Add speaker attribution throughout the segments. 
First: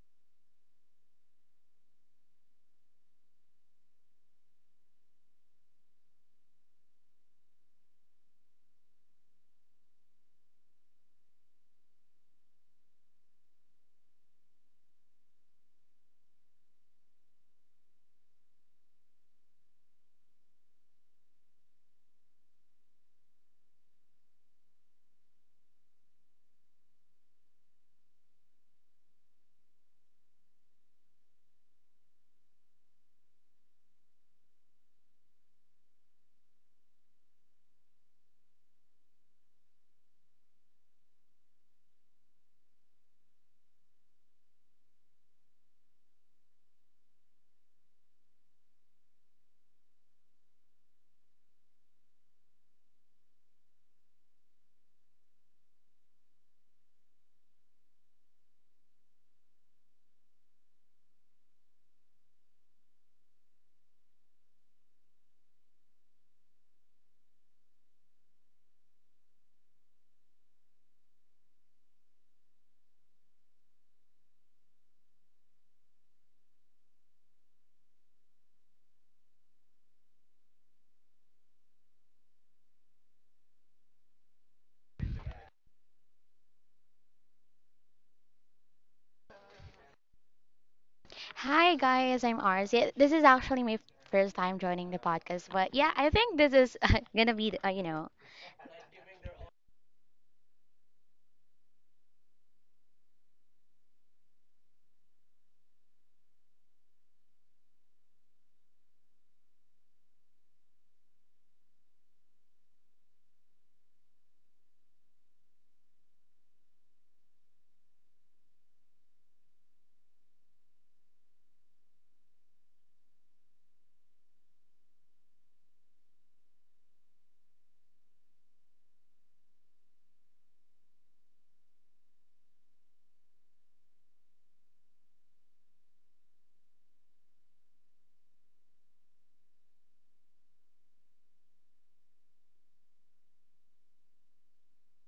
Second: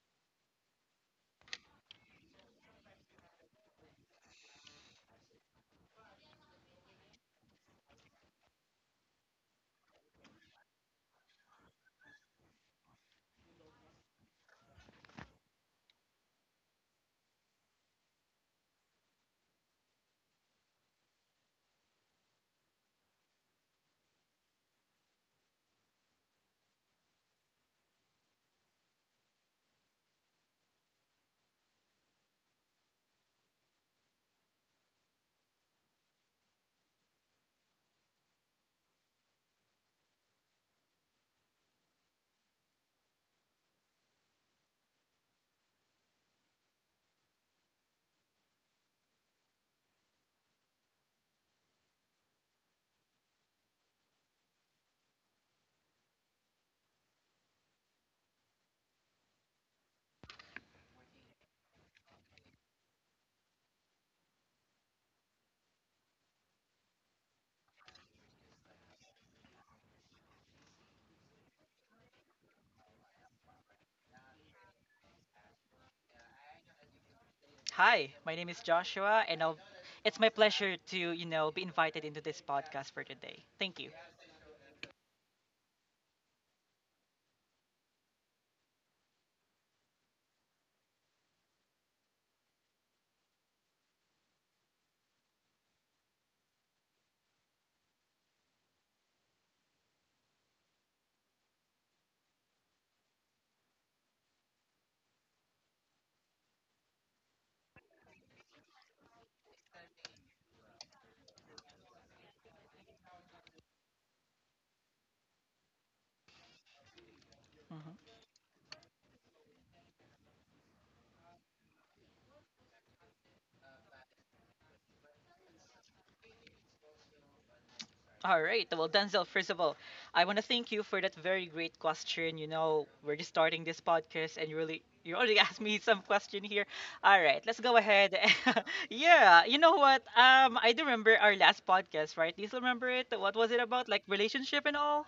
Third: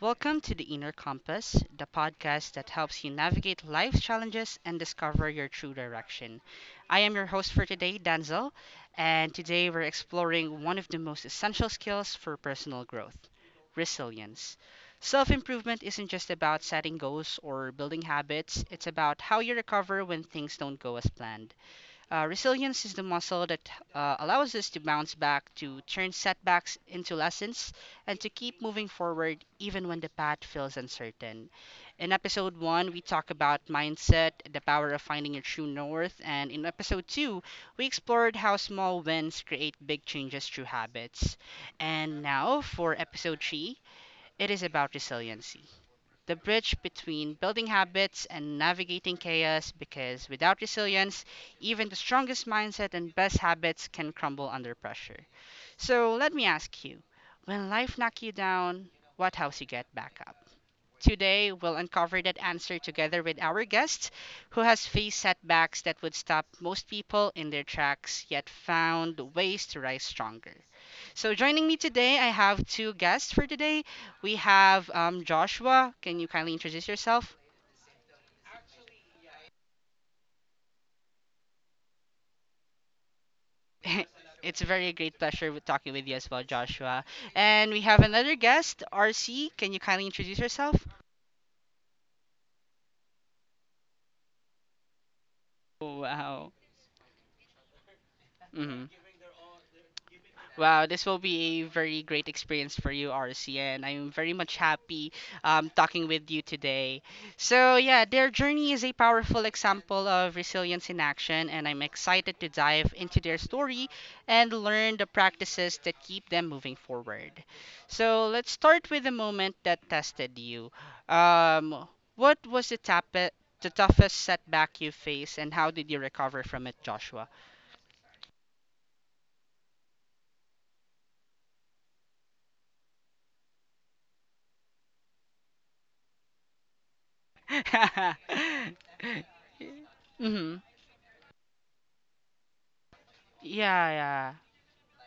Speaker 1: Welcome to the Inner Compass, the podcast that helps you navigate life's challenges and discover your true direction. I am your host for today, Danzel, and today we're exploring one of the most essential skills for personal growth, resilience. Self improvement isn't just about setting goals or building habits, it's about how you recover when things don't go as planned. Resilience is the muscle that allows us to bounce back, to turn setbacks into lessons, and to keep moving forward even when the path feels uncertain. In episode one, we talk about mindset, the power of finding your true north, and in episode two, we explored how small wins create big changes through habits. And now for episode three, it is about resiliency, the bridge between building habits and navigating chaos, because without resilience, even the strongest mindset and best habits can crumble under pressure. So let me ask you, when life knocks you down, what helps you get back up? Today, we'll uncover that answer together with our guest who has faced setbacks that would stop most people in their tracks yet found ways to rise stronger. So joining me today, I have two guests for today. We have Joshua. Can you kindly introduce yourself?
Speaker 2: Hi, my name is Joshua, and it's my pleasure to, you know, be invited into this podcast for today. Thank you.
Speaker 1: It's a very great pleasure with talking with you as well, Joshua. And we have another guest, RC. Can you kindly introduce yourself?
Speaker 3: Hi guys, I'm Ars. Yeah, this is actually my first time joining the podcast, but yeah, I think this
Speaker 1: Wow.
Speaker 3: is gonna be...
Speaker 1: Wow, this will be a very great experience for you, RC, and I'm very much happy talking with you today. So, yeah, their journey is a powerful example of resilience in action, and I'm excited to dive into their story and learn the practices that keep them moving forward.
Speaker 2: Mhm.
Speaker 1: So, let's start with the moment that tested you. Um, what was the toughest setback you faced, and how did you recover from it, Joshua?
Speaker 2: All right. Well, Denzel, first of all, I want to thank you for that very great question. You know, we're just starting this podcast, and you already asked me some question here. All right, let's go ahead. Yeah, you know what?
Speaker 1: Hmm.
Speaker 2: I do remember our last podcast, right? Do you still remember it? What was it about?
Speaker 1: Yeah,
Speaker 2: Like
Speaker 1: yeah.
Speaker 2: relationship and all?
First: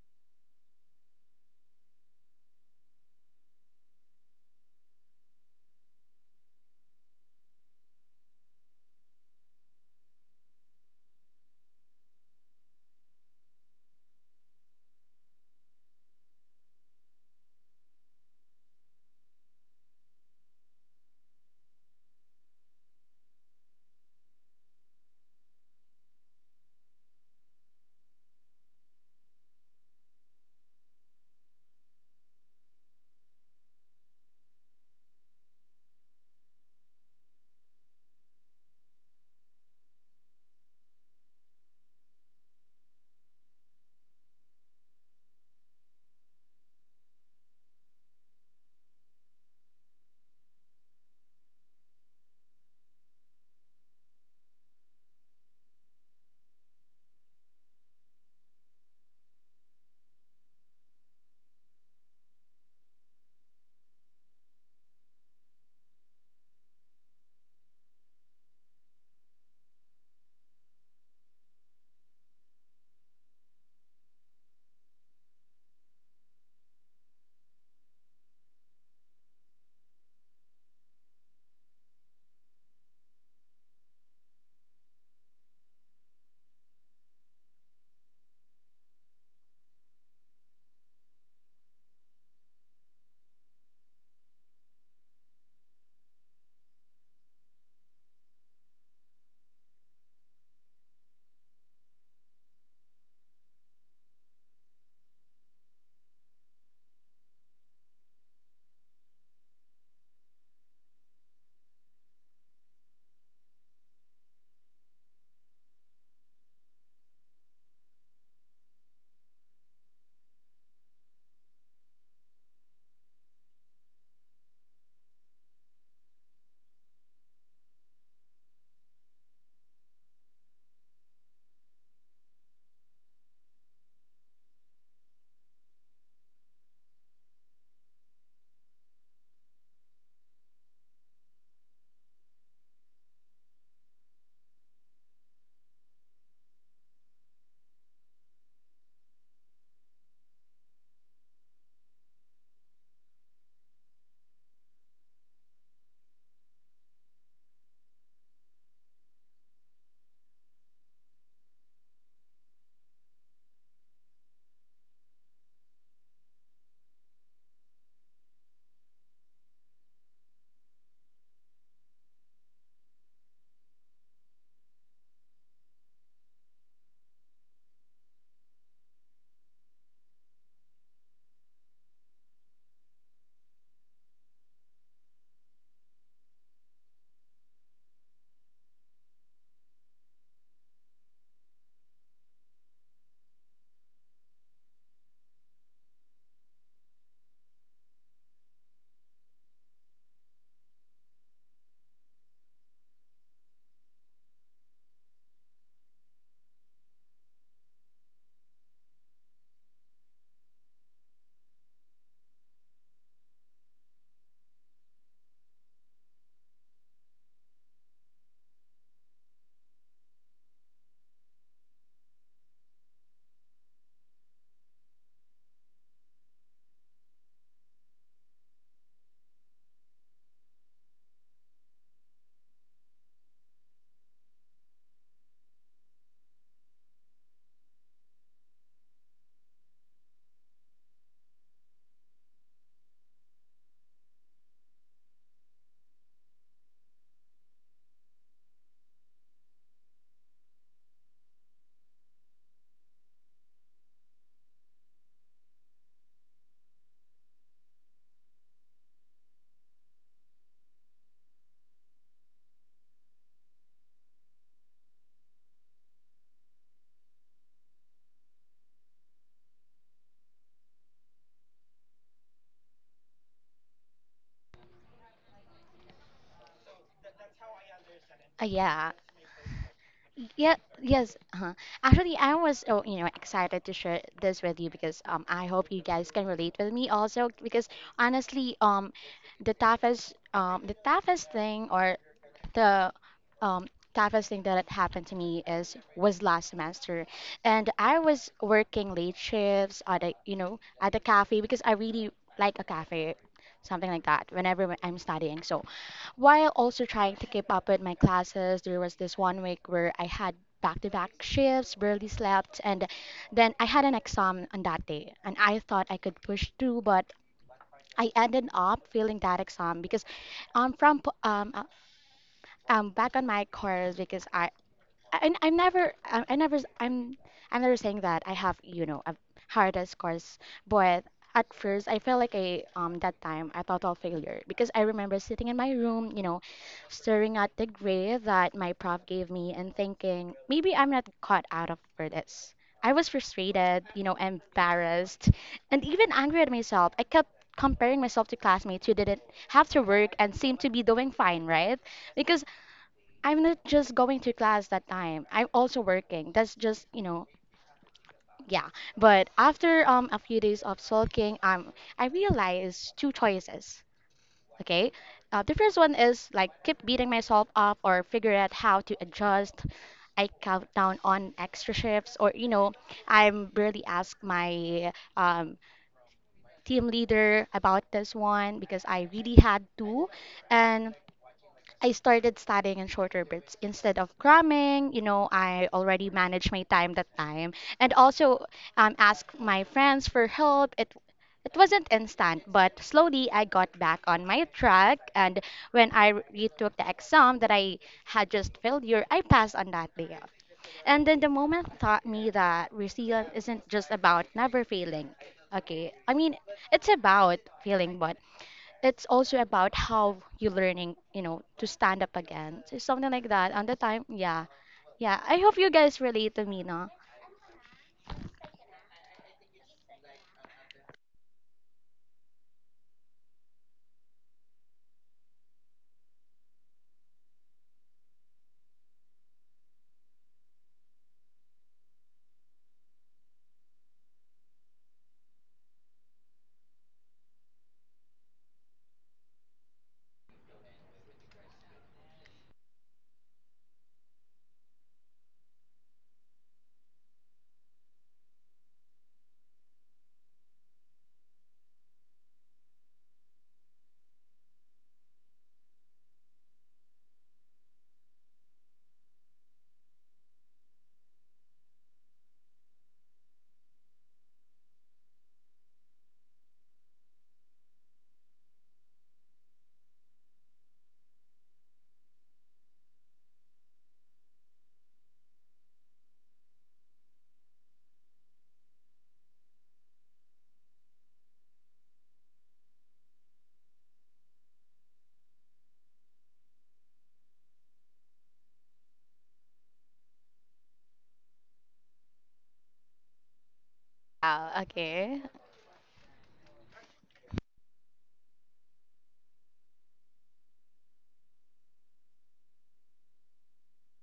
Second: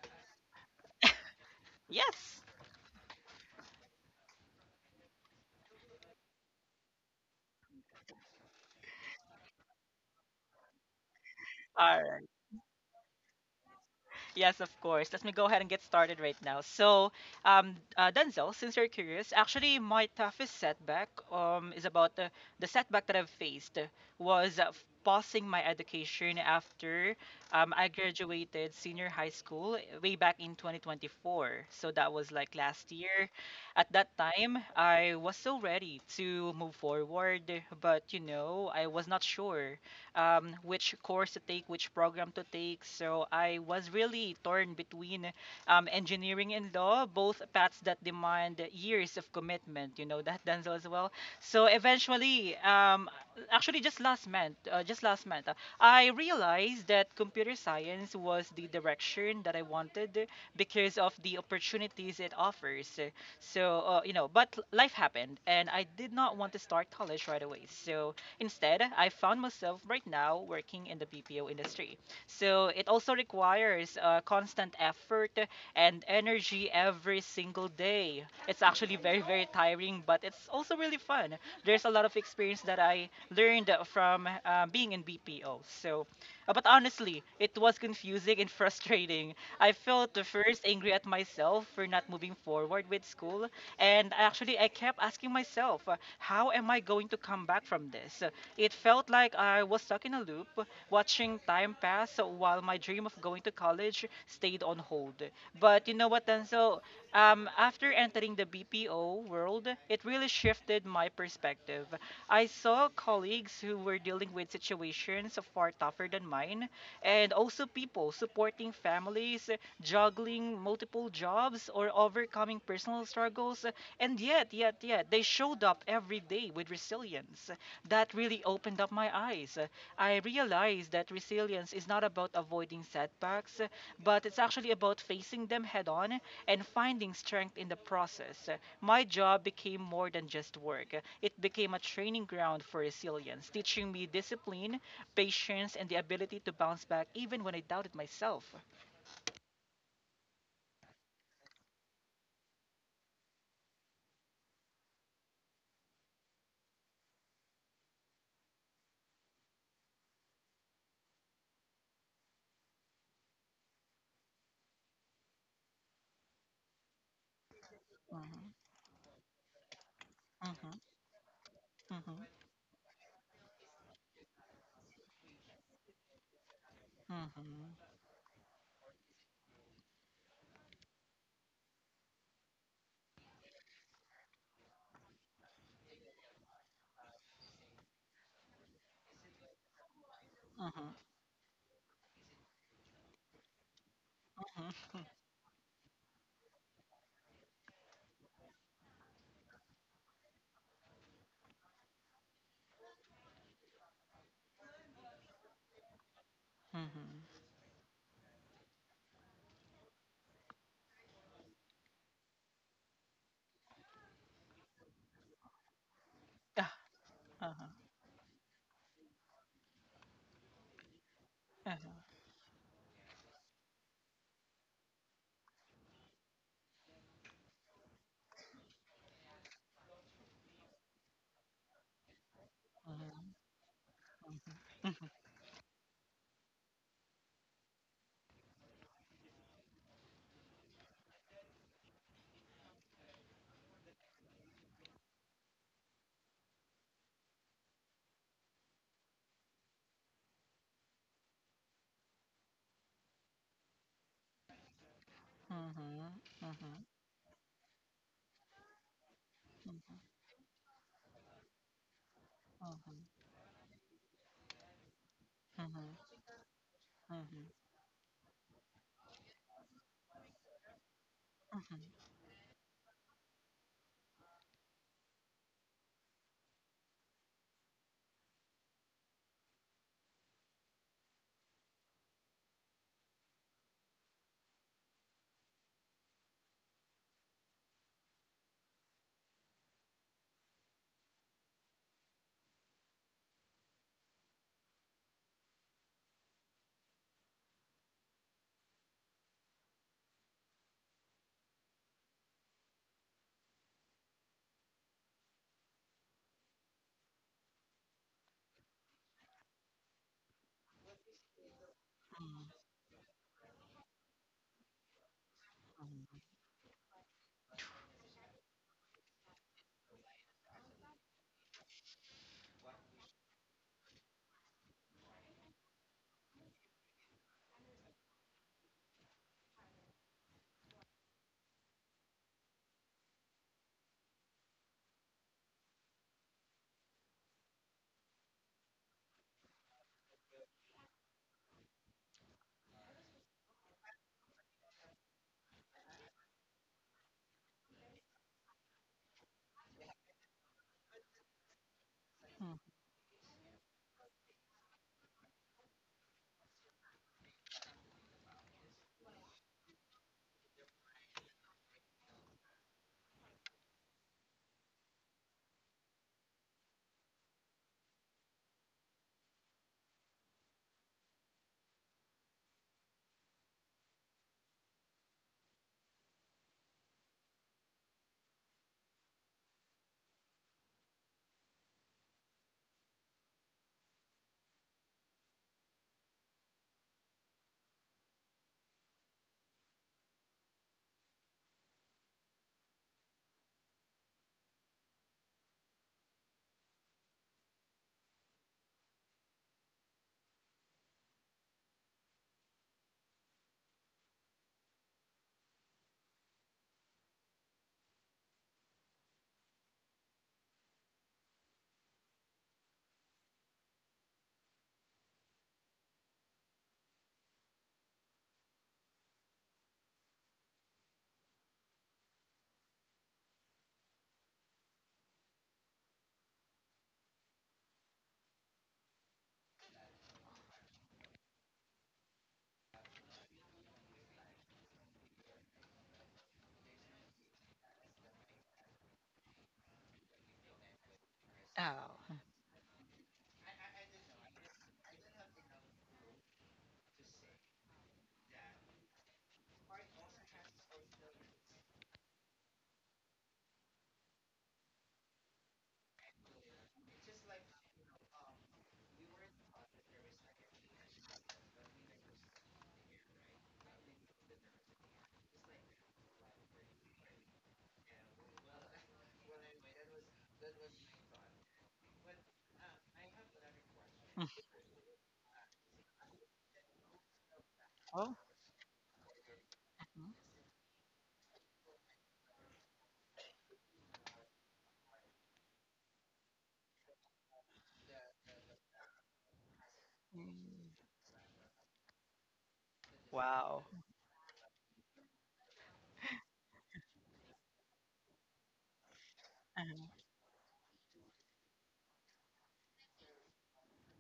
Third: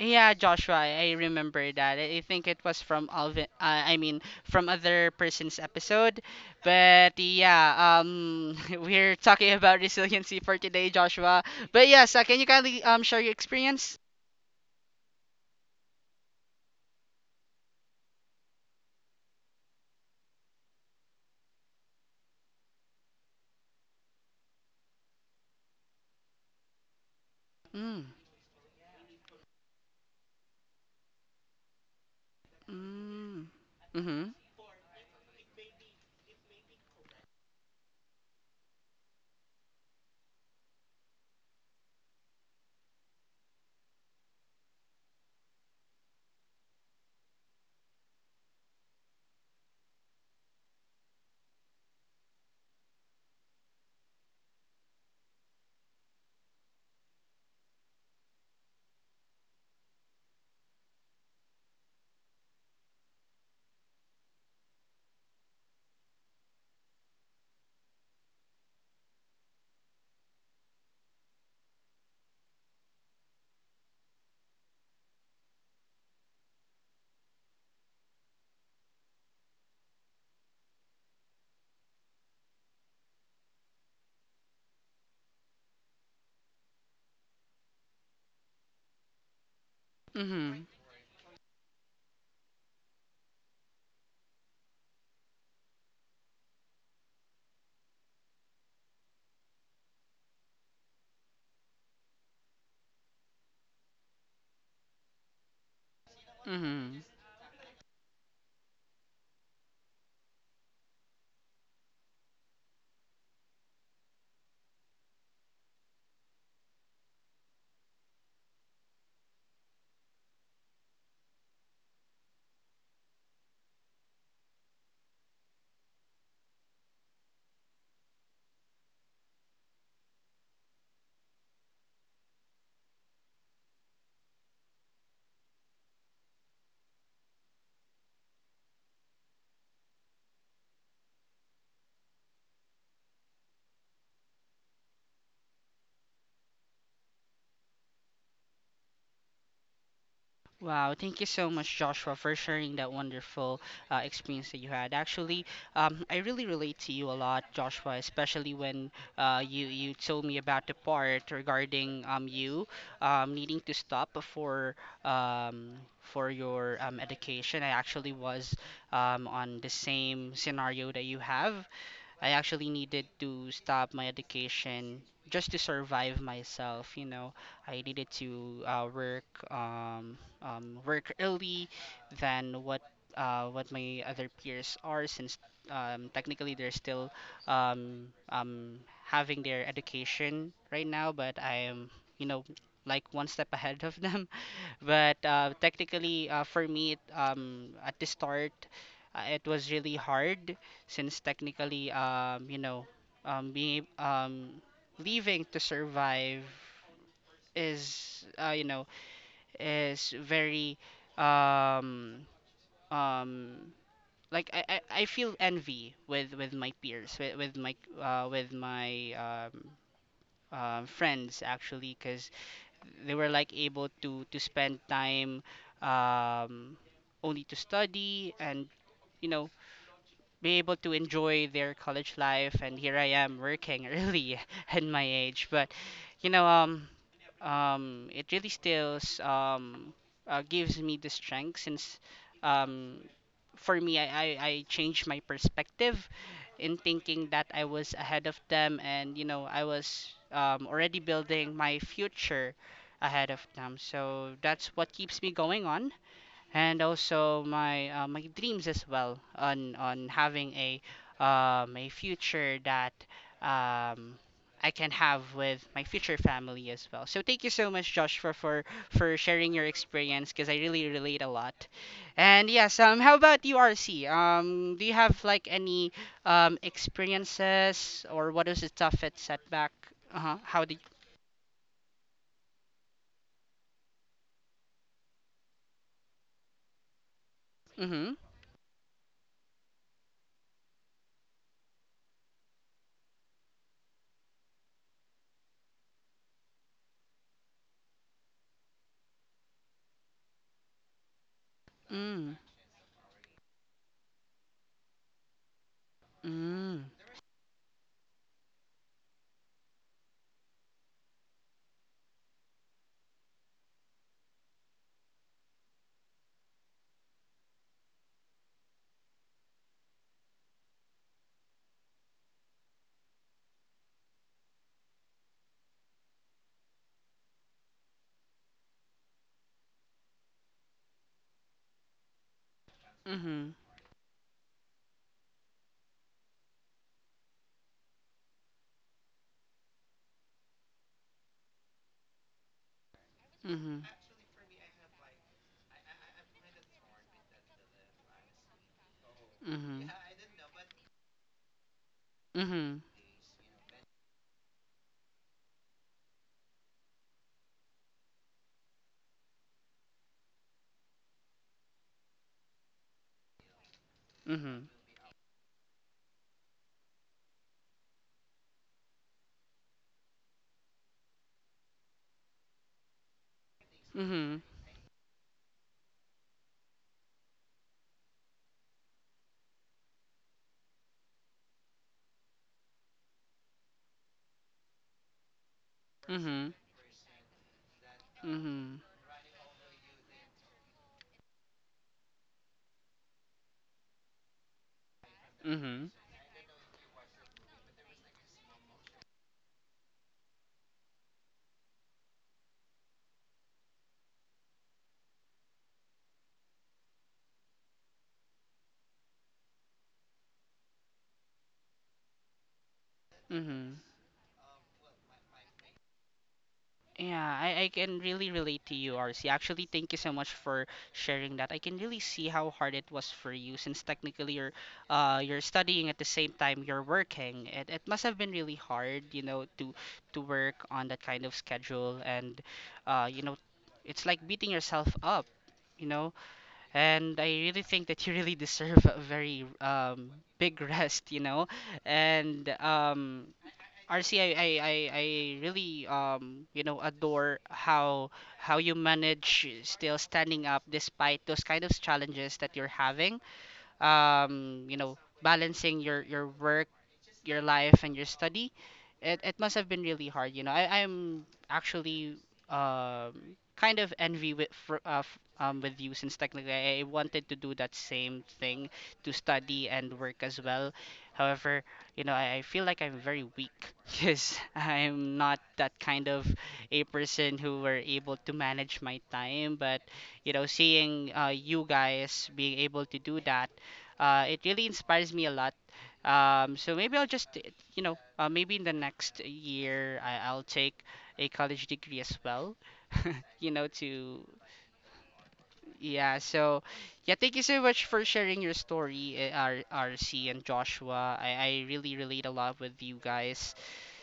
Speaker 1: Yeah, Joshua, I remember that. I
Speaker 2: Yes.
Speaker 1: think it was from Alvin, I mean, from other person's episode. But yeah, we're talking about resiliency for today, Joshua. But
Speaker 2: All
Speaker 1: yes, can you kindly share your experience?
Speaker 2: Yes, of course. Let me go ahead and get started right now. So, Denzel, since you're curious, actually, my toughest setback is about the setback that I've faced was pausing my education after I
Speaker 1: Mm.
Speaker 2: graduated senior high school way back in 2024. So, that was like last year.
Speaker 1: Mm.
Speaker 2: At that
Speaker 1: Mm-hmm.
Speaker 2: time, I was so ready to move forward, but you know, I was not sure which course to take, which program to take. So I was really torn between engineering and law, both paths that demand years of commitment. You know that, Denzel, as well. So eventually, actually, just last month, I realized that computer science was the direction that I wanted because of the opportunities it offers. So, you know, but life happened, and I did not want to start college right away. So instead, I found myself right now working in the BPO industry. So it also requires constant effort and energy every single day. It's actually very, very tiring, but it's also really fun. There's a lot of experience that I learned from being in BPO. So, but honestly, it was confusing and frustrating. I felt the
Speaker 1: Mm-hmm.
Speaker 2: first angry at myself for not moving forward with school, and actually, I kept asking myself, how am I going to come back from this? It felt like I was stuck in a loop, watching time pass while my dream of going to college stayed on hold. But you know what, Denzel?
Speaker 1: Mm-hmm.
Speaker 2: After entering the BPO world, it really shifted my perspective. I saw colleagues who were dealing with situations far tougher than mine, and also people supporting families, juggling multiple jobs, or overcoming personal struggles. And yet, they showed up every day with resilience. That really opened up my eyes. I realized that resilience is not about avoiding setbacks, but it's actually about facing them head on and finding strength in the process. My job became more than just work, it became a training ground for resilience, teaching me discipline, patience, and the ability to bounce back even when I doubted myself.
Speaker 1: Wow, thank you so much, Joshua, for sharing that wonderful experience that you had. Actually, I really relate to you a lot, Joshua, especially when you told me about the part regarding you needing to stop for your education. I actually was
Speaker 2: Mhm,
Speaker 1: on the same
Speaker 2: mhm,
Speaker 1: scenario that you have.
Speaker 2: mhm,
Speaker 1: I actually needed to stop my education just to survive myself. You know,
Speaker 2: mhm,
Speaker 1: I needed to work work early than what my other peers are, since technically they're still um, um, having their education right
Speaker 2: mhm,
Speaker 1: now, but I am, you know, like one step ahead of them,
Speaker 2: mhm,
Speaker 1: but technically, for me, at the start, it was really hard since technically, you know, being leaving to survive
Speaker 2: mhm.
Speaker 1: is, you know, is very, um, um, like I feel envy with my peers, with,
Speaker 2: Ah,
Speaker 1: with
Speaker 2: uh-huh,
Speaker 1: my with my friends actually,
Speaker 2: uh-huh,
Speaker 1: 'cause they were like able to spend time um, only to study, and you know, be able to enjoy their college life, and here I
Speaker 2: mhm,
Speaker 1: am working early at
Speaker 2: mhm, mhm,
Speaker 1: my
Speaker 2: mhm,
Speaker 1: age, but you know, it really still gives me the strength since um for me, I changed my perspective in thinking that I was ahead of them, and you know, I was already building my future ahead of them. So that's what keeps me
Speaker 2: mhm,
Speaker 1: going on,
Speaker 2: mhm, mhm,
Speaker 1: and also my my dreams as well on having a future that um, I can have with my
Speaker 2: mhm,
Speaker 1: future family as well. So thank you so much, Josh, for sharing your experience, because I really relate a lot. And yes, how about you, RC? Do you have like any experiences, or what was the
Speaker 3: yeah,
Speaker 1: toughest setback? Uh huh.
Speaker 3: yeah,
Speaker 1: How did?
Speaker 3: yes. Uh-huh. Actually, I was, oh, excited to share this with you because I hope you guys can relate with me also because
Speaker 1: Mhm.
Speaker 3: honestly, the toughest thing the um, that had happened to me is was last semester, and I was working late shifts at a cafe because I really
Speaker 1: Mm.
Speaker 3: like a cafe, something like that. Whenever I'm studying, so while also
Speaker 1: Mm.
Speaker 3: trying to keep up with my classes, there was this one week where I had back-to-back shifts, barely slept, and then I had an exam on that day, and I
Speaker 2: mhm,
Speaker 3: thought I
Speaker 2: mhm,
Speaker 3: could
Speaker 2: mhm,
Speaker 3: push through, but I ended up failing that exam because I'm from Po- um, uh, back on my course because I never s- I'm never saying that I have a hardest course, but at first I felt like a that time
Speaker 1: Mhm.
Speaker 3: a total failure because I remember sitting in my room staring at the grade that my prof gave me and thinking maybe I'm not caught out of for this. I was
Speaker 1: Mhm.
Speaker 3: frustrated, embarrassed, and even angry at myself. I kept comparing myself to classmates who didn't have to
Speaker 1: Mhm.
Speaker 3: work and seemed to be doing fine, right? Because
Speaker 2: mhm.
Speaker 1: Mhm.
Speaker 3: I'm not just going to class that time. I'm also working. That's just, yeah. But after a few days of sulking, I realized two choices.
Speaker 1: Mhm.
Speaker 3: Okay? The first one is like keep beating myself up or figure out how to adjust. I count down on extra shifts, or I'm barely ask
Speaker 1: Mhm.
Speaker 3: my team leader about this one because I really had to, and I started studying in shorter bits instead of cramming. You know, I already managed
Speaker 1: Mhm.
Speaker 3: my time that time, and also
Speaker 1: Mhm.
Speaker 3: asked my friends for help. It wasn't instant, but slowly I got back on my track. And when
Speaker 1: Mhm.
Speaker 3: I retook the exam that I had just failure, I passed on that day. And then the moment taught me that resilience isn't just about never failing. Okay, I mean it's about failing, but it's also about how you're learning, to stand up again. So something like that. On the
Speaker 1: Mhm.
Speaker 3: time, yeah. Yeah. I hope you guys relate to me, no?
Speaker 1: Yeah, I can really relate to you, RC. Actually, thank you so much for sharing that. I can really see how hard it was for you, since technically you're studying at the same time you're working. It must have been really hard, you know, to work on that kind of schedule and you know, it's like beating yourself up, you know. And I really think that you really deserve a very big rest, you know.
Speaker 2: Ow.
Speaker 1: And RC, really, you know, adore how you manage still standing up despite those kind of challenges that you're having. You know, balancing your work, your life, and your study, it must have been really hard. You know, I, I'm actually kind of envy with with you, since technically I wanted to do that same thing, to study and work as well. However, you know, I feel like I'm very weak because
Speaker 2: Mhm.
Speaker 1: I'm not that kind of a person who were able
Speaker 2: Oh.
Speaker 1: to manage my time. But
Speaker 2: Mhm.
Speaker 1: you know, seeing you guys being able to do that, it really inspires me a lot. So maybe I'll just, you know, maybe in the next year I'll
Speaker 2: Mm.
Speaker 1: take a college degree as well. You
Speaker 2: Wow.
Speaker 1: know, to
Speaker 3: Wow, okay.
Speaker 1: yeah. So yeah, thank you so much for sharing your story, R
Speaker 2: Uh-huh.
Speaker 1: RC and Joshua. I really relate a lot with you guys,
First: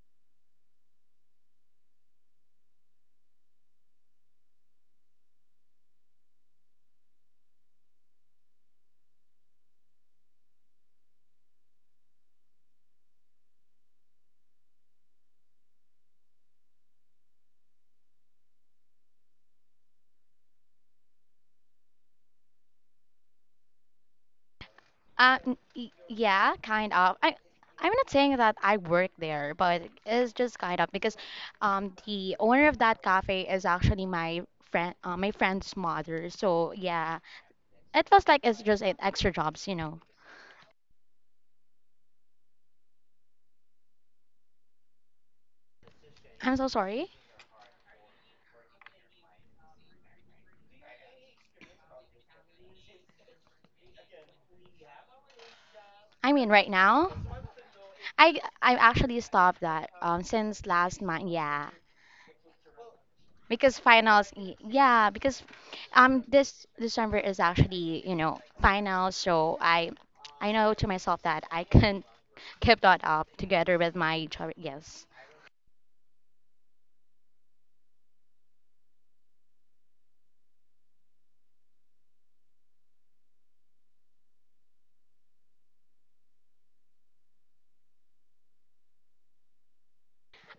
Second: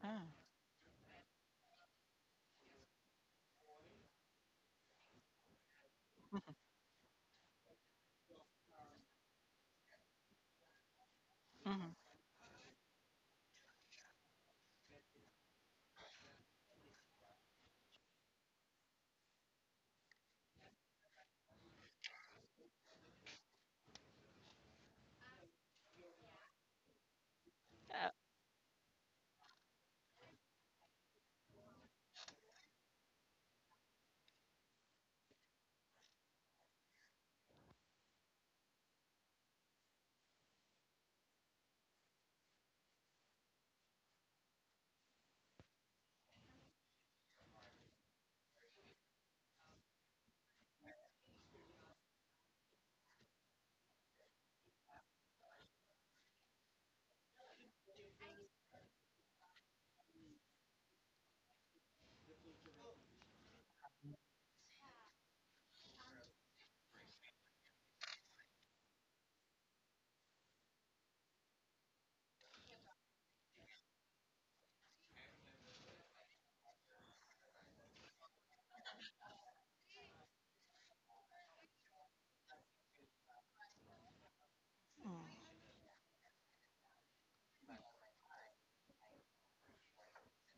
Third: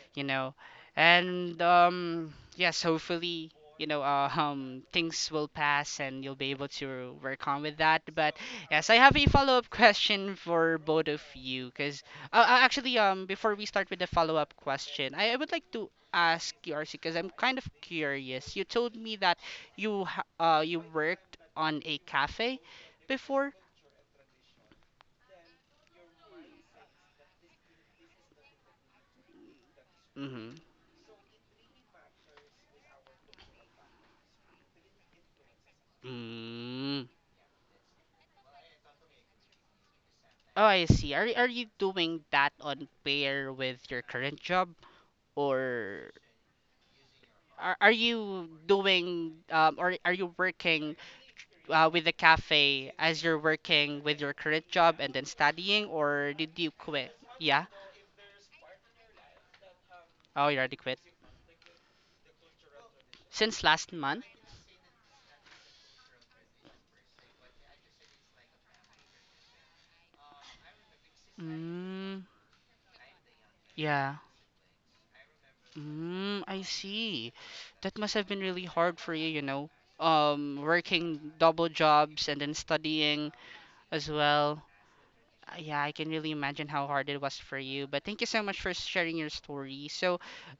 Speaker 2: Uh,
Speaker 1: you know. And yes, hopefully, you know, things will pass and you'll be
Speaker 2: mhm,
Speaker 1: able to work on with that. But yes, I have a follow-up question for both of you,
Speaker 2: mhm.
Speaker 1: because actually, before we start with the follow-up question, I would like to ask you, RC, because I'm kind of curious, you told me that you worked on a cafe before.
Speaker 3: Yeah, kind of. I'm not
Speaker 2: Uh,
Speaker 3: saying that I work there, but it's
Speaker 1: Mm-hmm.
Speaker 3: just kind of because the owner of that cafe is actually my friend's mother. So
Speaker 1: Mm.
Speaker 3: yeah. It feels like it's just an extra jobs.
Speaker 1: Oh, I see. Are you doing that on pair with your current job, or
Speaker 3: I'm so sorry.
Speaker 1: are you doing or are you working with the cafe as you're working with your current job and then studying, or
Speaker 3: I mean
Speaker 1: did
Speaker 3: right
Speaker 1: you
Speaker 3: now.
Speaker 1: quit? Yeah.
Speaker 3: I actually stopped that
Speaker 1: Oh, you
Speaker 3: since
Speaker 1: already quit
Speaker 3: last month. Yeah,
Speaker 1: since
Speaker 3: because
Speaker 1: last month.
Speaker 3: finals. Yeah, because this December is actually finals. So I know to myself that I can
Speaker 1: Mm.
Speaker 3: keep that up together with
Speaker 1: Yeah.
Speaker 3: my job. Yes.
Speaker 1: Mm, I see. That must have been really hard for you, you know, working double jobs and then studying as well.
Speaker 2: mm.
Speaker 1: Yeah, I can really imagine how hard it was for you. But thank you so much for sharing your story. So,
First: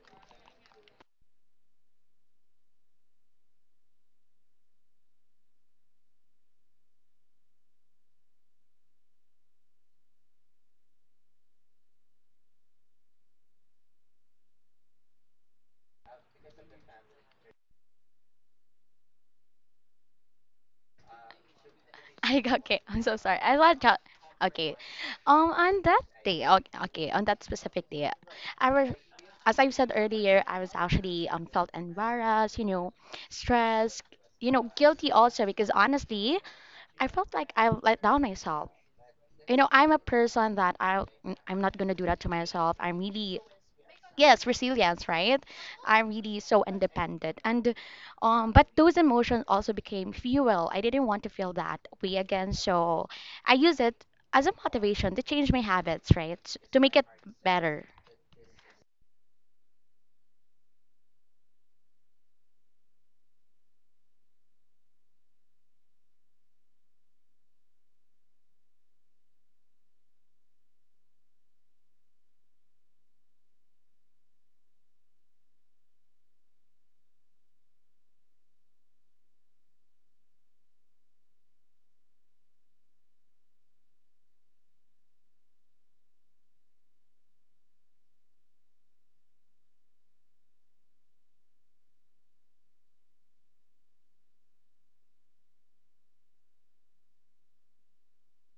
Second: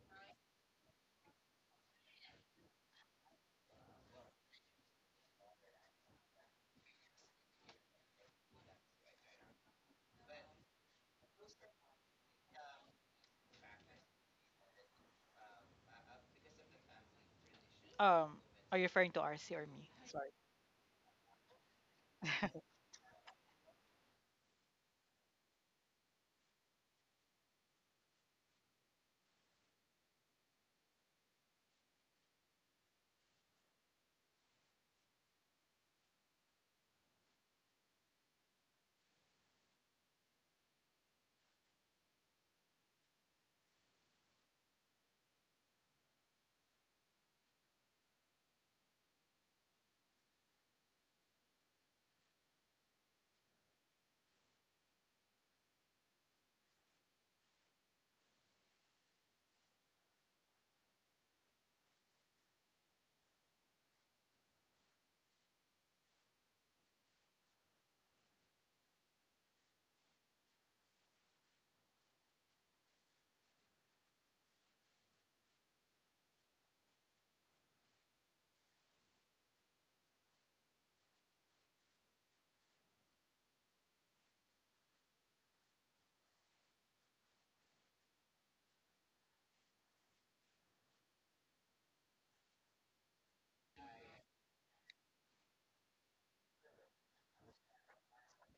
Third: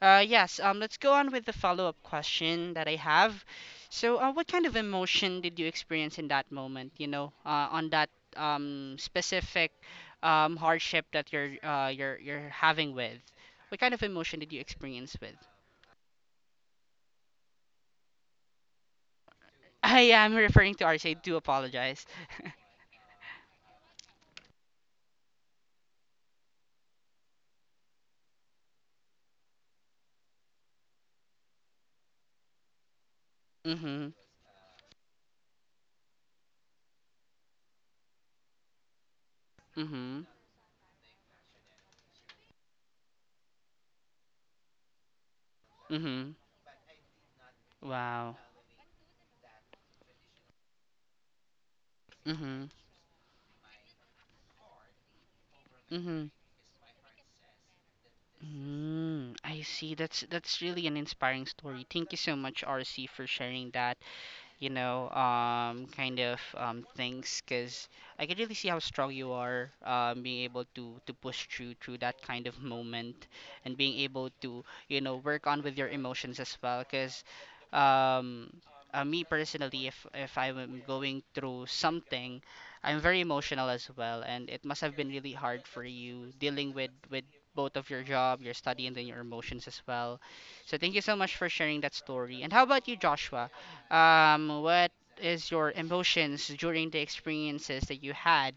Speaker 1: yes, let's go on with the follow-up question that I have. So, what kind of emotion did you experience in that moment? You know, on that specific hardship that you're you're having with. What kind of emotion did you experience with?
Speaker 2: Um, are you referring to RC or me?
Speaker 1: Ah, yeah, I'm referring to RJ. Do apologize.
Speaker 3: I got okay. I'm so sorry. I like that. Okay. On that day, okay, okay, on that specific day, I was, as I said earlier, I was actually felt embarrassed, you know, stressed,
Speaker 1: Mhm.
Speaker 3: you know, guilty also because honestly, I felt like I let down myself. You know, I'm a
Speaker 1: Mhm.
Speaker 3: person that I'm not gonna do that to myself. I'm really, yes, resilience, right? I'm
Speaker 1: Mhm.
Speaker 3: really so independent, and
Speaker 1: Wow.
Speaker 3: but those emotions also became fuel. I didn't want to feel that way again,
Speaker 1: Mhm.
Speaker 3: so I use it as a motivation to change my habits,
Speaker 1: Mhm.
Speaker 3: right, to make it better.
Speaker 1: Mm, I see. That's really an inspiring story. Thank you so much, RC, for sharing that, you know, kind of things. Because I can really see how strong you are, being able to push through through that kind of moment, and being able to, you know, work on with your emotions as well. Because um, me personally, if I'm going through something, I'm very emotional as well, and it must have been really hard for you dealing with both of your job, your study, and then your emotions as well. So thank you so much for sharing that story. And how about you, Joshua? What is your emotions during the experiences that you had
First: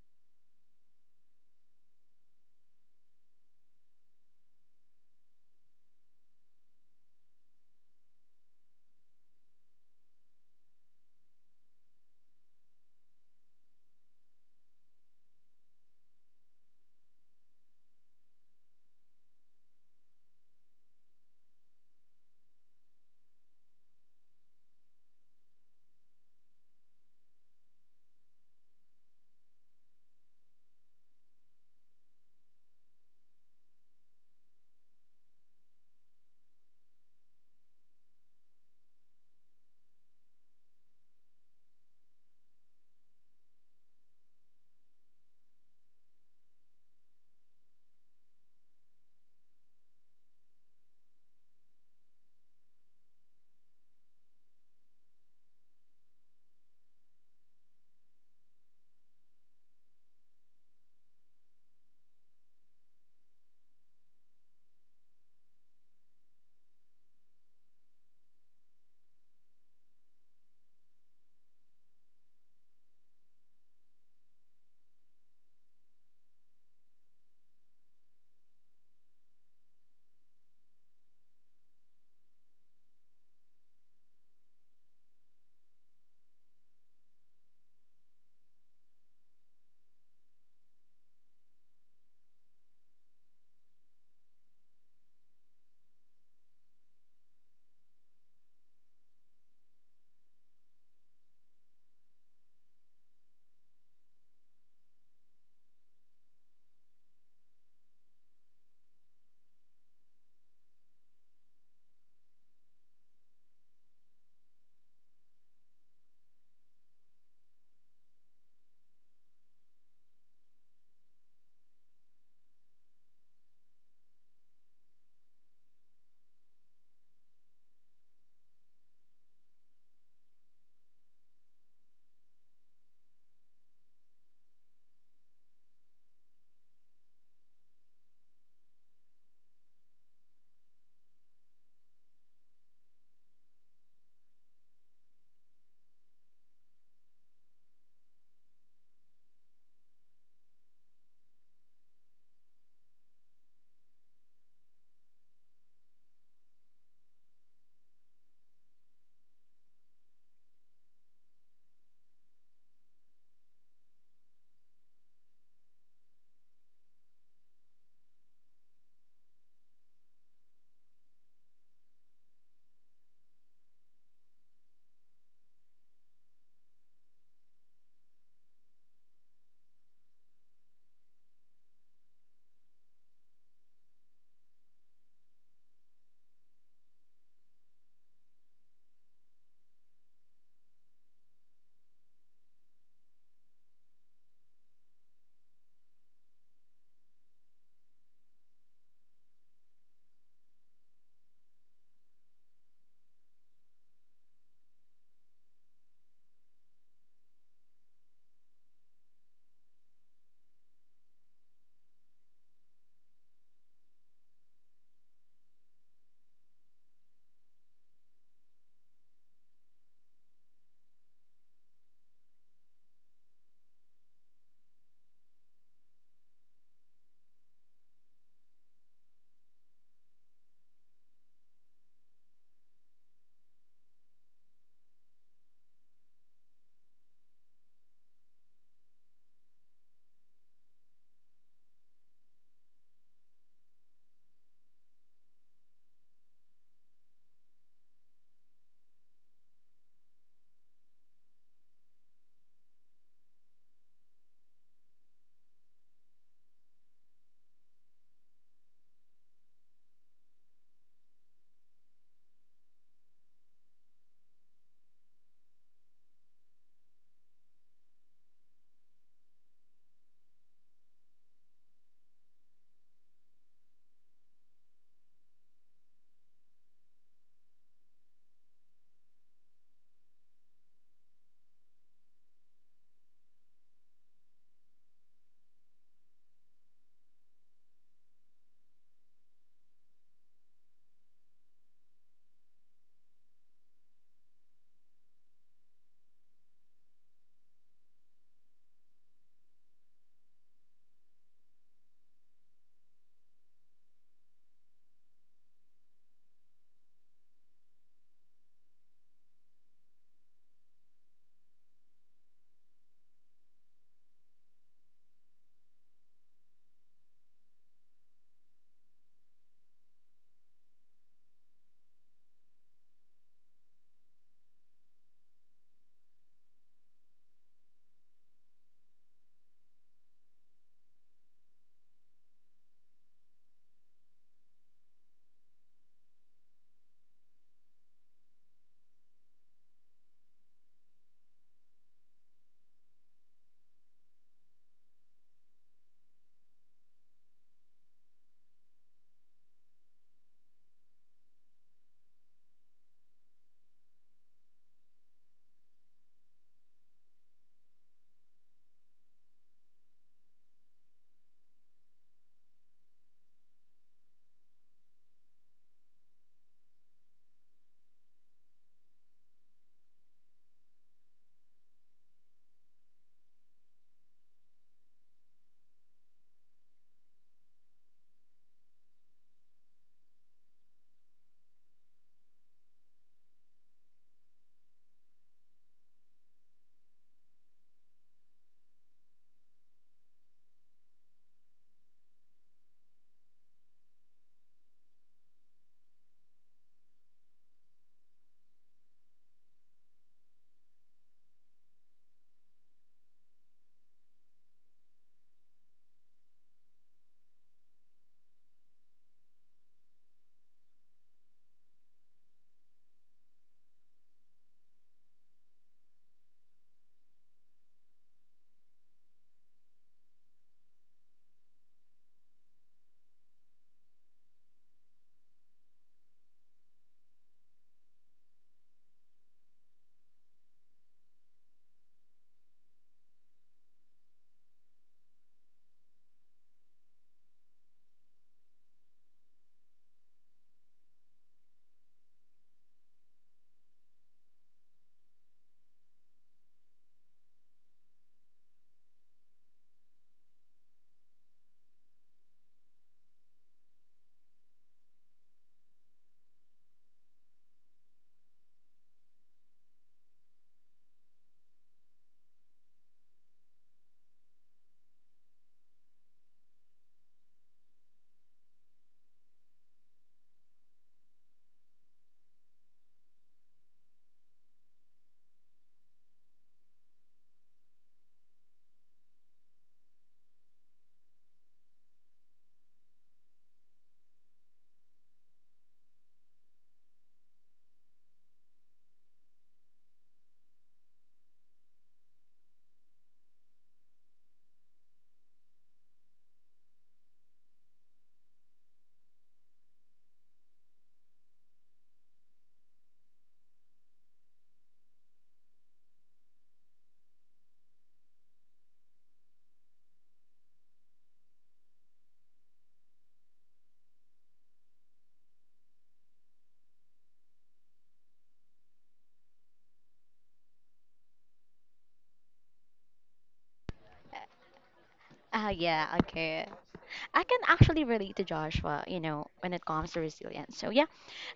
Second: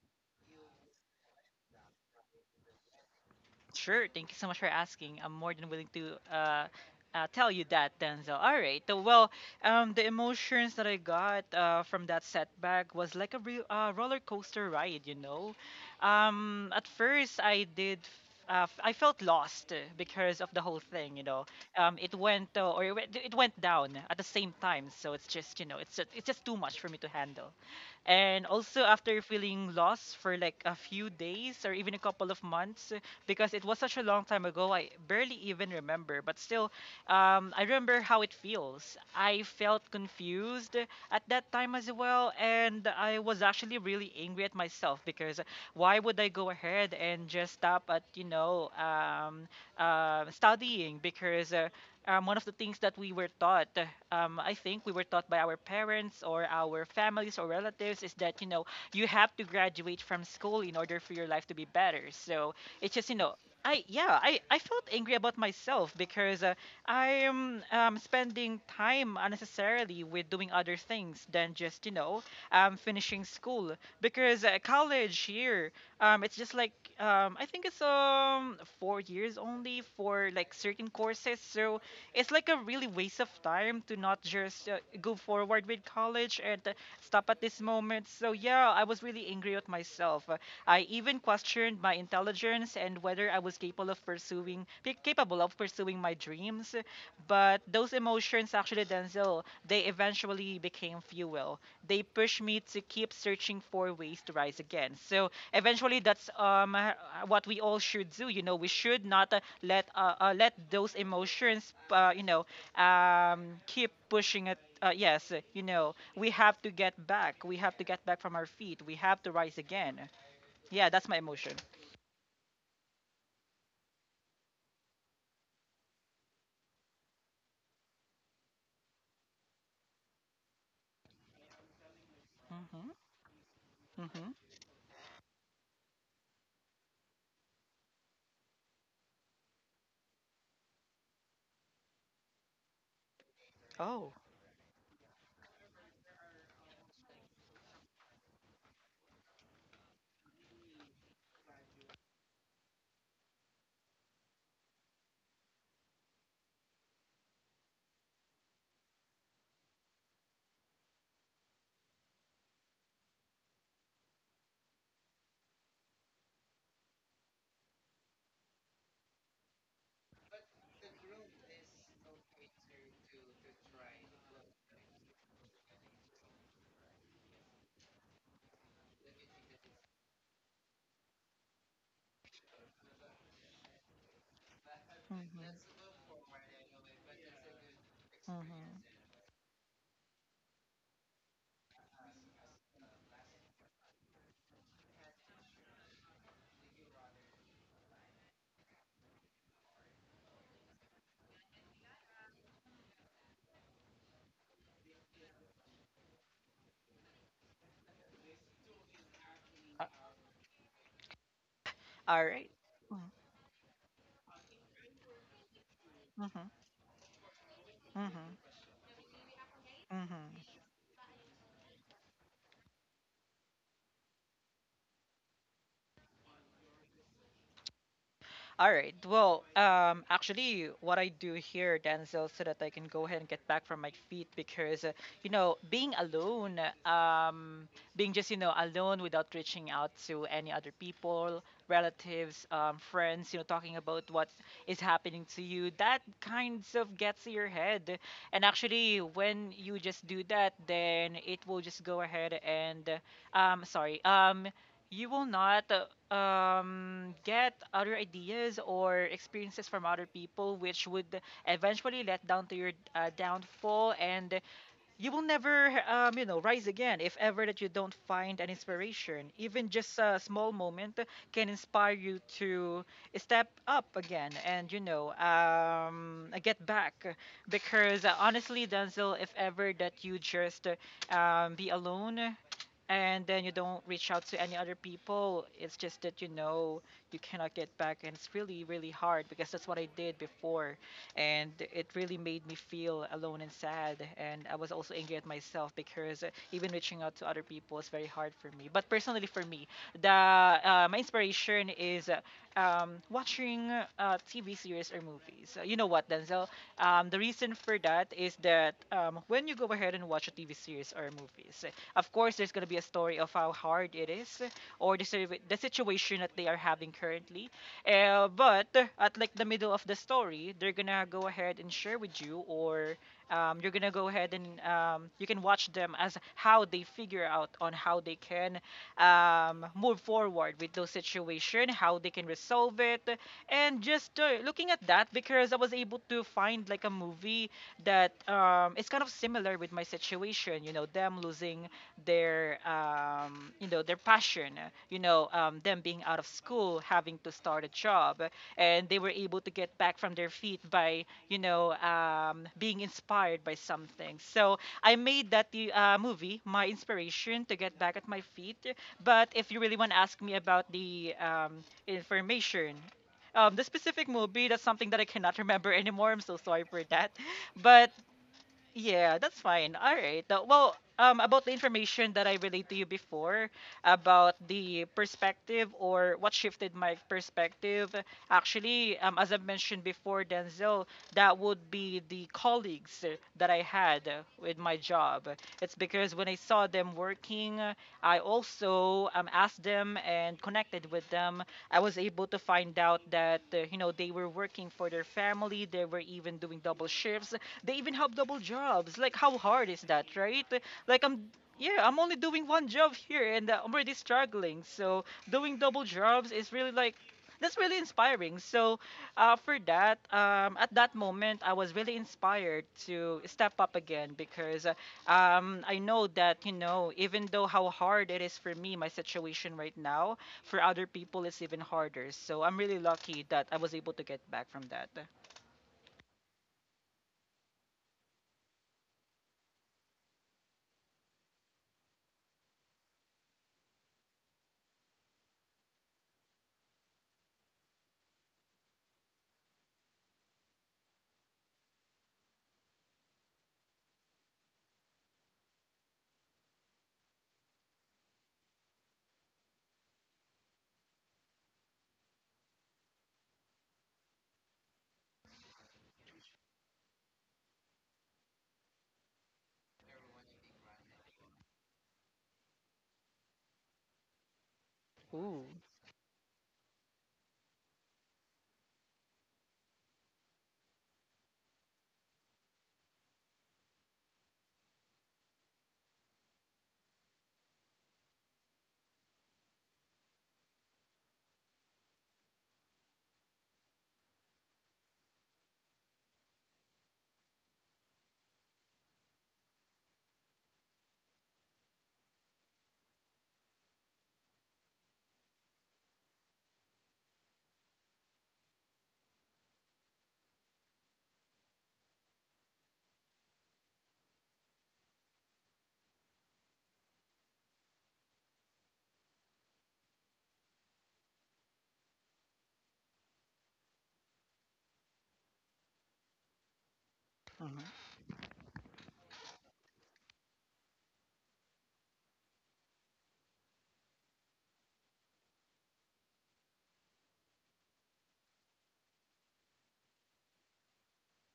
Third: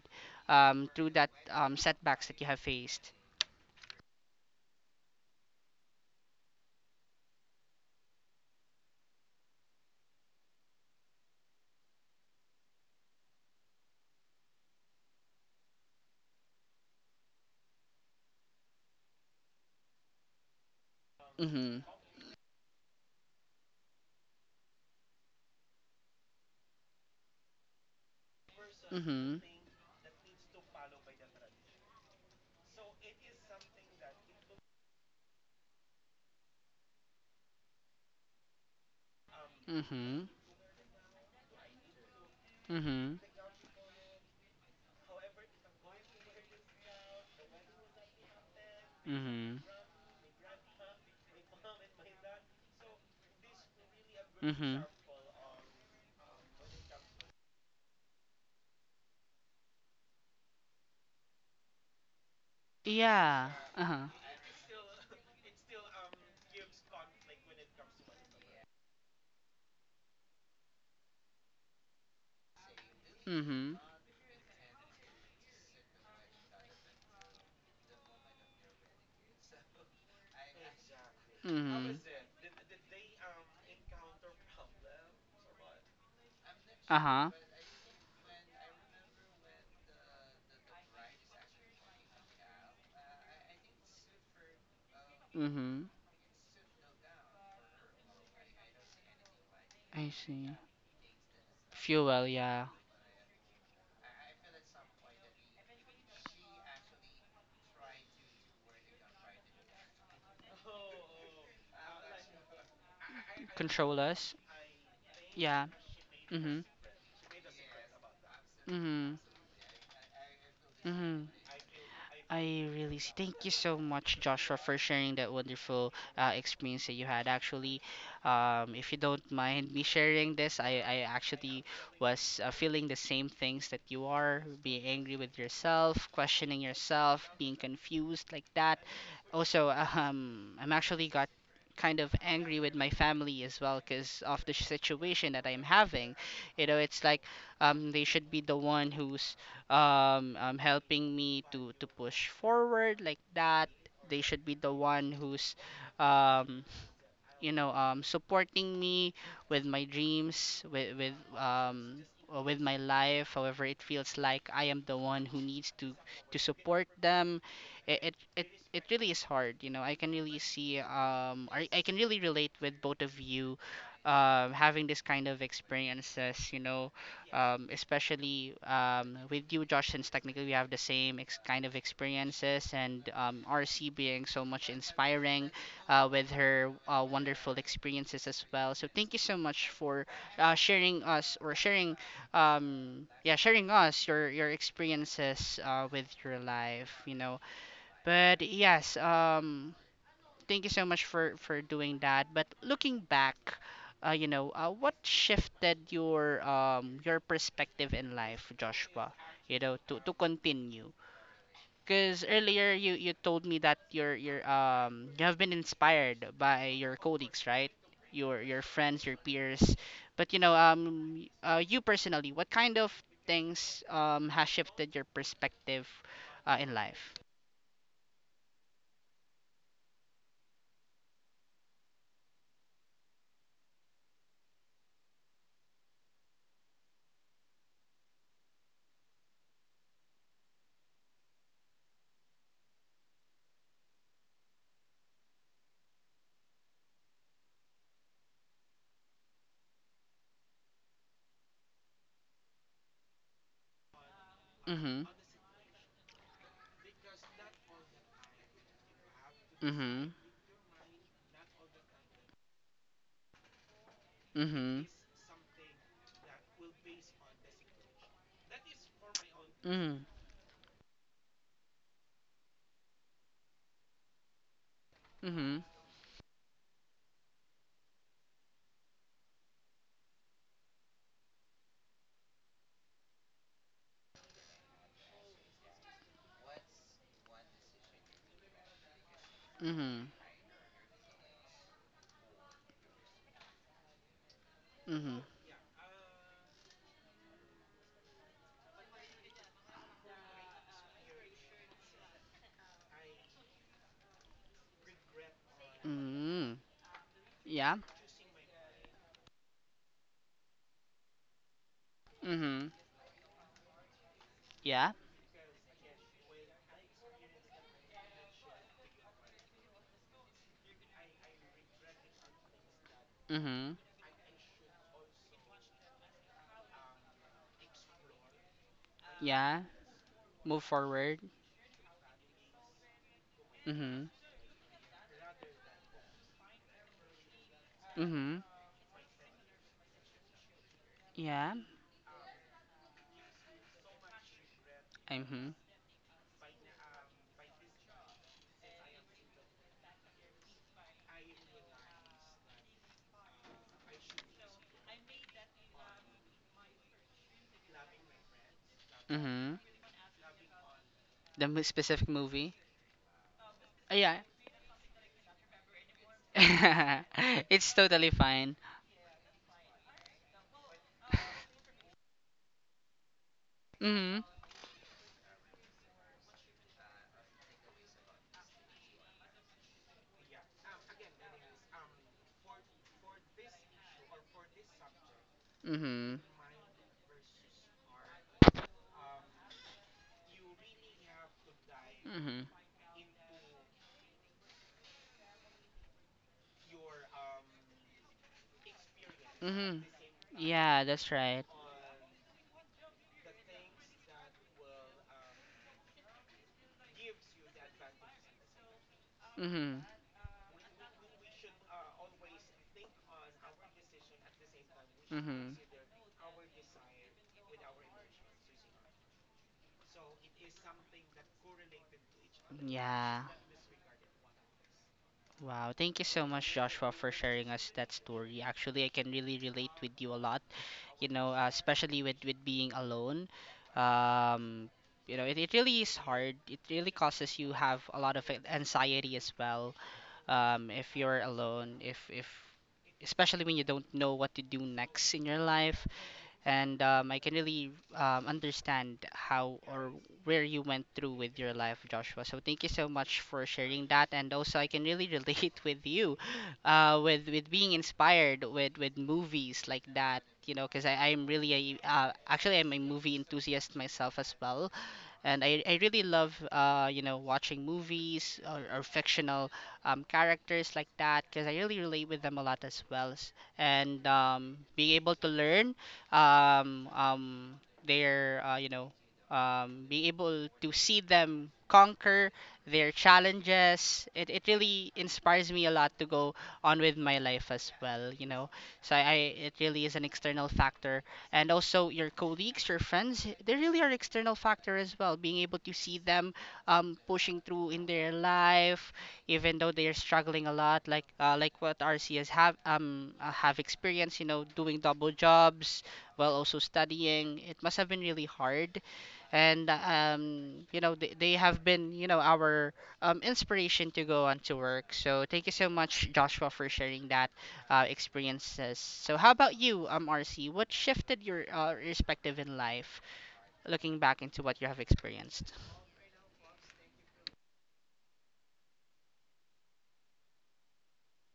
Speaker 1: through that setbacks that you have faced?
Speaker 2: Sure. Thank you so much for asking. I'm more than willing to tell you that, Denzel. All right. So, well, the emotions that I got from that setback was like a real roller coaster ride, you know. At first, I did. F- f- I felt lost because of the whole thing, you know.
Speaker 1: Mm-hmm.
Speaker 2: It went or it went down at the same time, so it's just you know, it's just too much for me to handle. And also after
Speaker 1: Mm-hmm.
Speaker 2: feeling lost for like a few days or even a couple of months, because it was such a long time ago. I barely even remember, but still, I remember how it feels. I felt
Speaker 1: Mm-hmm.
Speaker 2: confused at that time as well, and
Speaker 1: Mm-hmm.
Speaker 2: I was actually really angry at myself because why would I go ahead and just stop at you know
Speaker 1: Mm-hmm.
Speaker 2: studying because. One of the things that we were taught, I
Speaker 1: Mm-hmm.
Speaker 2: think we were taught by our parents or our families or relatives, is that you know you have to graduate from school in order for your life to be better. So it's just, you know,
Speaker 1: Yeah.
Speaker 2: I
Speaker 1: Uh-huh.
Speaker 2: yeah, I felt angry about myself because I'm spending time unnecessarily with doing other things than just, you know, finishing
Speaker 1: Mm-hmm.
Speaker 2: school because college here it's just like I think it's four years only for like certain courses. So
Speaker 1: Mm-hmm.
Speaker 2: it's like a really waste of time to not just go forward with college and stop
Speaker 1: Uh-huh.
Speaker 2: at this moment. So yeah, I was really angry with myself. I even questioned my intelligence and whether I was capable of
Speaker 1: Mm-hmm.
Speaker 2: pursuing my dreams. But those emotions actually Denzel, they
Speaker 1: I see.
Speaker 2: eventually became fuel. They
Speaker 1: Fuel,
Speaker 2: pushed me
Speaker 1: yeah.
Speaker 2: to keep searching for ways to rise again. So eventually that's what we all should do. You know, we should not let those emotions you know keep
Speaker 1: Control us.
Speaker 2: pushing it yes, you
Speaker 1: Yeah.
Speaker 2: know, we
Speaker 1: Mm-hmm.
Speaker 2: have to get back. We have to get back from our feet. We
Speaker 1: Mm-hmm.
Speaker 2: have to rise again. Yeah, that's my
Speaker 1: Mm-hmm.
Speaker 2: emotion.
Speaker 1: I really see. Thank you so much, Joshua, for sharing that wonderful experience that you had. Actually, if you don't mind me sharing this, I actually was feeling
Speaker 2: Mhm.
Speaker 1: the same things that you
Speaker 2: Mhm.
Speaker 1: are, being angry with yourself, questioning yourself, being confused like that. Also, I'm actually got kind of angry with my family as well
Speaker 2: Oh.
Speaker 1: because of the situation that I'm having. You know, it's like they should be the one who's helping me to push forward like that. They should be the one who's um, supporting me with my dreams with my life. However, it feels like I am the one who needs to support them. It it it, it really is hard. You know, I can really see. I can really relate with both of you having this kind of experiences, especially with you, Josh, since technically we have the same kind of experiences, and RC being so much
Speaker 2: Mhm.
Speaker 1: inspiring with her wonderful experiences as
Speaker 2: Mhm.
Speaker 1: well. So thank you so much for sharing us or sharing, yeah, sharing us your experiences with your life. You know, but yes, thank you so much for doing that. But looking back, what shifted your perspective in life, Joshua? You know, to continue. Because
Speaker 2: All right.
Speaker 1: earlier you
Speaker 2: Mhm.
Speaker 1: told me that you have been inspired by your colleagues, right?
Speaker 2: Mhm.
Speaker 1: Your friends, your peers. But you
Speaker 2: Mhm.
Speaker 1: know, you personally, what kind of things has shifted your perspective in life?
Speaker 2: All right. Well, actually, what I do here, Denzel, so that I can go ahead and get back from my feet, because you know, being alone, being just you know alone without reaching out to any other people, relatives, friends, you know, talking about what is happening to you, that kind of gets to your head. And actually, when you just do that, then it will just go ahead and, um, sorry, um,
Speaker 1: Mhm.
Speaker 2: you will not get other ideas or experiences from other
Speaker 1: Mhm.
Speaker 2: people, which would eventually let down to your downfall and
Speaker 1: Mhm.
Speaker 2: you will never you know rise again if ever that you don't find an inspiration even just
Speaker 1: Mhm.
Speaker 2: a small moment can inspire you to step up again and you know
Speaker 1: Mhm.
Speaker 2: get back because honestly Denzel if ever that you just be alone and then you don't reach out to any other people it's just that you know you cannot get back and it's really really hard because that's what I
Speaker 1: Mhm.
Speaker 2: did before and it really made me feel alone and sad and I was also angry
Speaker 1: Mhm.
Speaker 2: at myself because even reaching out to other people is very hard for me but personally for me the my inspiration is watching TV series or movies. You know what Denzel,
Speaker 1: Mhm.
Speaker 2: the reason
Speaker 1: Yeah.
Speaker 2: for that is that when you go ahead and watch a TV series or movies of course there's going to
Speaker 1: Mhm.
Speaker 2: be a story of how hard it is
Speaker 1: Yeah.
Speaker 2: or the situation that they are having currently but at like the middle of the story, they're gonna go ahead and share with you, or you're
Speaker 1: Mhm.
Speaker 2: gonna go ahead and you can watch them as how they figure out on how they can
Speaker 1: Yeah.
Speaker 2: move forward
Speaker 1: Move
Speaker 2: with those
Speaker 1: forward.
Speaker 2: situation, how they can resolve it, and
Speaker 1: Mhm.
Speaker 2: just looking at that because I was able to find like a movie that
Speaker 1: Mhm.
Speaker 2: is kind of similar with my situation. You know, them
Speaker 1: Yeah.
Speaker 2: losing their you know their passion you know
Speaker 1: Mhm.
Speaker 2: them being out of school having to start a job and they were able to get back from their feet by you know being inspired by something so I made that the movie my inspiration to get back at my feet. But if
Speaker 1: Mhm.
Speaker 2: you really want to ask me about the
Speaker 1: The specific movie?
Speaker 2: information the specific
Speaker 1: Yeah.
Speaker 2: movie, that's something that I cannot remember anymore. I'm so sorry for that.
Speaker 1: It's
Speaker 2: But
Speaker 1: totally fine.
Speaker 2: yeah, that's fine. All right. Well, about the information that I relayed to you before
Speaker 1: Mhm.
Speaker 2: about the perspective or what shifted my perspective, actually, as I mentioned before, Denzel, that would be the colleagues that I had with my job. It's because
Speaker 1: Mhm.
Speaker 2: when I saw them working, I also asked them and connected with them. I was able to
Speaker 1: Mhm.
Speaker 2: find out that, you know, they were working for their family, they were even doing double shifts, they even have double jobs. Like how hard is
Speaker 1: Mhm.
Speaker 2: that, right?
Speaker 1: Yeah,
Speaker 2: Like
Speaker 1: that's
Speaker 2: I'm
Speaker 1: right.
Speaker 2: yeah, I'm only doing one job here and I'm already struggling. So doing double jobs is really like that's really inspiring. So for
Speaker 1: Mhm.
Speaker 2: that, at that moment, I was really inspired to step up again because
Speaker 1: Mhm.
Speaker 2: I know that, you know, even though how hard it is for me, my situation right now, for other people, it's even harder. So I'm really
Speaker 1: Yeah.
Speaker 2: lucky that I was able to get back from that.
Speaker 1: Wow. Thank you so much, Joshua, for sharing us that story. Actually, I can really relate with you a lot. You know, especially with being alone. Um, it really is hard. It really causes you have a lot of anxiety as well. If you're alone, if especially when you don't know what to do next in your life. And I can really understand how or where you went through with your life, Joshua. So thank you so much for sharing that. And also, I can really relate with you, with being inspired with movies like that. You know, because I'm really a actually I'm a movie enthusiast myself as well, and
Speaker 2: Ooh.
Speaker 1: I really love watching movies , or fictional characters like that, because I really relate with them a lot as well. And being able to learn um, um, their being able to see them conquer their challenges, it really inspires me a lot to go on with my life as well. So I it really is an external factor. And also your colleagues, your friends. They really are external factor as well. Being able to see them pushing through in their life, even though they are struggling a lot, like what RCS have experienced. You know, doing double jobs while also studying. It must have been really hard. And um you know they, they have been our inspiration to go on to work. So thank you so much, Joshua, for sharing that
Speaker 2: Hmm.
Speaker 1: experiences. So how about you, RC, what shifted your perspective in life, looking back into what you have
Speaker 3: Ah,
Speaker 1: experienced?
Speaker 3: yeah, okay. I can actually relate to Joshua, you know, when it comes to resilience. So yeah,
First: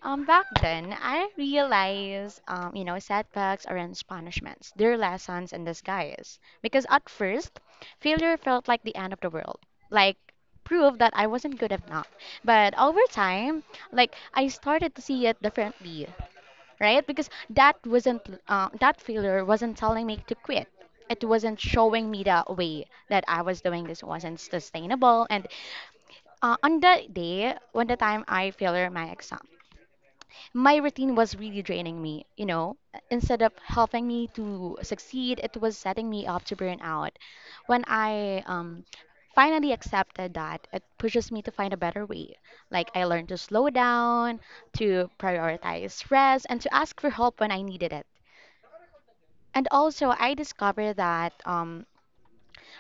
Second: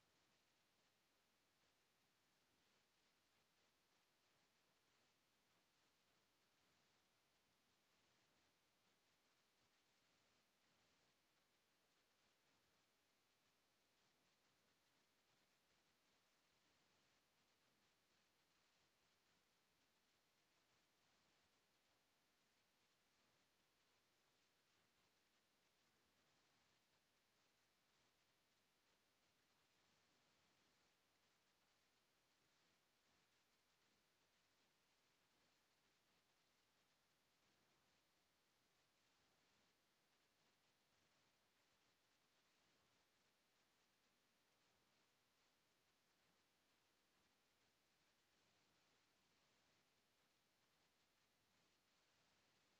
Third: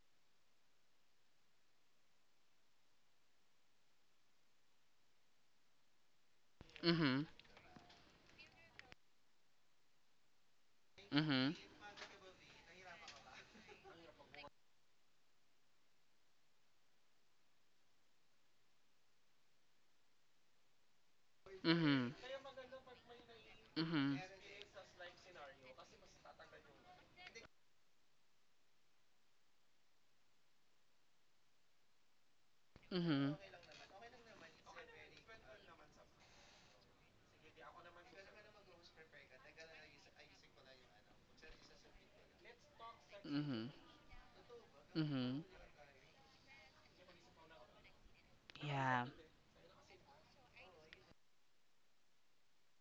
Speaker 3: back then I realized, setbacks aren't punishments; they're lessons in disguise. Because at
Speaker 1: Mm-hmm.
Speaker 3: first, failure felt like the end of the world, like proof that I
Speaker 1: Mm-hmm.
Speaker 3: wasn't good enough. But over time, like I started to see it differently, right? Because that failure wasn't telling me to quit. It wasn't showing
Speaker 1: Mm-hmm.
Speaker 3: me the way that I was doing this
Speaker 1: Mm-hmm.
Speaker 3: wasn't sustainable. And on the day, when the time I failed my exam, my routine was really draining me. You know,
Speaker 1: Mm-hmm.
Speaker 3: instead of helping me to succeed, it was setting me up to burn out. When I finally accepted that, it pushes me to find a better way. Like I learned to
Speaker 1: Mm-hmm.
Speaker 3: slow down, to
Speaker 1: Mm-hmm.
Speaker 3: prioritize rest, and to ask for help when I needed it.
Speaker 1: Yeah.
Speaker 3: And also, I discovered that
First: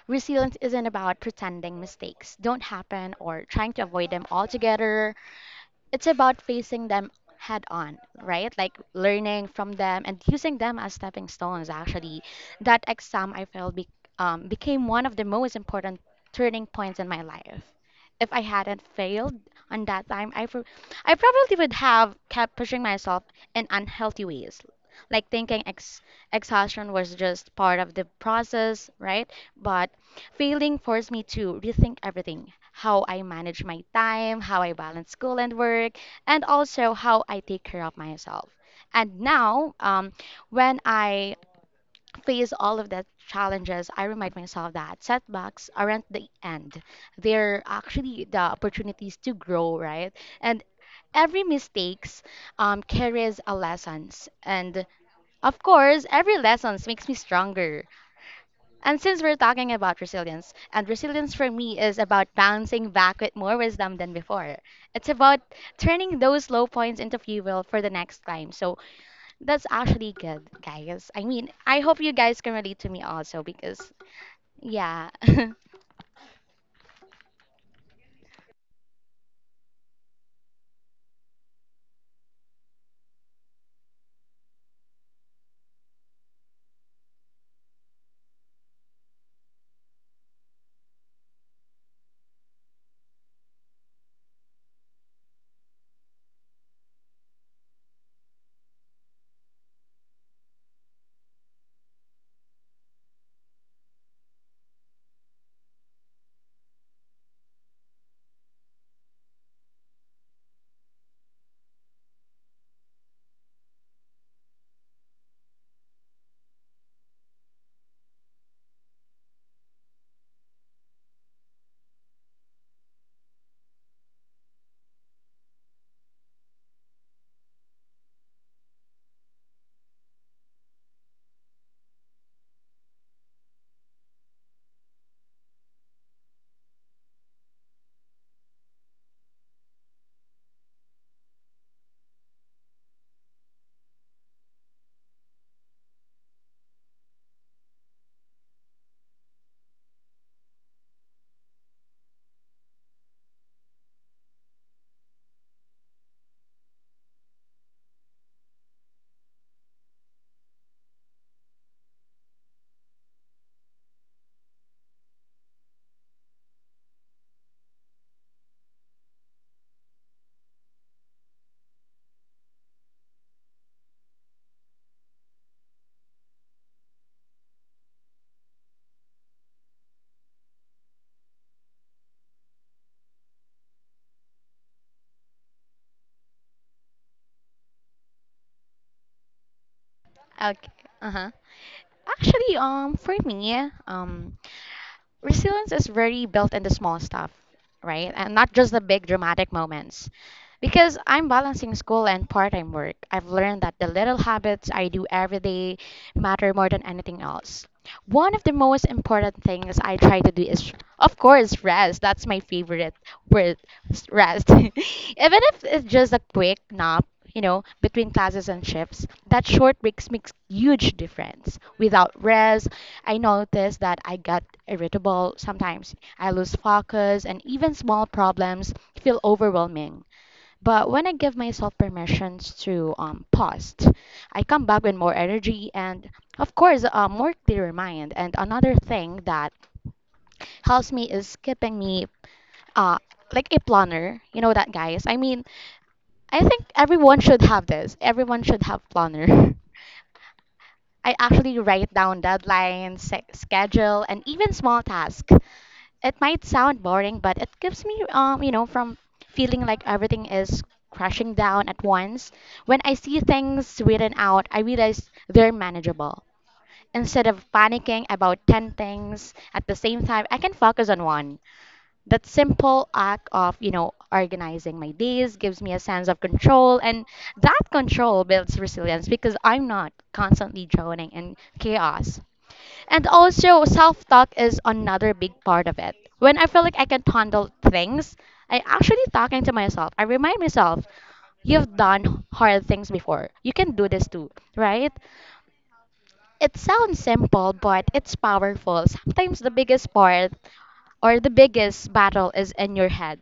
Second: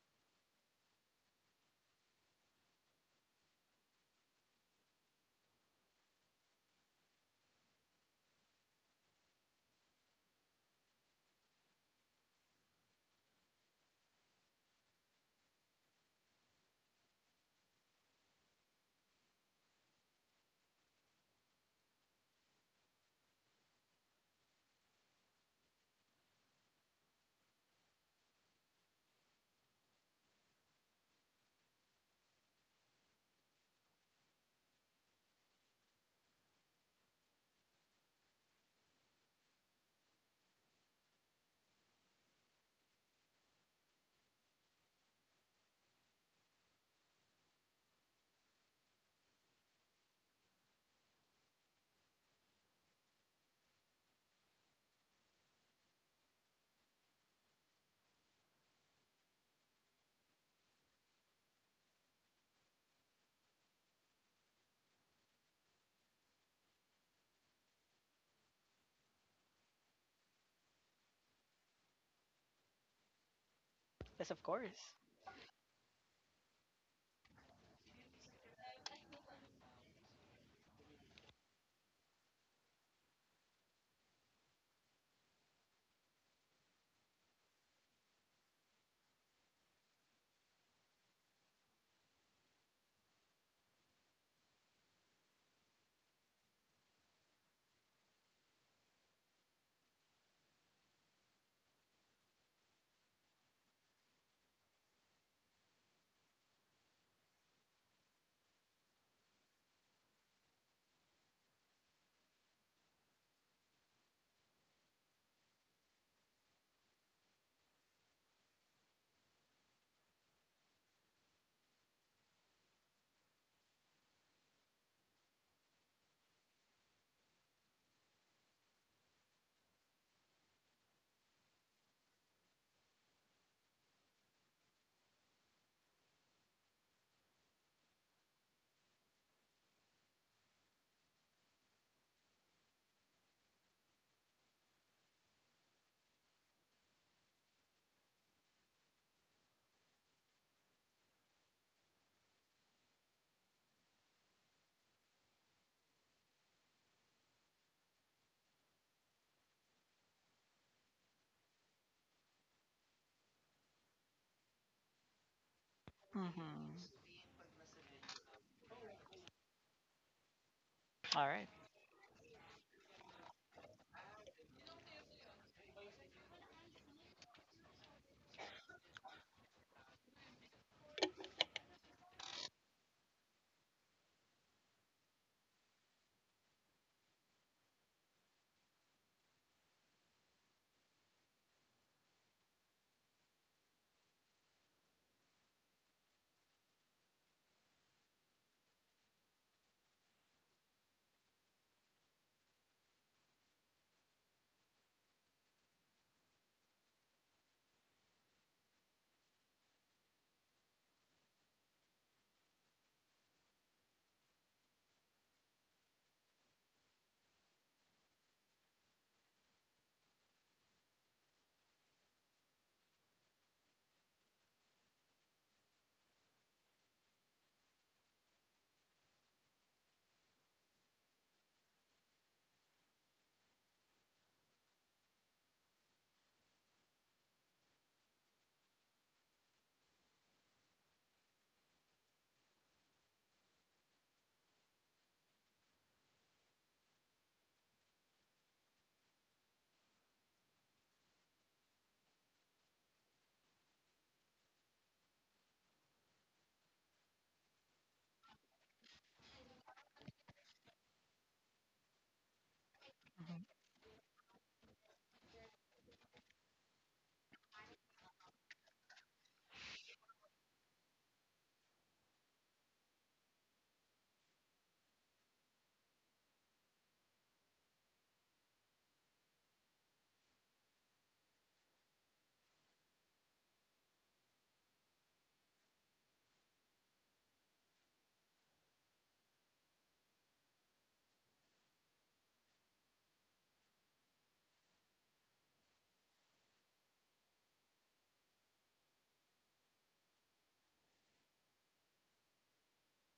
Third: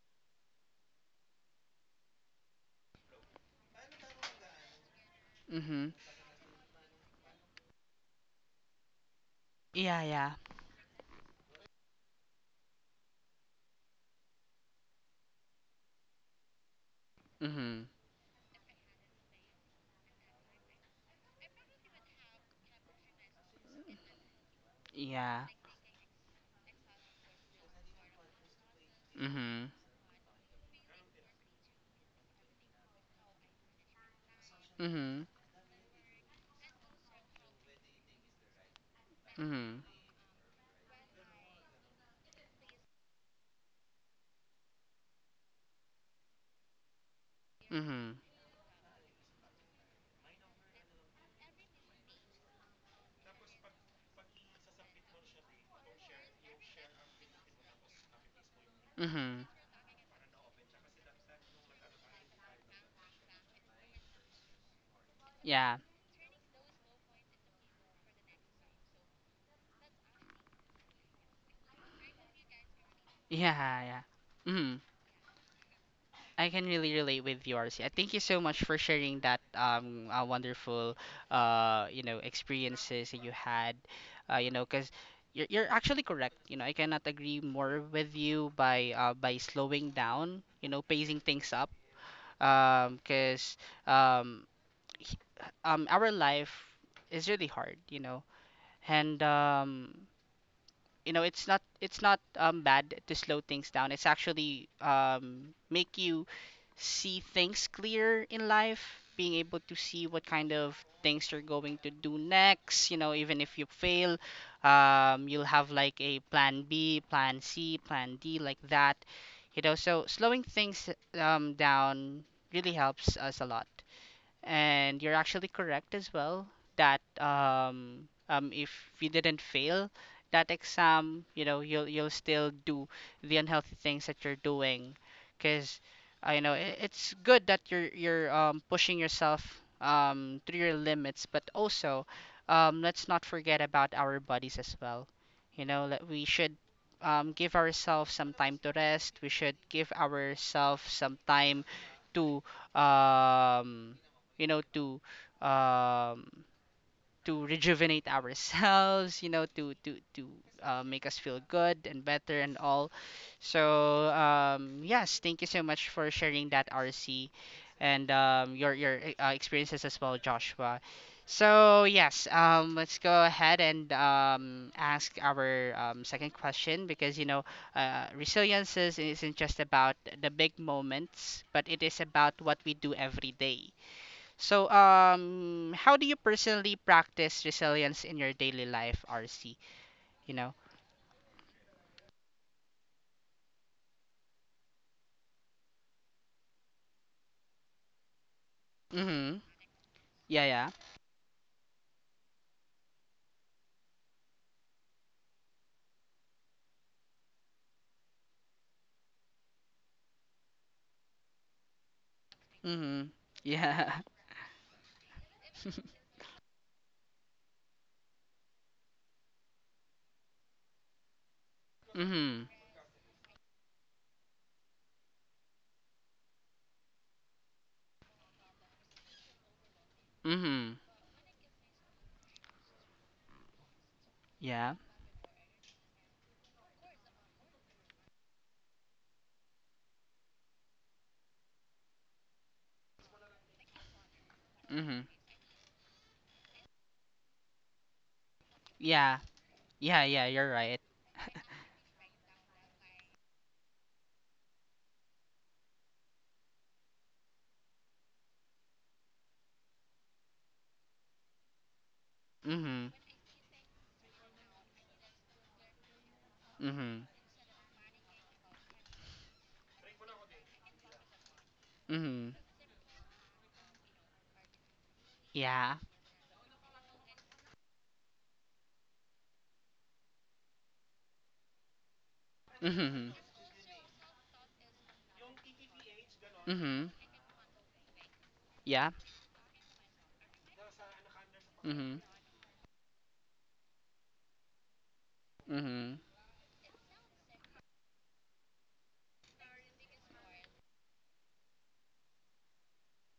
Speaker 3: resilience isn't about pretending mistakes don't happen or trying to avoid them altogether.
Speaker 1: Mm-hmm.
Speaker 3: It's about facing them head on, right? Like learning from
Speaker 1: Yeah.
Speaker 3: them and
Speaker 1: Yeah.
Speaker 3: using them as stepping stones, actually. That exam I failed became one of the most important turning points in my life.
Speaker 1: Mm-hmm.
Speaker 3: If I hadn't failed on that time, I probably would have kept pushing myself in unhealthy ways, like
Speaker 1: Yeah.
Speaker 3: thinking exhaustion was just part of the process, right?
Speaker 1: Mm-hmm.
Speaker 3: But failing forced me to rethink everything: how I manage my time, how I balance
Speaker 1: Mm-hmm.
Speaker 3: school and work, and also how I take care of myself. And now,
Speaker 1: Mm-hmm.
Speaker 3: when I face all of the challenges, I remind myself that setbacks aren't the end. They're
Speaker 1: Mm-hmm.
Speaker 3: actually the opportunities to grow, right? And every mistakes carries a lessons. And of course, every lessons makes me stronger. And since we're
Speaker 1: Mm-hmm.
Speaker 3: talking about resilience, and resilience for me is about bouncing back with more wisdom than before. It's about
Speaker 1: Yeah.
Speaker 3: turning those low points into fuel for the next time. So that's actually good, guys. I mean, I hope you guys can relate to me also
Speaker 1: Yeah,
Speaker 3: because,
Speaker 1: yeah.
Speaker 2: Yes, of
Speaker 1: Hmm.
Speaker 2: course.
Speaker 3: yeah. Okay.
Speaker 1: I can really relate with you, RC. Thank you so much for sharing that wonderful experiences that you had, because you're actually correct. You know, I cannot agree more with you by slowing down. You know, pacing things up. Because um h- our life is really hard. You know and. You know, it's not bad to slow things down. It's actually make you see things clear in life, being able to see what kind of things you're going to do next. You know, even if you fail, you'll have like a plan B, plan C, plan D, like that. You know, so slowing things down really helps us a lot. And you're actually correct as well that if you didn't fail that exam, you know, you'll still do the unhealthy things that you're doing, because I know it's good that you're pushing yourself to your limits, but also let's not forget about our bodies as well. You know, that we should give ourselves some time to rest. We should give ourselves some time to um, you know to um, to rejuvenate ourselves, you know, to make us feel good and better and all. So yes, thank you so much for sharing that,
Speaker 2: Mm-hmm.
Speaker 1: RC, and your experiences as well, Joshua.
Speaker 2: All right.
Speaker 1: So yes, let's go ahead and ask our second question, because you know, resilience isn't just about the big moments, but it is about what we do every day. So, how do you personally practice resilience in your daily life, RC? You
Speaker 3: Uh
Speaker 1: know?
Speaker 3: huh. Actually, for me, resilience is very built in the small stuff, right? And not just the big
Speaker 1: Mm-hmm.
Speaker 3: dramatic moments.
Speaker 1: Yeah, yeah.
Speaker 3: Because I'm balancing school and part time work, I've learned that the little habits I do every day matter more than anything else. One of the most important things I try to do is, of course, rest. That's my favorite
Speaker 1: Mm-hmm.
Speaker 3: word,
Speaker 1: Yeah.
Speaker 3: rest. Even if it's just a quick nap, you know, between classes and shifts, that short breaks makes huge difference. Without
Speaker 1: Mm-hmm.
Speaker 3: rest, I noticed that I get irritable sometimes. I lose focus, and even small problems feel overwhelming.
Speaker 1: Mm-hmm.
Speaker 3: But when I give myself permissions to pause, I come
Speaker 1: Yeah.
Speaker 3: back with more energy and, of course, a more clear mind. And another thing that helps me is keeping me uh, like a planner. You know that, guys?
Speaker 1: Mm-hmm.
Speaker 3: I mean, I think everyone should have this. Everyone should have
Speaker 1: Yeah.
Speaker 3: planner.
Speaker 1: Yeah, yeah, you're right.
Speaker 3: I actually write down deadlines, schedule, and even small tasks. It might sound boring, but it gives me, you know, from feeling like everything is crashing down at once. When
Speaker 1: Mm-hmm.
Speaker 3: I see things written out, I realize they're manageable.
Speaker 1: Mm-hmm.
Speaker 3: Instead of panicking about 10 things at the same time, I can focus on one. That
Speaker 1: Mm-hmm.
Speaker 3: simple act of, you know, organizing my days gives me
Speaker 1: Yeah.
Speaker 3: a sense of control, and that control builds resilience because I'm not constantly drowning in chaos. And
Speaker 1: Mm-hmm.
Speaker 3: also, self talk is another big part of it. When I feel like I
Speaker 1: Mm-hmm.
Speaker 3: can handle things, I
Speaker 1: Yeah.
Speaker 3: actually talking to myself. I remind myself, you've
Speaker 1: Mm-hmm.
Speaker 3: done hard things before. You can do this too, right?
Speaker 1: Mm-hmm.
Speaker 3: It sounds simple, but it's powerful. Sometimes the biggest part or the biggest battle is in your head.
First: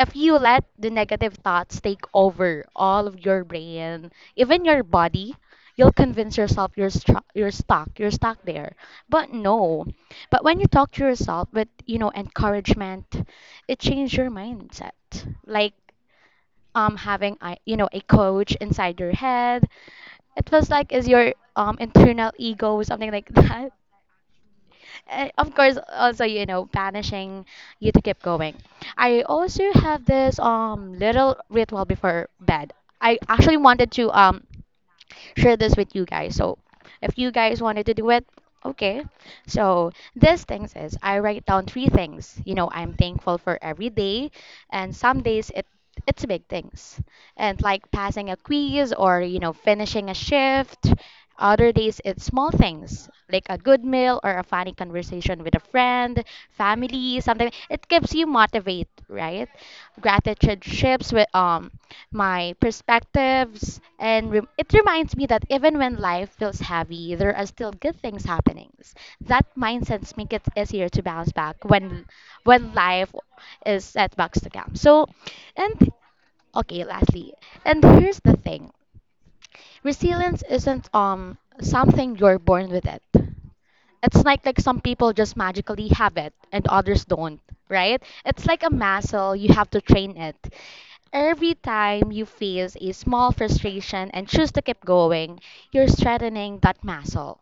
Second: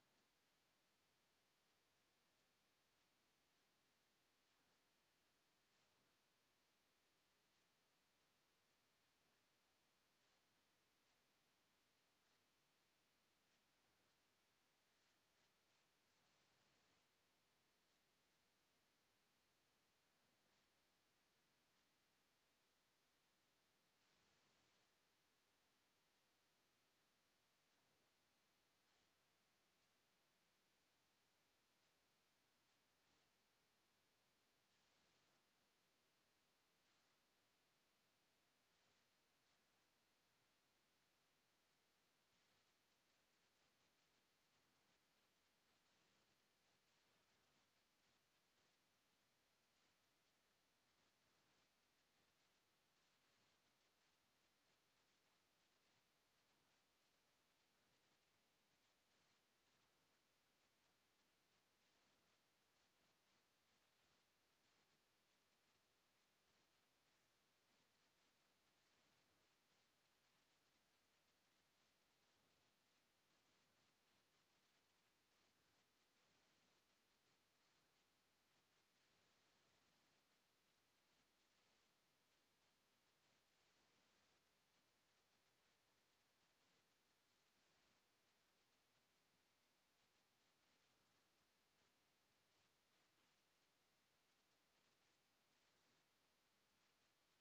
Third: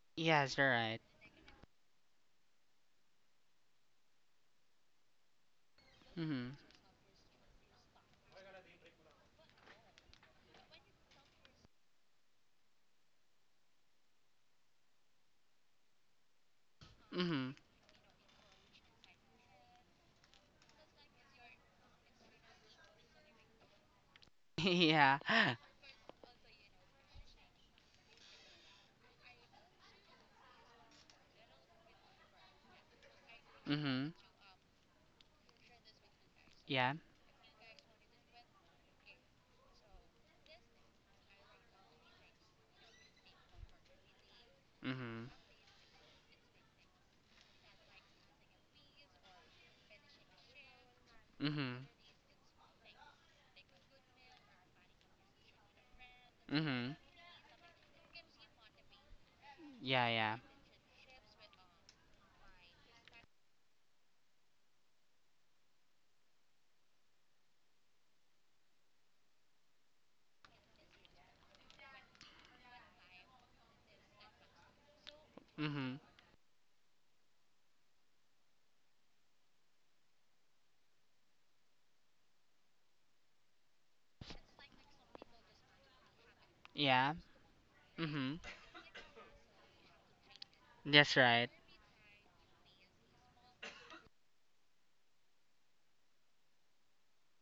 Speaker 3: If you
Speaker 1: Yes,
Speaker 3: let
Speaker 1: you're
Speaker 3: the
Speaker 1: right.
Speaker 3: negative thoughts take over all of your brain, even your body, you'll convince
Speaker 1: Mm-hmm.
Speaker 3: yourself you're stuck there. But no. But when you talk to yourself with, you know, encouragement, it changes your mindset. Like having
Speaker 1: Mm-hmm.
Speaker 3: I a coach inside your head. It feels like is your internal ego, something like that.
Speaker 1: Yeah.
Speaker 3: Of course, also, banishing you to keep going. I also have this little ritual before bed. I actually wanted to
Speaker 1: Mm-hmm.
Speaker 3: share this with you guys, so
Speaker 1: Yeah.
Speaker 3: if you guys wanted to do it, okay, so this thing is I write down three things, you know, I'm thankful for every day. And some
Speaker 1: Mm-hmm.
Speaker 3: days it's big things, and like passing a quiz or you know finishing a shift. Other
Speaker 1: Mm-hmm.
Speaker 3: days, it's small things like a good meal or a funny conversation with a friend,
Speaker 1: Mm-hmm.
Speaker 3: family, something. It keeps you motivated, right?
Speaker 1: Yeah, yeah.
Speaker 3: Gratitude shifts with my perspectives, and it reminds me that even when life feels heavy, there are still good things happening. That mindset makes it easier to bounce back when life is setbacks to come. So, and
Speaker 1: Mm-hmm.
Speaker 3: okay, lastly, and here's the thing. Resilience isn't something you're born with it. It's like some people just magically have it and others
Speaker 1: Yeah.
Speaker 3: don't, right?
Speaker 1: Mhm.
Speaker 3: It's like a muscle, you have to train it.
Speaker 1: That's right.
Speaker 3: Every time you face a small frustration and choose to keep going, you're strengthening that muscle.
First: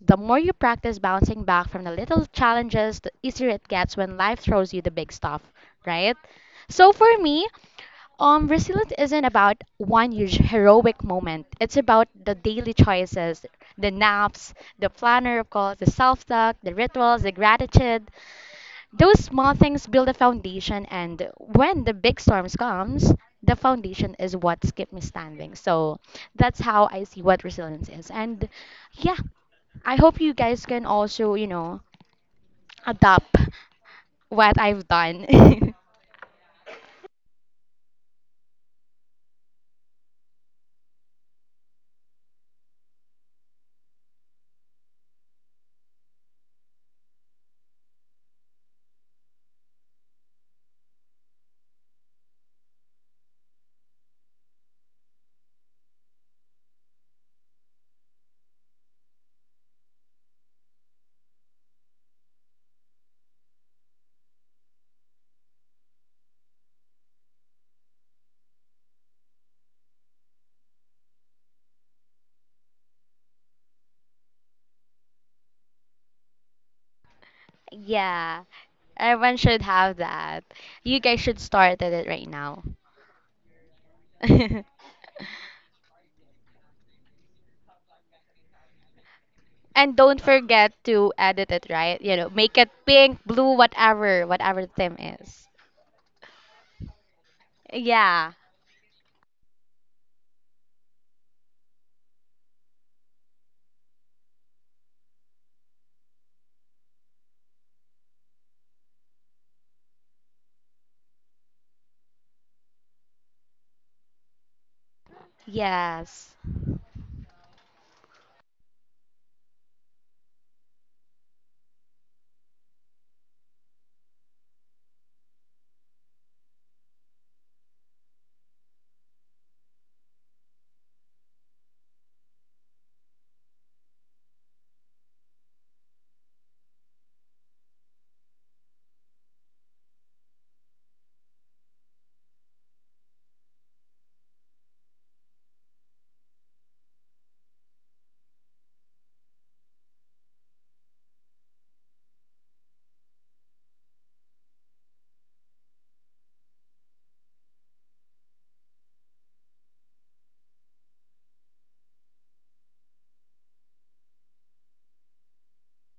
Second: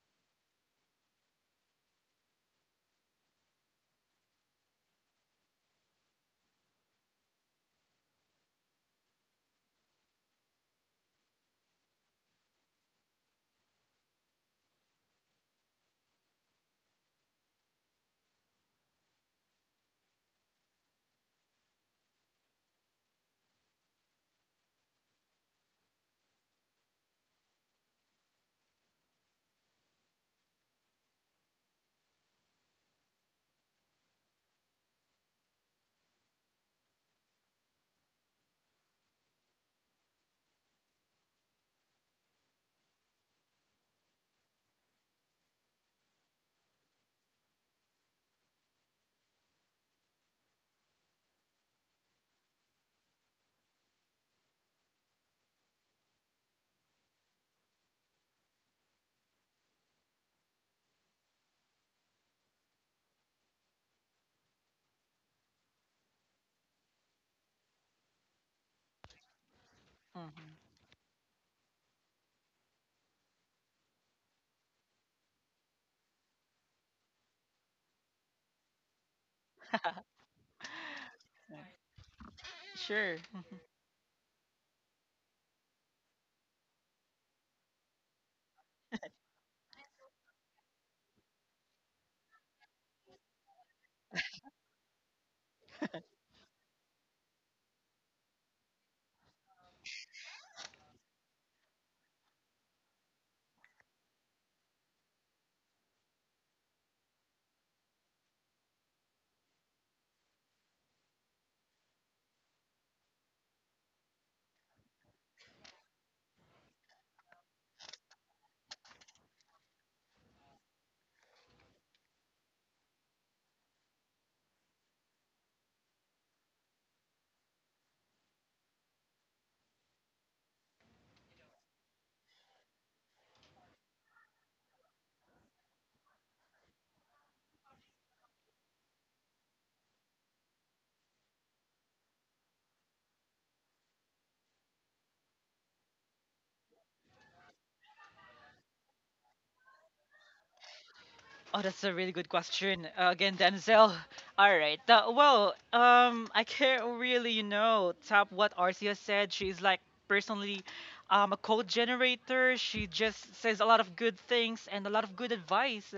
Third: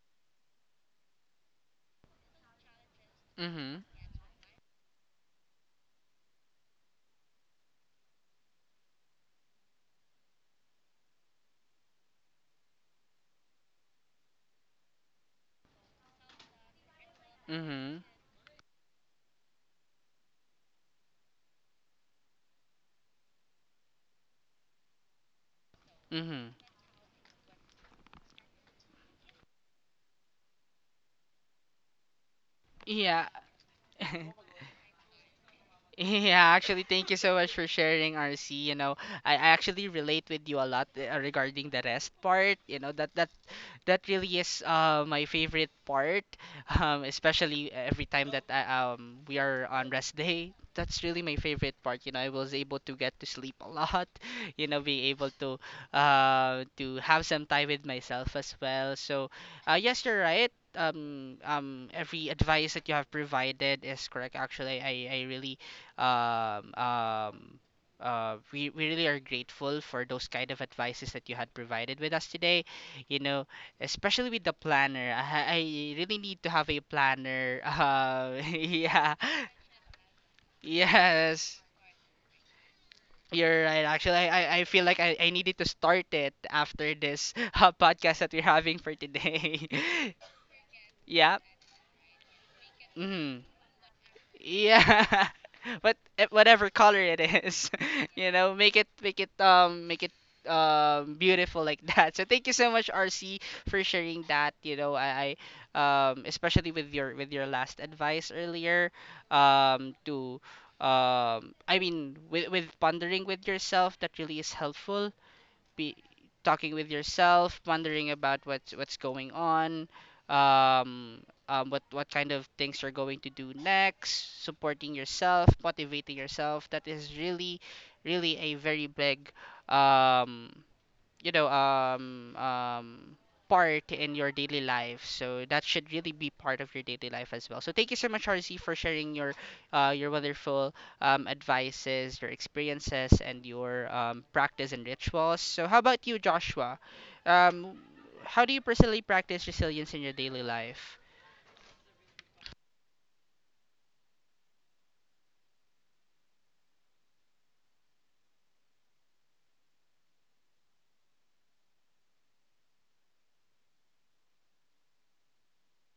Speaker 3: The more you practice bouncing back from the little challenges, the easier it
Speaker 1: Mhm.
Speaker 3: gets when life throws you the big stuff, right? So for me, resilience isn't about one huge heroic moment. It's about the daily choices, the naps, the planner, of course, the self-talk, the rituals, the
Speaker 1: Mhm.
Speaker 3: gratitude. Those small things build a foundation, and when the big storms comes, the foundation is what's kept me standing. So
Speaker 1: Mhm.
Speaker 3: that's how I see what resilience is. And yeah, I hope you guys can also,
Speaker 1: Yeah.
Speaker 3: adopt what I've done.
Speaker 1: Yeah, actually, thank you so much for sharing, RC. You know, I actually relate with you a lot regarding the rest part. You know, that really is my favorite part, especially every time that we are on rest day. That's really my favorite part. You know, I was able to get to sleep a lot. You know, being able to have some time with myself as well. So, yes, you're right. Every advice that you have provided is correct. Actually, um, um, we really are grateful for
Speaker 2: Mm-hmm.
Speaker 1: those kind
Speaker 2: Mm-hmm.
Speaker 1: of advices that you had provided with us today. You know, especially with the planner. I really need to have a planner.
Speaker 3: Yeah,
Speaker 1: Yeah.
Speaker 3: everyone should have that. You guys should
Speaker 1: Yes.
Speaker 3: start at it right now.
Speaker 2: Sure. Mhm.
Speaker 1: You're right. Actually, I feel like I needed to start it after this podcast that we're having for today.
Speaker 3: And don't forget to
Speaker 1: yeah.
Speaker 3: edit it, right? You know, make it pink,
Speaker 1: Mm.
Speaker 3: blue, whatever, whatever the theme
Speaker 1: Yeah.
Speaker 3: is.
Speaker 1: But whatever color it is,
Speaker 3: Yeah.
Speaker 1: you know, make it make it make it beautiful like that. So thank you so much, RC, for sharing that, you know. I especially with your last advice earlier to I mean with pondering with yourself, that really is helpful. Be
Speaker 3: Yes.
Speaker 1: Talking with yourself, pondering about what's going on, um, what kind of things you're going to do next, supporting yourself, motivating yourself. That is really, really a very big um, you know um um part in your daily life, so that should really be part of your daily life as well. So thank you so much, RC, for sharing your wonderful advices, your experiences, and your practice and rituals. So how about you, Joshua, um, how do you personally practice resilience in your daily life?
Speaker 2: Oh, that's a really good question. Again, Denzel. All right. I can't really, you know, top what Arcia said. She's like personally, a code generator. She just says a lot of good things and a lot of good advice.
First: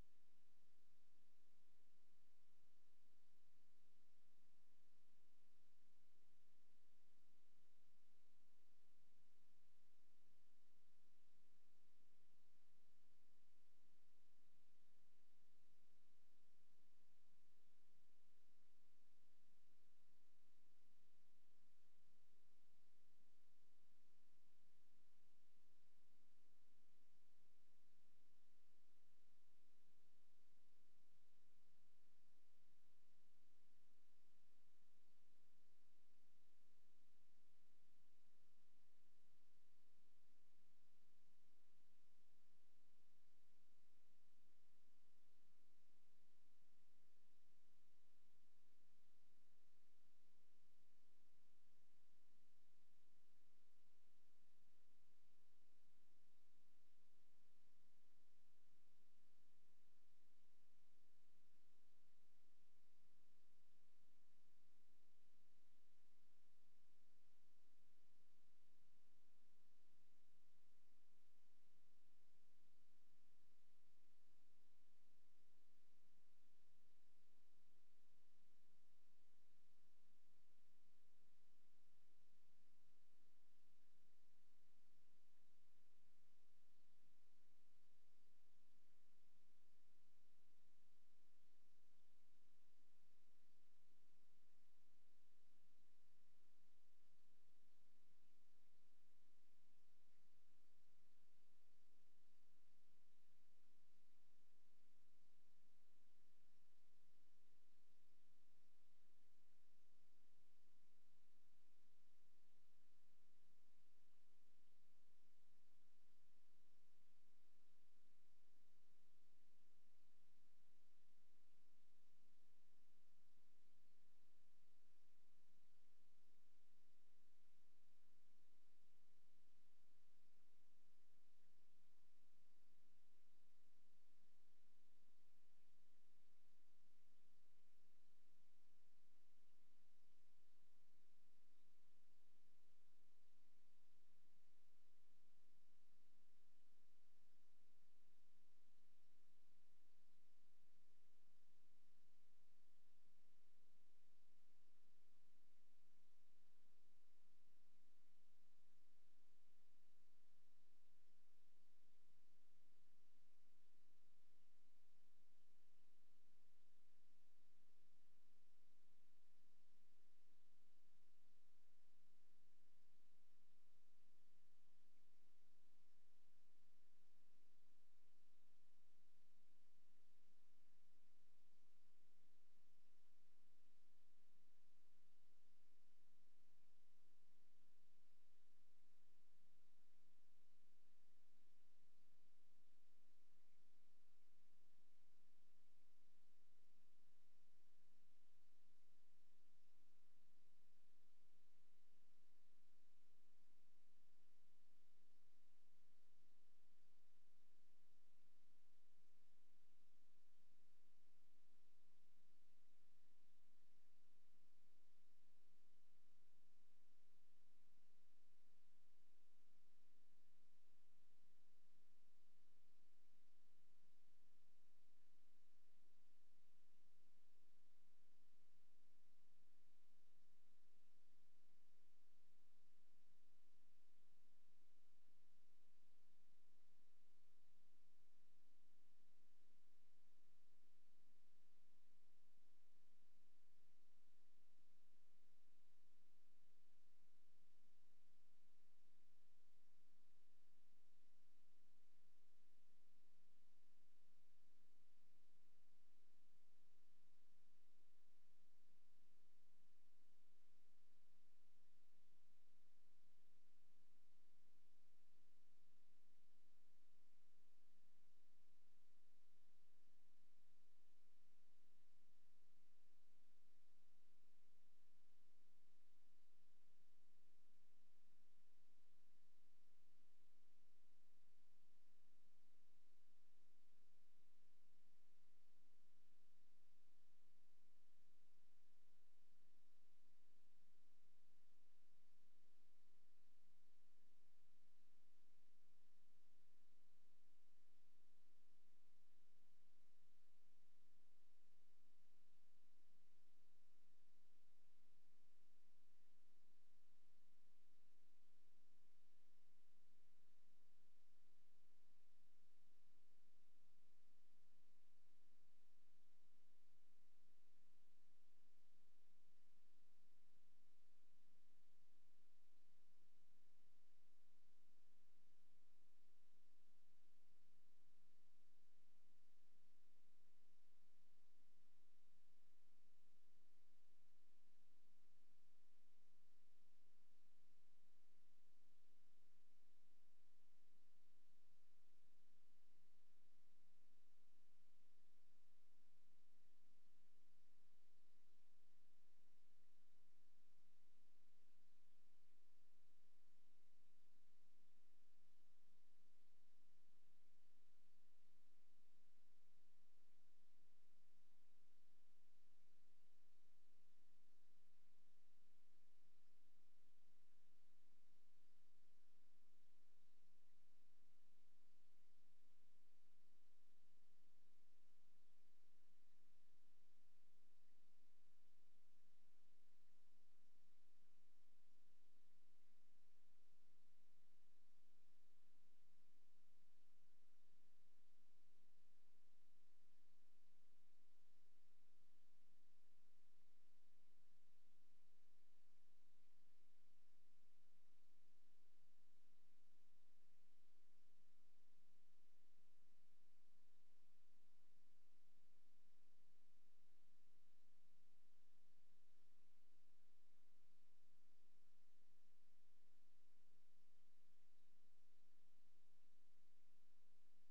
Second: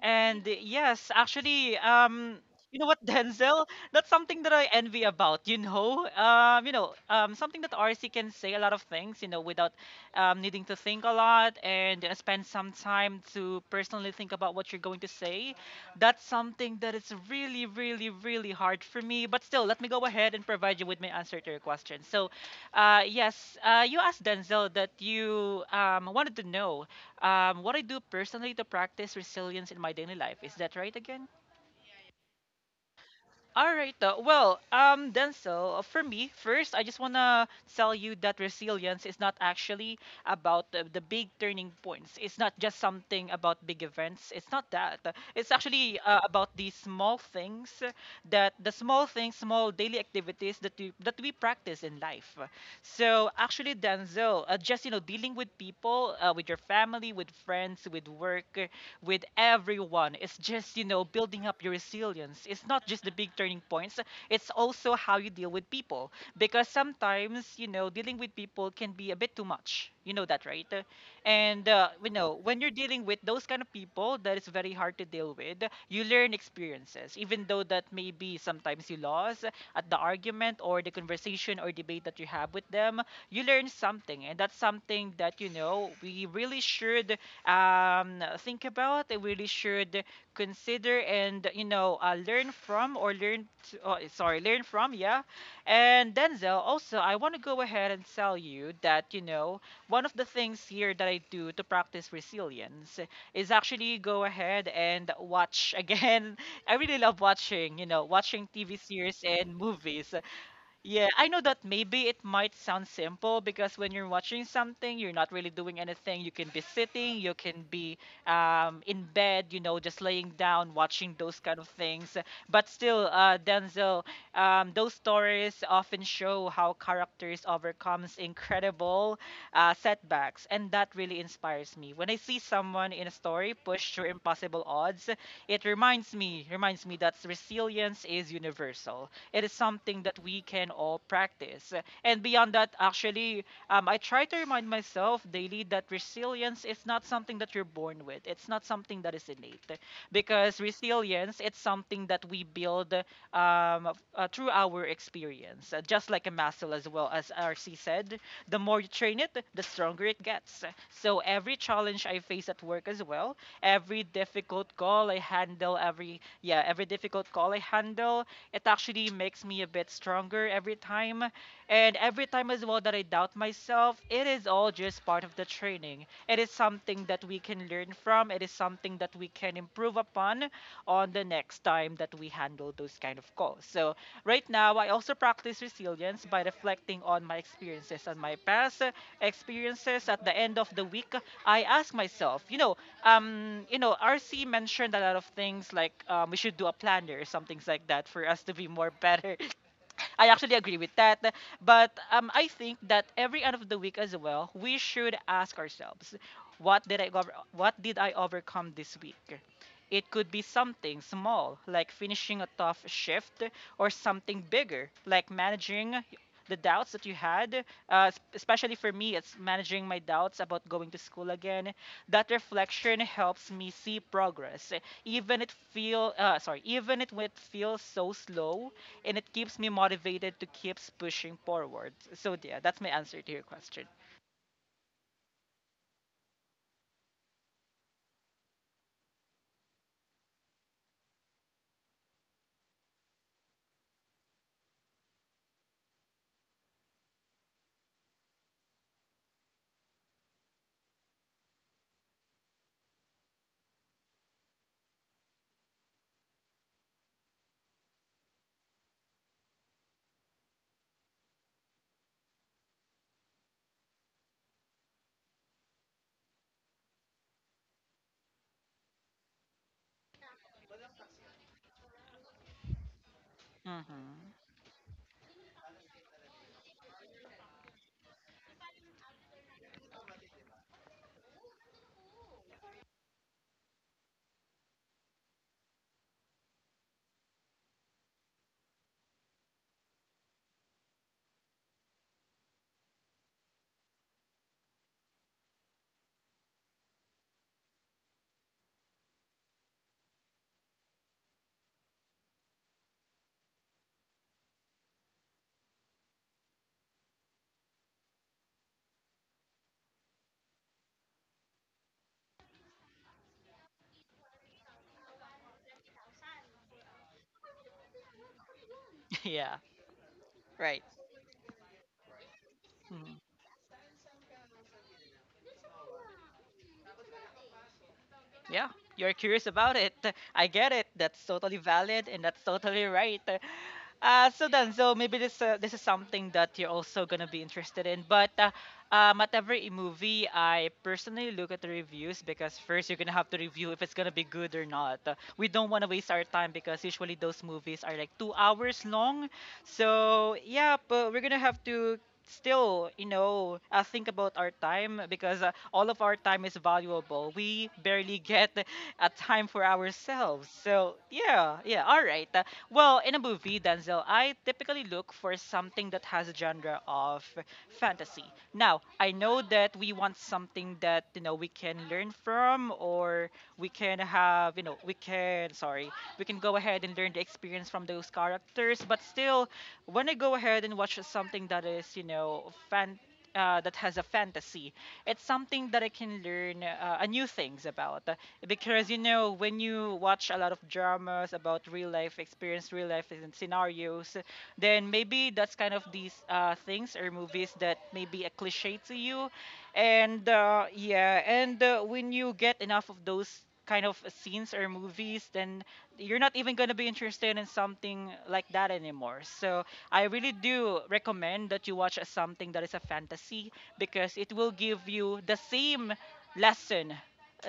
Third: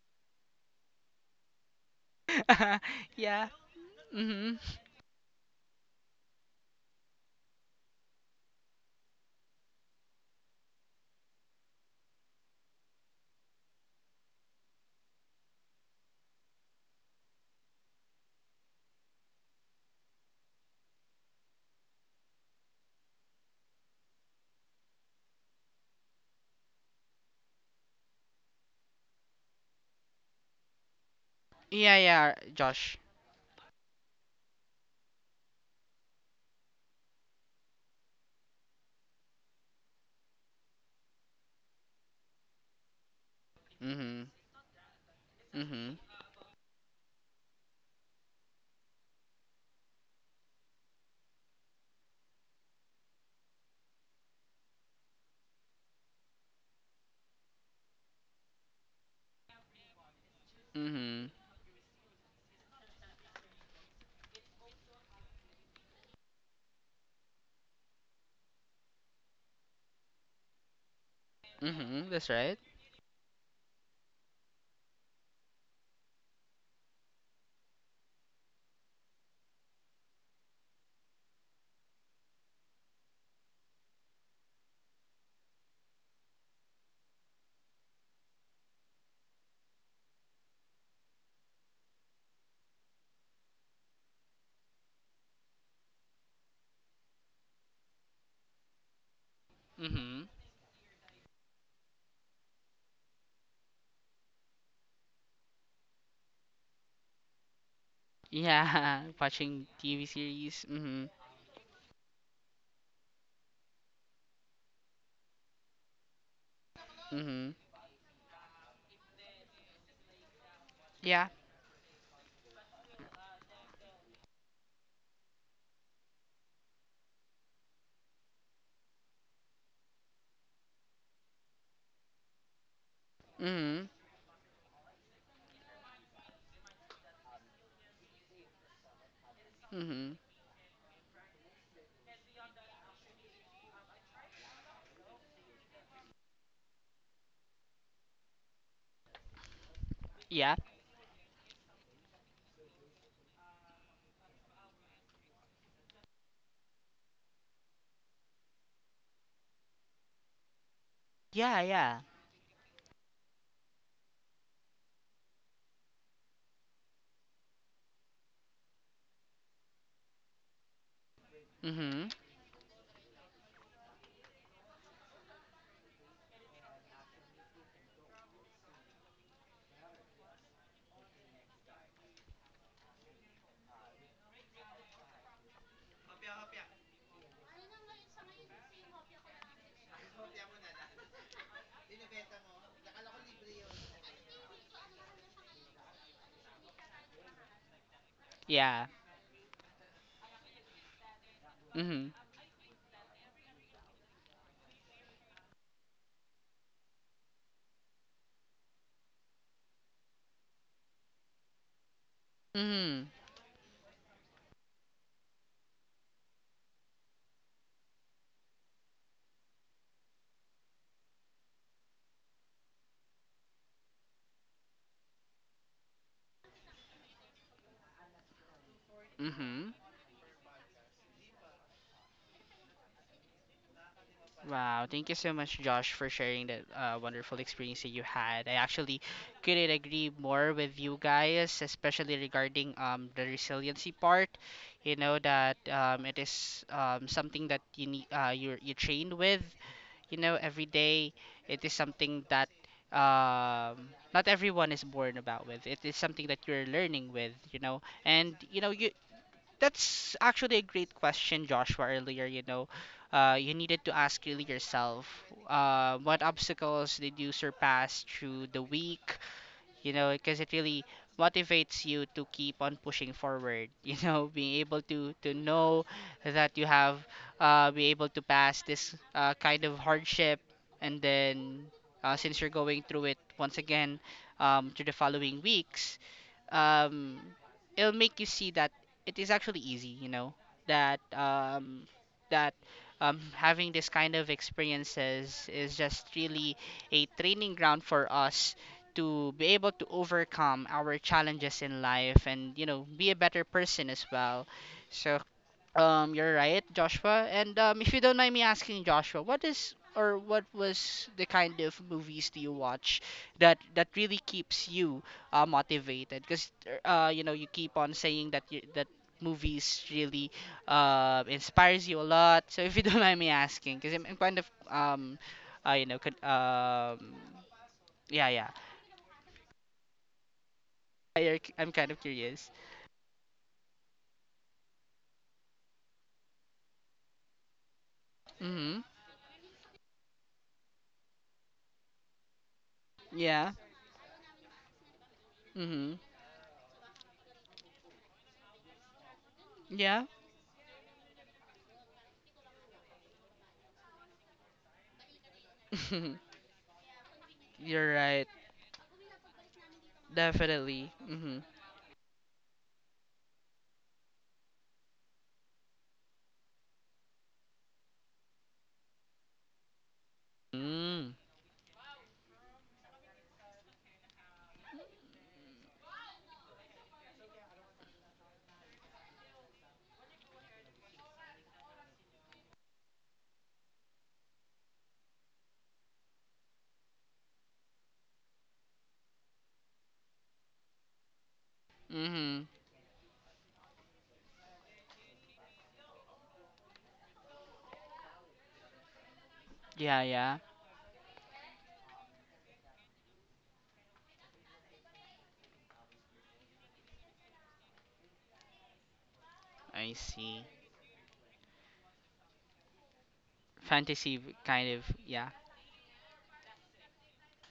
Speaker 2: And yes, actually,
Speaker 1: Yeah.
Speaker 2: Denzel? That's something that
Speaker 1: Mm-hmm.
Speaker 2: I envy about, you know? Something that RC can say a lot of things, you know, without needing to think a lot and spend some time to personally think about what you're going to say. That's something that is really, really, really hard for me. But still, let me go ahead and provide you with my answer to your question. So, yes, you asked Denzel that you wanted to know what I do personally to practice resilience in my daily life. Is that right again?
Speaker 1: Yeah, yeah, Josh.
Speaker 2: All right. Denzel, for me, first, I just want to tell you that resilience is not actually about the big turning points. It's not just something about big
Speaker 1: Mm-hmm.
Speaker 2: events. It's not that. It's
Speaker 1: Mm-hmm.
Speaker 2: actually about the small things that the small things, small daily activities that we practice in life. So actually, Denzel, just you know, dealing with people, with your family, with friends, with work, with everyone, it's just you know,
Speaker 1: Mm-hmm.
Speaker 2: building up your resilience. It's not just the big turning points; it's also how you deal with people. Because sometimes you know, dealing with people can be a bit too much. You know that, right? And
Speaker 1: Mm-hmm.
Speaker 2: you
Speaker 1: That's
Speaker 2: know,
Speaker 1: right.
Speaker 2: when you're dealing with those kind of people, that is very hard to deal with. You learn experiences, even though that maybe sometimes you lost, at the argument or the conversation or debate that you have with them, you learn something. And that's something that, you know, we really should think about, and really should consider and, you know, learn from or learn, t- oh, sorry, learn from, yeah. And Denzel, also, I want to go ahead and tell you that, you know, one of
Speaker 1: Mm-hmm.
Speaker 2: the things here that I do to practice resilience is actually go ahead and watch again. I really love watching, you know, watching TV
Speaker 1: Yeah,
Speaker 2: series and
Speaker 1: watching TV
Speaker 2: movies.
Speaker 1: series.
Speaker 2: Yeah,
Speaker 1: Mhm.
Speaker 2: I know that maybe it might sound simple because when you're watching something, you're not really doing anything. You can be sitting, you
Speaker 1: Mhm.
Speaker 2: can be in bed, you know, just laying down, watching
Speaker 1: Yeah.
Speaker 2: those kind of things. But still, Denzel, those stories often show how characters overcomes incredible setbacks, and that really inspires me. When I see someone in a story
Speaker 1: Mhm.
Speaker 2: push through impossible odds, it reminds me that resilience is universal, it is something
Speaker 1: Mhm.
Speaker 2: that we can all practice. And beyond that, I try to remind myself daily that resilience is not something that you're born with. It's not something that is innate,
Speaker 1: Yeah.
Speaker 2: because resilience it's something that we build through our experience. Just like a muscle, as well as RC said, the more you train it, the stronger it gets. So every
Speaker 1: Yeah, yeah.
Speaker 2: challenge I face at work as well, every difficult call I handle, every yeah, every difficult call I handle, it actually makes me a bit stronger every time and
Speaker 1: Mhm.
Speaker 2: every time as well that I doubt myself, it is all just part of the training. It is something that we can learn from. It is something that we can improve upon on the next time that we handle those kind of calls. So right now, I also practice resilience by reflecting on my experiences and my past experiences. At the end of the week, I ask myself, you know, RC mentioned a lot of things like we should do a planner, some things like that, for us to be
Speaker 1: Yeah.
Speaker 2: more better. I actually agree with that. But
Speaker 1: Mhm.
Speaker 2: I think that every end of the week as well, we should ask ourselves, what did I overcome this week? It could be something small, like finishing a tough
Speaker 1: Mhm.
Speaker 2: shift, or something bigger, like managing the doubts that you had. Especially for me, it's managing my doubts about going to school again. That reflection helps me see progress, even it when it feels so slow and it keeps me
Speaker 1: Mhm.
Speaker 2: motivated to keep pushing forward. So yeah, that's my answer to your question.
Speaker 1: Wow, thank you so much, Josh, for sharing that wonderful experience that you had. I actually couldn't agree more with you guys, especially regarding the resiliency part. You know that it is something that you need you trained with, you know, every day. It is something that not everyone is born about with. It is something that you're learning with, you know. And you know you That's actually a great question, Joshua. Earlier, you know, you needed to ask really yourself, what obstacles did you surpass through the week? You know, because it really motivates you to keep on pushing forward. You know,
Speaker 2: Hmm.
Speaker 1: being able to know that you have be able to pass this kind of hardship, and then since you're going through it once again, to the following weeks, um, it'll make you see that it is actually easy, you know, that that having this kind of experiences is just really a training ground for us to be able to overcome our challenges in life and, be a better person as well. So you're right, Joshua. And if you don't mind me asking, Joshua, what is or what was the kind of movies do you watch that really keeps you motivated? Because you know, you keep on saying that that
Speaker 2: Yeah,
Speaker 1: movies really
Speaker 2: right.
Speaker 1: inspires you a lot. So if you don't mind
Speaker 2: Mhm.
Speaker 1: me asking, because I'm kind of you know, could, yeah, yeah.
Speaker 2: Yeah, you're curious about it. I get it. That's totally
Speaker 1: I'm kind of
Speaker 2: valid and that's
Speaker 1: curious.
Speaker 2: totally right. So maybe this is something that you're also gonna be interested in. But
Speaker 1: Mm-hmm.
Speaker 2: At every movie, I personally look at the reviews because first you're gonna have to
Speaker 1: Yeah.
Speaker 2: review if it's gonna be good or not. We don't want to
Speaker 1: Mm-hmm.
Speaker 2: waste our time because usually those movies are like 2 hours long.
Speaker 1: Yeah.
Speaker 2: So yeah, but we're gonna have to still, you know, think about our time because all of our time is valuable. We
Speaker 1: You're
Speaker 2: barely
Speaker 1: right.
Speaker 2: get a time for ourselves.
Speaker 1: Definitely.
Speaker 2: So,
Speaker 1: Mhm.
Speaker 2: yeah, yeah, all right. In a movie, Denzel, I typically look for something that has a genre of fantasy. Now, I know that we want something that,
Speaker 1: Mm.
Speaker 2: you know, we can learn from or we can have, you know, we can go ahead and learn the experience from those characters, but still, when I go ahead and watch something that is, you know, fan that has a fantasy, it's something that I can learn new things about. Because you know, when you watch a lot of dramas about real life
Speaker 1: Mhm.
Speaker 2: experience, real life and scenarios, then maybe that's kind of these things or movies that may be a cliche to you,
Speaker 1: Yeah,
Speaker 2: and
Speaker 1: yeah.
Speaker 2: when you get enough of those kind of scenes or movies, then you're not even going to be interested in something like that anymore. So
Speaker 1: I
Speaker 2: I really
Speaker 1: see.
Speaker 2: do recommend that you watch something that is a fantasy
Speaker 1: Fantasy
Speaker 2: because it will
Speaker 1: kind of,
Speaker 2: give you
Speaker 1: yeah.
Speaker 2: the same lesson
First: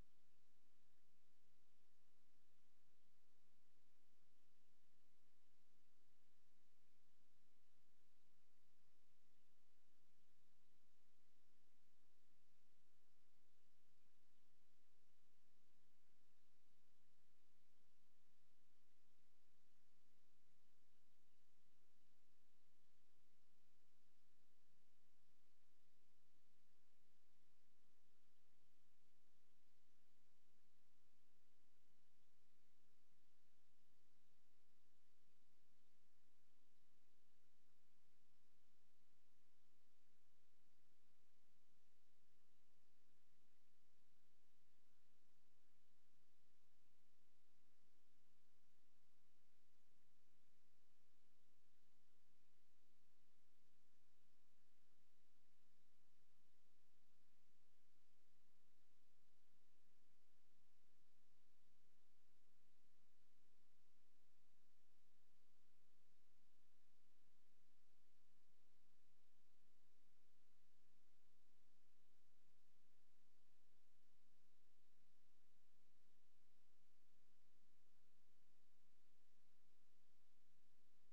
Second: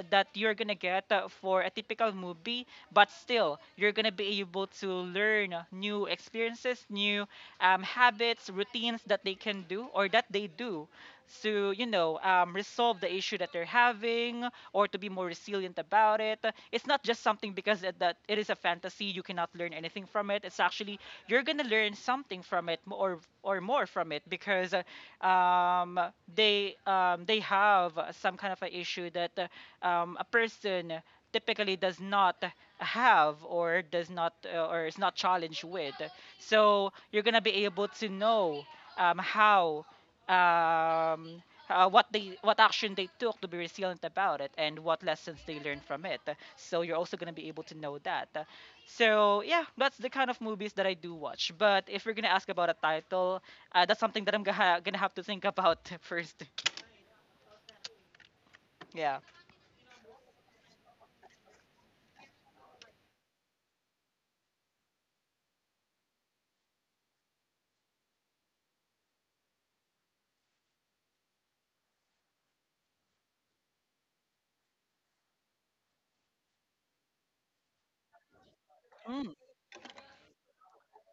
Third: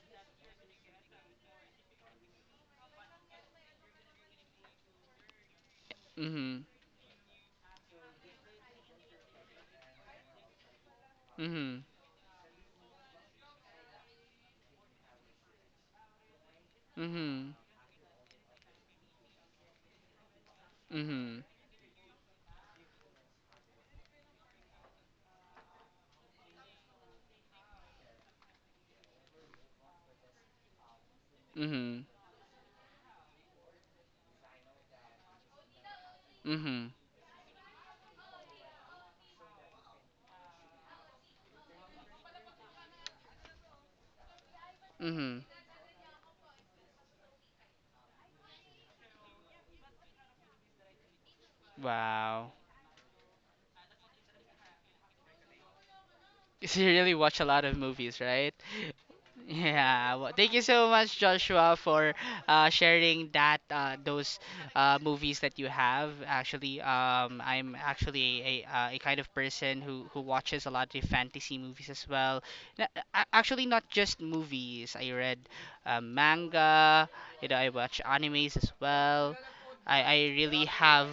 Speaker 2: that you're gonna get for a typical movie, but still you're gonna be able to learn new
Speaker 1: Mhm.
Speaker 2: experiences, new habits, routines that they can do or that they do to
Speaker 1: Mhm.
Speaker 2: you know resolve the issue that they're having or to be more resilient about it. It's not just something
Speaker 1: Mhm.
Speaker 2: because the said that it is a fantasy. You cannot learn anything from it. It's actually you're
Speaker 1: Mhm.
Speaker 2: gonna learn something from it, or more from it, because they have some kind of an issue that a person typically does
Speaker 1: Mhm.
Speaker 2: not have or does not or is not challenged with.
Speaker 1: Mhm.
Speaker 2: So you're gonna be able to know how um, what they what action they took to be resilient about it and what lessons
Speaker 1: Mhm.
Speaker 2: they learned from it, so you're also going to be able to know that. So yeah, that's the kind of movies that I do watch, but if you're going to ask
Speaker 1: Wow.
Speaker 2: about a title, that's something that I'm going to have to think about first.
Speaker 1: So you really watch a lot of movies, right?
Speaker 2: Yeah.
Speaker 1: Yeah, well, thank you so much, Joshua, for sharing that those movies that you have. Actually, I'm actually a kind of person who watches a lot of fantasy movies as well. Na- Actually, not just movies. I read manga. You know, I watch animes as
Speaker 2: Mm,
Speaker 1: well. I really have,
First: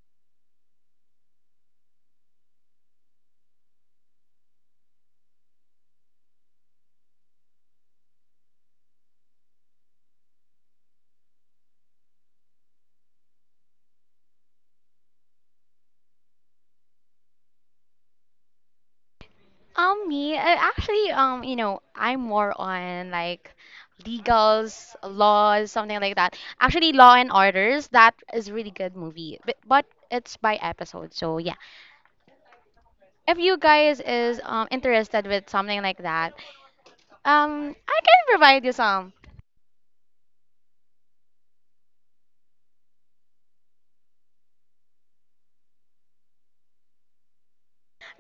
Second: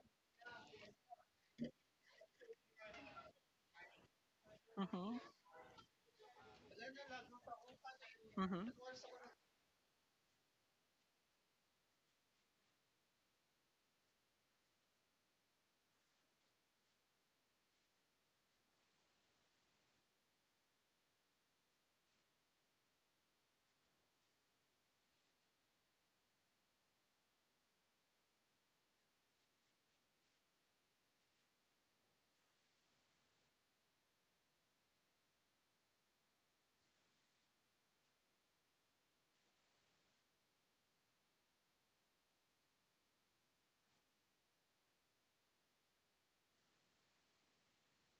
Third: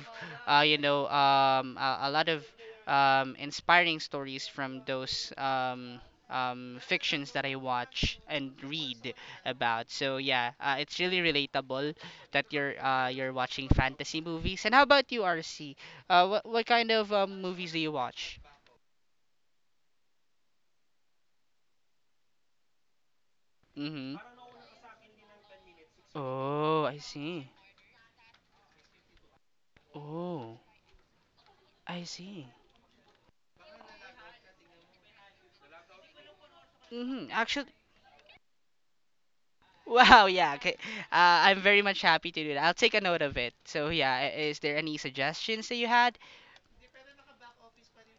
Speaker 1: uh, you know, um, a, a lot of inspiring stories from
Speaker 2: mm-hmm,
Speaker 1: those. Fictions that I watch and
Speaker 2: mm-hmm.
Speaker 1: read about. So yeah, it's really relatable that you're watching fantasy movies. And how about you, RC? What kind of movies do you watch?
Speaker 3: Me, actually, you know, I'm more on like
Speaker 1: Mm-hmm.
Speaker 3: legals, laws, something like that.
Speaker 1: Oh,
Speaker 3: Actually,
Speaker 1: I
Speaker 3: Law and
Speaker 1: see.
Speaker 3: Orders, that is really good movie, but it's by
Speaker 1: Oh,
Speaker 3: episode, so yeah.
Speaker 1: I see.
Speaker 3: If you guys is interested with something like that,
Speaker 1: Mm-hmm. Actually,
Speaker 3: I can provide you some.
Speaker 1: wow, yeah. Okay. I'm very much happy to do that. I'll take a note of it. So yeah, is there any suggestions that you had?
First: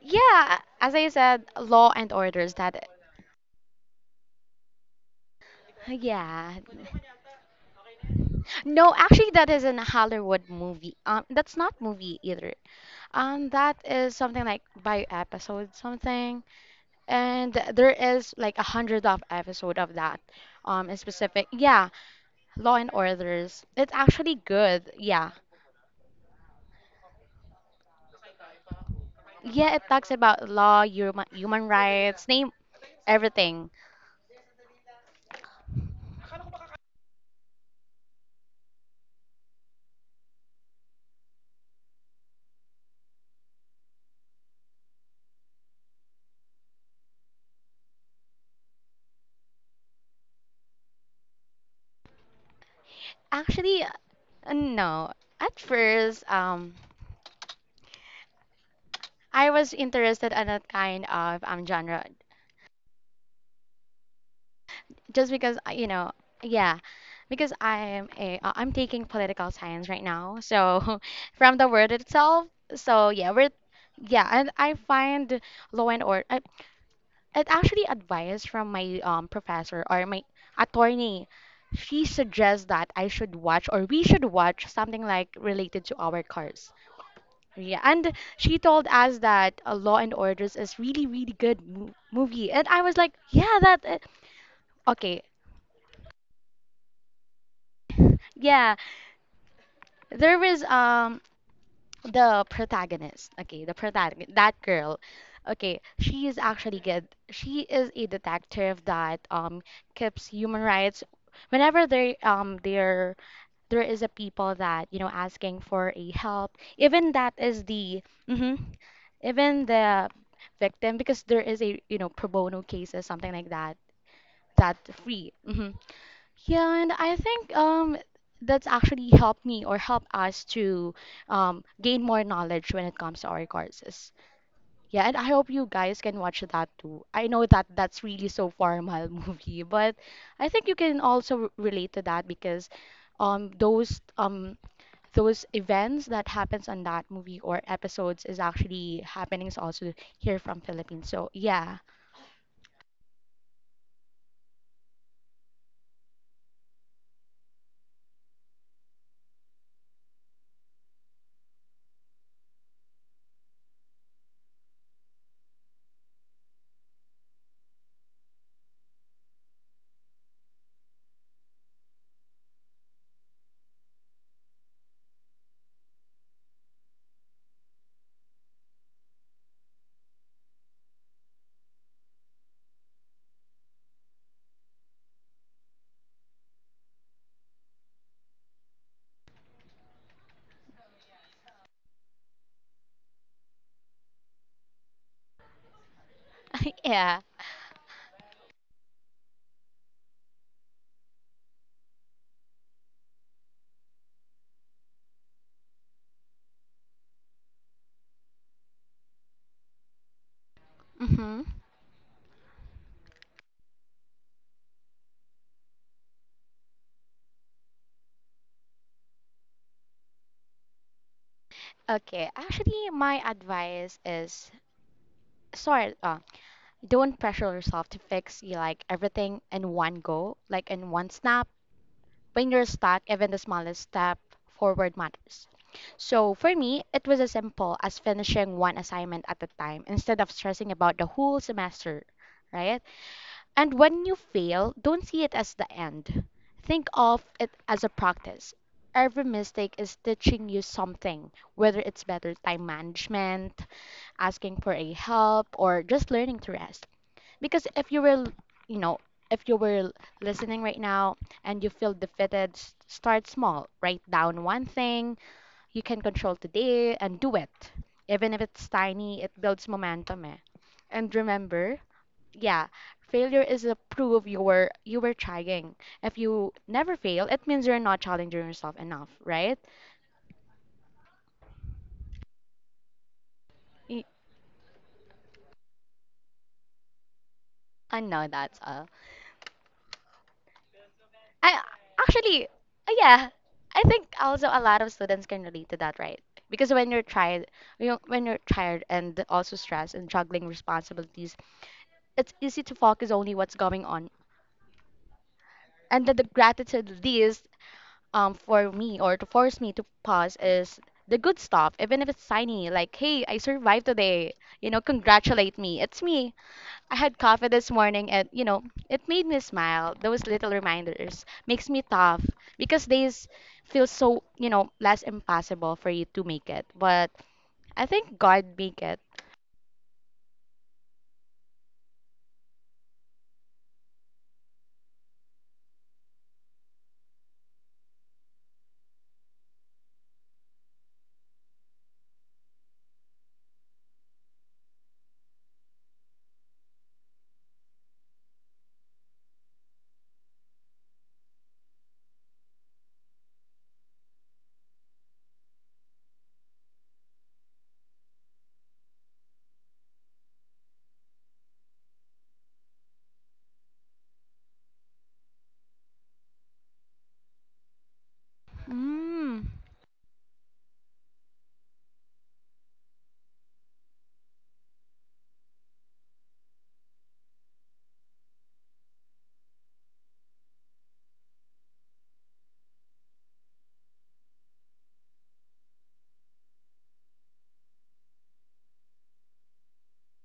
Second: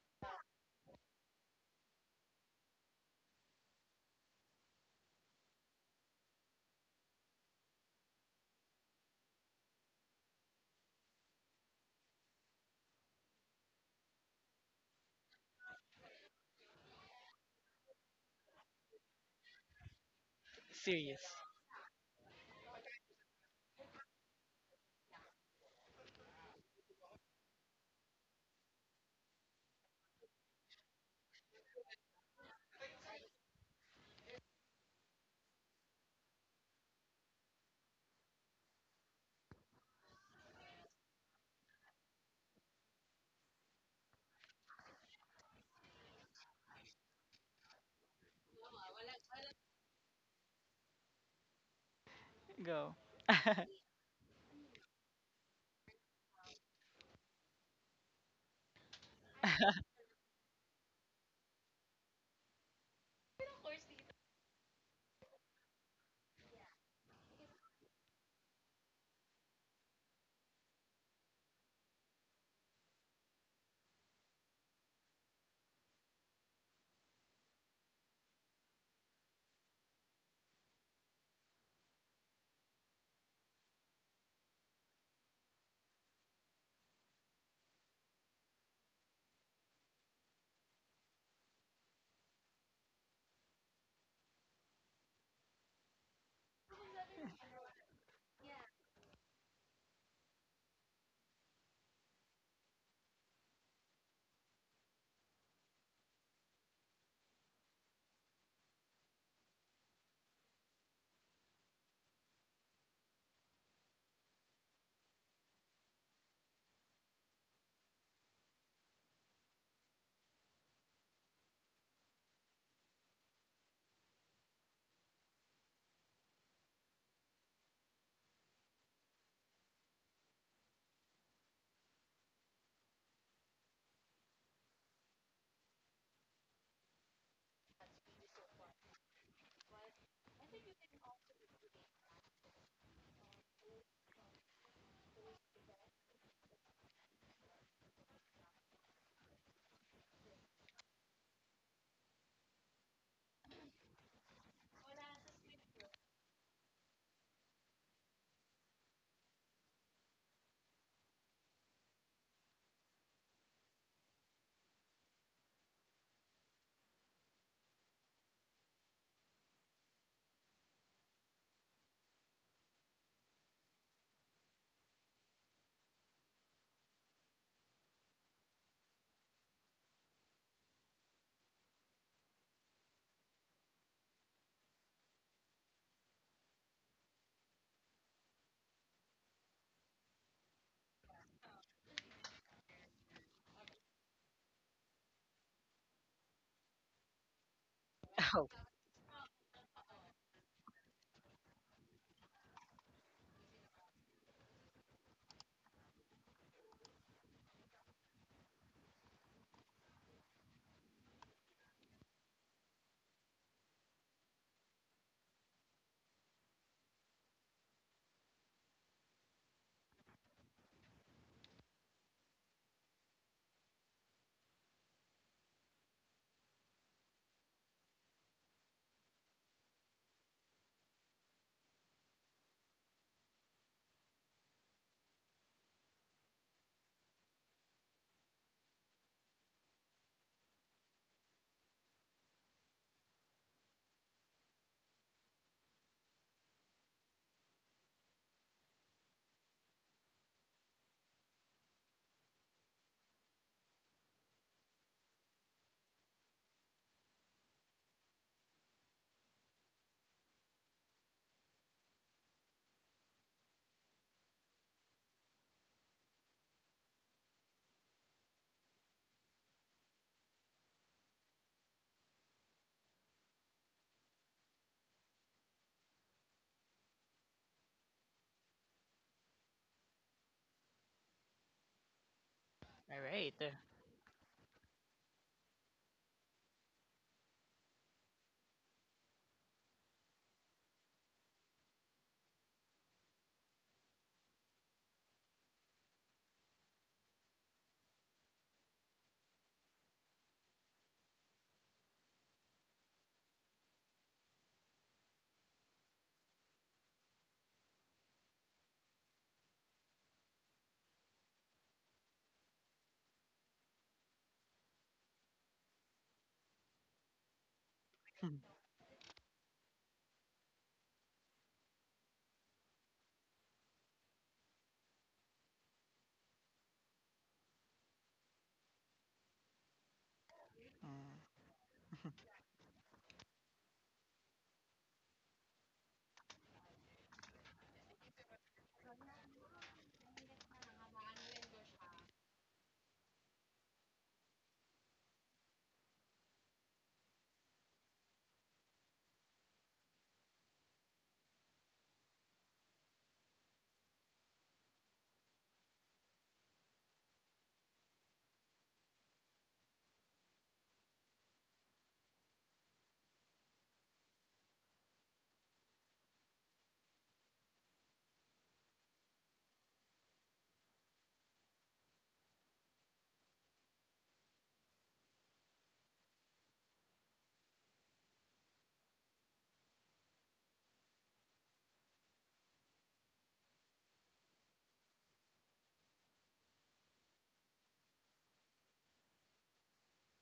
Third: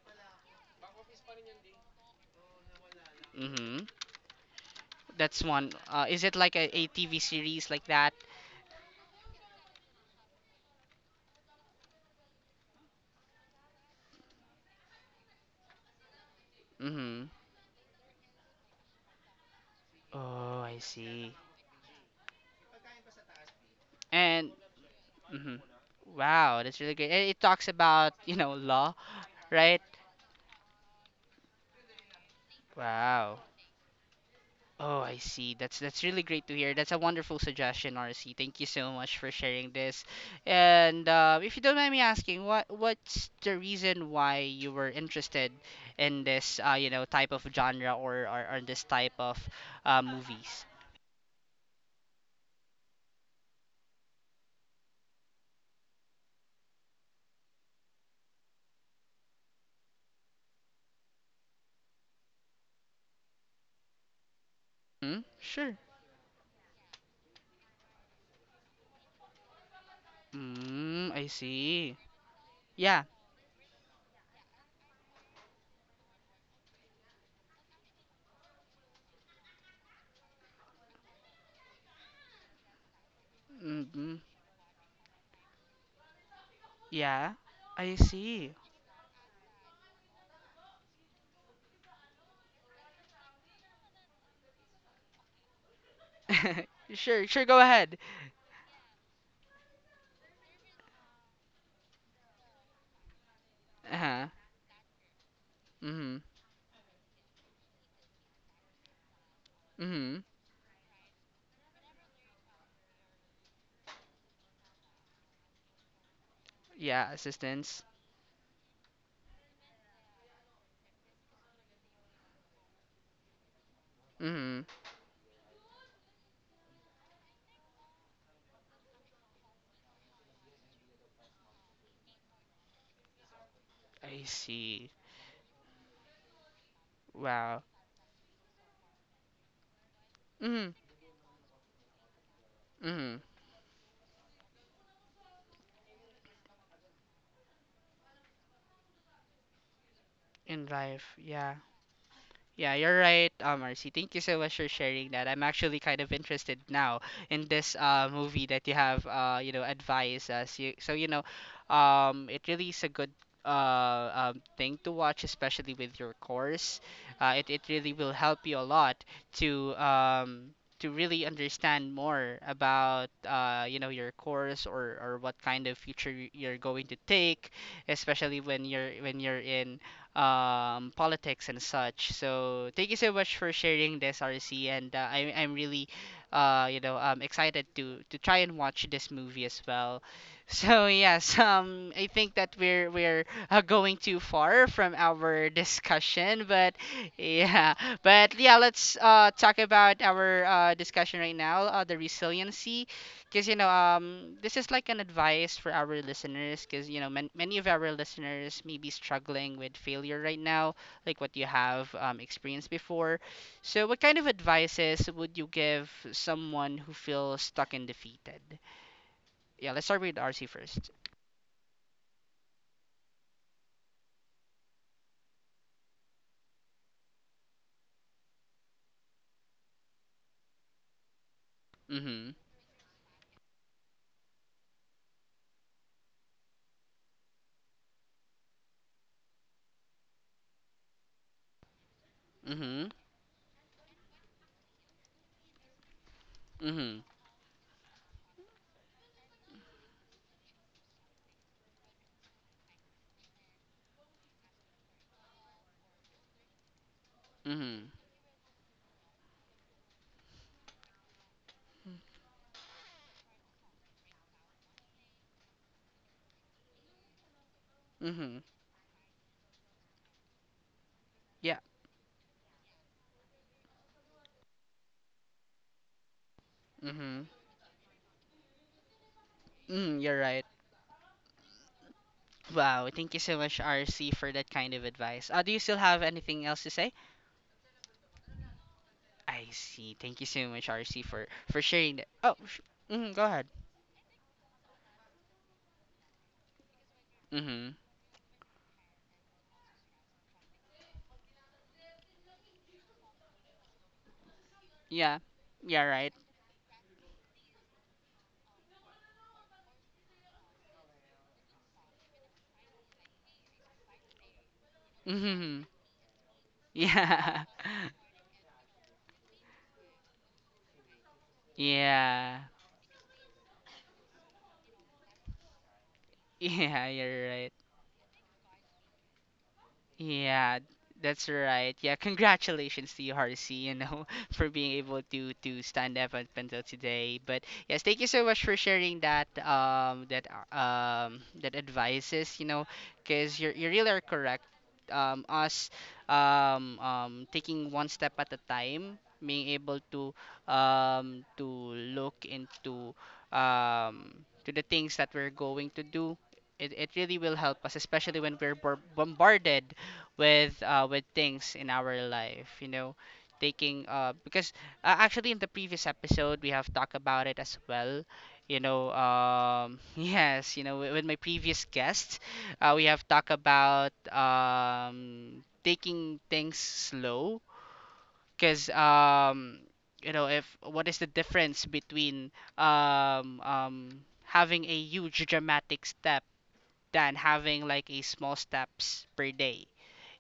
Speaker 3: Yeah, as I said, Law and Orders. That
Speaker 1: Mm-hmm. That's one. Is it
Speaker 3: yeah.
Speaker 1: like TV series like that?
Speaker 3: No, actually, that is an Hollywood movie. That's not movie either. That is something like by episode something,
Speaker 1: Mm-hmm.
Speaker 3: and there is like 100 of episode of that.
Speaker 1: Oh, I
Speaker 3: In
Speaker 2: Serious.
Speaker 1: see.
Speaker 3: specific, yeah, Law and Orders. It's actually
Speaker 1: And
Speaker 3: good. Yeah.
Speaker 1: hmm wow, that's really great. And it talks about, you know, law,
Speaker 3: Yeah,
Speaker 1: right?
Speaker 3: it talks about law, human rights, name
Speaker 1: Wow.
Speaker 3: everything.
Speaker 1: Oh, I see. That's really great to hear. That's a wonderful suggestion, RC. Thank you so much for sharing this. And if you don't mind me asking, what's the reason why you were interested in this, you know, type of genre or this type of movies?
Speaker 2: Go. oh,
Speaker 3: Actually, no. At first, I was interested in that kind of genre,
Speaker 1: Hmm.
Speaker 3: just because
Speaker 1: Sure.
Speaker 3: you know, yeah, because I'm taking political science right now, so
Speaker 1: Mm, I
Speaker 3: from the word
Speaker 1: see.
Speaker 3: itself,
Speaker 1: Yeah.
Speaker 3: so yeah, we're yeah, and I find law and order. It actually advice from my professor or my attorney. She suggests that I should watch or we
Speaker 1: Mm-hmm.
Speaker 3: should watch something like related to our cars.
Speaker 1: Yeah.
Speaker 3: Yeah,
Speaker 1: I
Speaker 3: and
Speaker 1: see.
Speaker 3: she told us that Law and Orders is really really good movie, and I was like, yeah, that okay.
Speaker 1: sure, sure, go ahead.
Speaker 3: Yeah, there was the protagonist. Okay, the
Speaker 1: Uh-huh.
Speaker 3: protagonist, that girl, okay,
Speaker 1: Mm-hmm.
Speaker 3: she is actually good, she is a detective that
Speaker 1: Mm-hmm.
Speaker 3: keeps human rights whenever they there is a people that you know asking for a help even
Speaker 1: Yeah,
Speaker 3: that is
Speaker 1: assistance.
Speaker 3: the hmm even the victim, because there is a you know pro bono cases something like that,
Speaker 1: Mm-hmm.
Speaker 3: that free. Yeah, and I think that's actually helped me or helped us to gain more knowledge when it comes to our courses.
Speaker 1: I see.
Speaker 3: Yeah, and I hope you guys can watch that too. I know
Speaker 1: Wow.
Speaker 3: that that's really so formal movie, but I think you
Speaker 1: Mm-hmm.
Speaker 3: can also relate to that because
Speaker 1: Mm-hmm.
Speaker 3: um those um those events that happens on that movie or episodes is actually happenings also here from
Speaker 1: In
Speaker 3: Philippines.
Speaker 1: life,
Speaker 3: So
Speaker 1: yeah.
Speaker 3: yeah.
Speaker 1: Yeah, you're right, Marcy. Thank you so much for sharing that. I'm actually kind of interested now in this movie that you have, you know, advised us. You know, it really is a good thing to watch, especially with your course. It really will help you a lot to um, to really understand more about, you know, your course or, what kind of future you're going to take, especially when you're in politics and such. So thank you so much for sharing this, RC, and I'm really, you know, excited to try and watch this movie as well. So yes, I think that we're going too far from our discussion, but
Speaker 3: Yeah.
Speaker 1: yeah, yeah, let's talk about our discussion right now, the resiliency because you know this is like an advice for our listeners because you know many of our listeners may be struggling with failure right now like what
Speaker 3: Mm-hmm.
Speaker 1: you have experienced before, so what kind of advices would you give someone who feels stuck and defeated? Yeah, let's start with RC first.
Speaker 3: Okay, actually, my advice is, sorry, don't pressure yourself to fix you like everything in one go, like in one snap.
Speaker 1: Mm-hmm.
Speaker 3: When you're stuck, even the smallest step forward matters. So for me, it was as simple as finishing one assignment at a time instead of stressing about the whole semester, right?
Speaker 1: Mm-hmm.
Speaker 3: And when you fail, don't see it as the end. Think
Speaker 1: Mm-hmm.
Speaker 3: of it as a practice. Every mistake is teaching you something, whether it's better time management, asking for a help, or just learning to rest, because if
Speaker 1: Mm-hmm.
Speaker 3: you were you know if you were listening right now and you feel defeated, start small, write down one thing you can control today and do it. Even if
Speaker 1: Mm-hmm.
Speaker 3: it's tiny, it builds momentum, eh. And
Speaker 1: Yeah.
Speaker 3: remember, yeah, failure is a proof you were trying. If you never fail,
Speaker 1: Mm-hmm.
Speaker 3: it means you're not challenging yourself enough, right?
Speaker 1: Mm, you're right. Wow,
Speaker 2: all
Speaker 1: thank you
Speaker 2: right.
Speaker 1: so much,
Speaker 3: Y-
Speaker 1: RC, for that kind of advice. Uh, do you still have anything else to say?
Speaker 3: I know that's all.
Speaker 1: I see. Thank you so much, RC,
Speaker 3: I
Speaker 1: for sharing that. Oh,
Speaker 3: Actually,
Speaker 1: sh- hmm go
Speaker 3: yeah,
Speaker 1: ahead.
Speaker 3: I think also a lot of students can relate to that, right? Because when you're tired,
Speaker 1: Mm-hmm.
Speaker 3: you know, when you're tired and also stressed and juggling responsibilities, it's easy to focus only what's going on.
Speaker 1: Yeah. Yeah.
Speaker 3: And then
Speaker 1: Right.
Speaker 3: the gratitude list, for me, or to force me to pause, is the good stuff, even if it's tiny, like, hey, I survived today. You know, congratulate
Speaker 1: Mm-hmm.
Speaker 3: me, it's me. I had
Speaker 1: Yeah.
Speaker 3: coffee this morning and, you know, it made me smile. Those little reminders makes me tough,
Speaker 1: yeah.
Speaker 3: because days feel so, you know, less impossible for you to make it.
Speaker 1: Yeah.
Speaker 3: But
Speaker 1: You're right.
Speaker 3: I think God make it.
Speaker 1: Yeah, that's
Speaker 2: Hmm.
Speaker 1: right. Yeah,
Speaker 2: Mm.
Speaker 1: congratulations to you, Harsey, you know, for being able to stand up until today. But yes, thank you so much for sharing that that advices, you know, because you really are correct. Us taking one step at a time, being able to look into um to the things that we're going to do. It really will help us, especially when we're bombarded with things in our life, you know, taking because actually in the previous episode we have talked about it as well, you know
Speaker 3: Mm.
Speaker 1: yes you know with my previous guest, we have talked about taking things slow because you know if what is the difference between um um having a huge dramatic step than having like a small steps per day,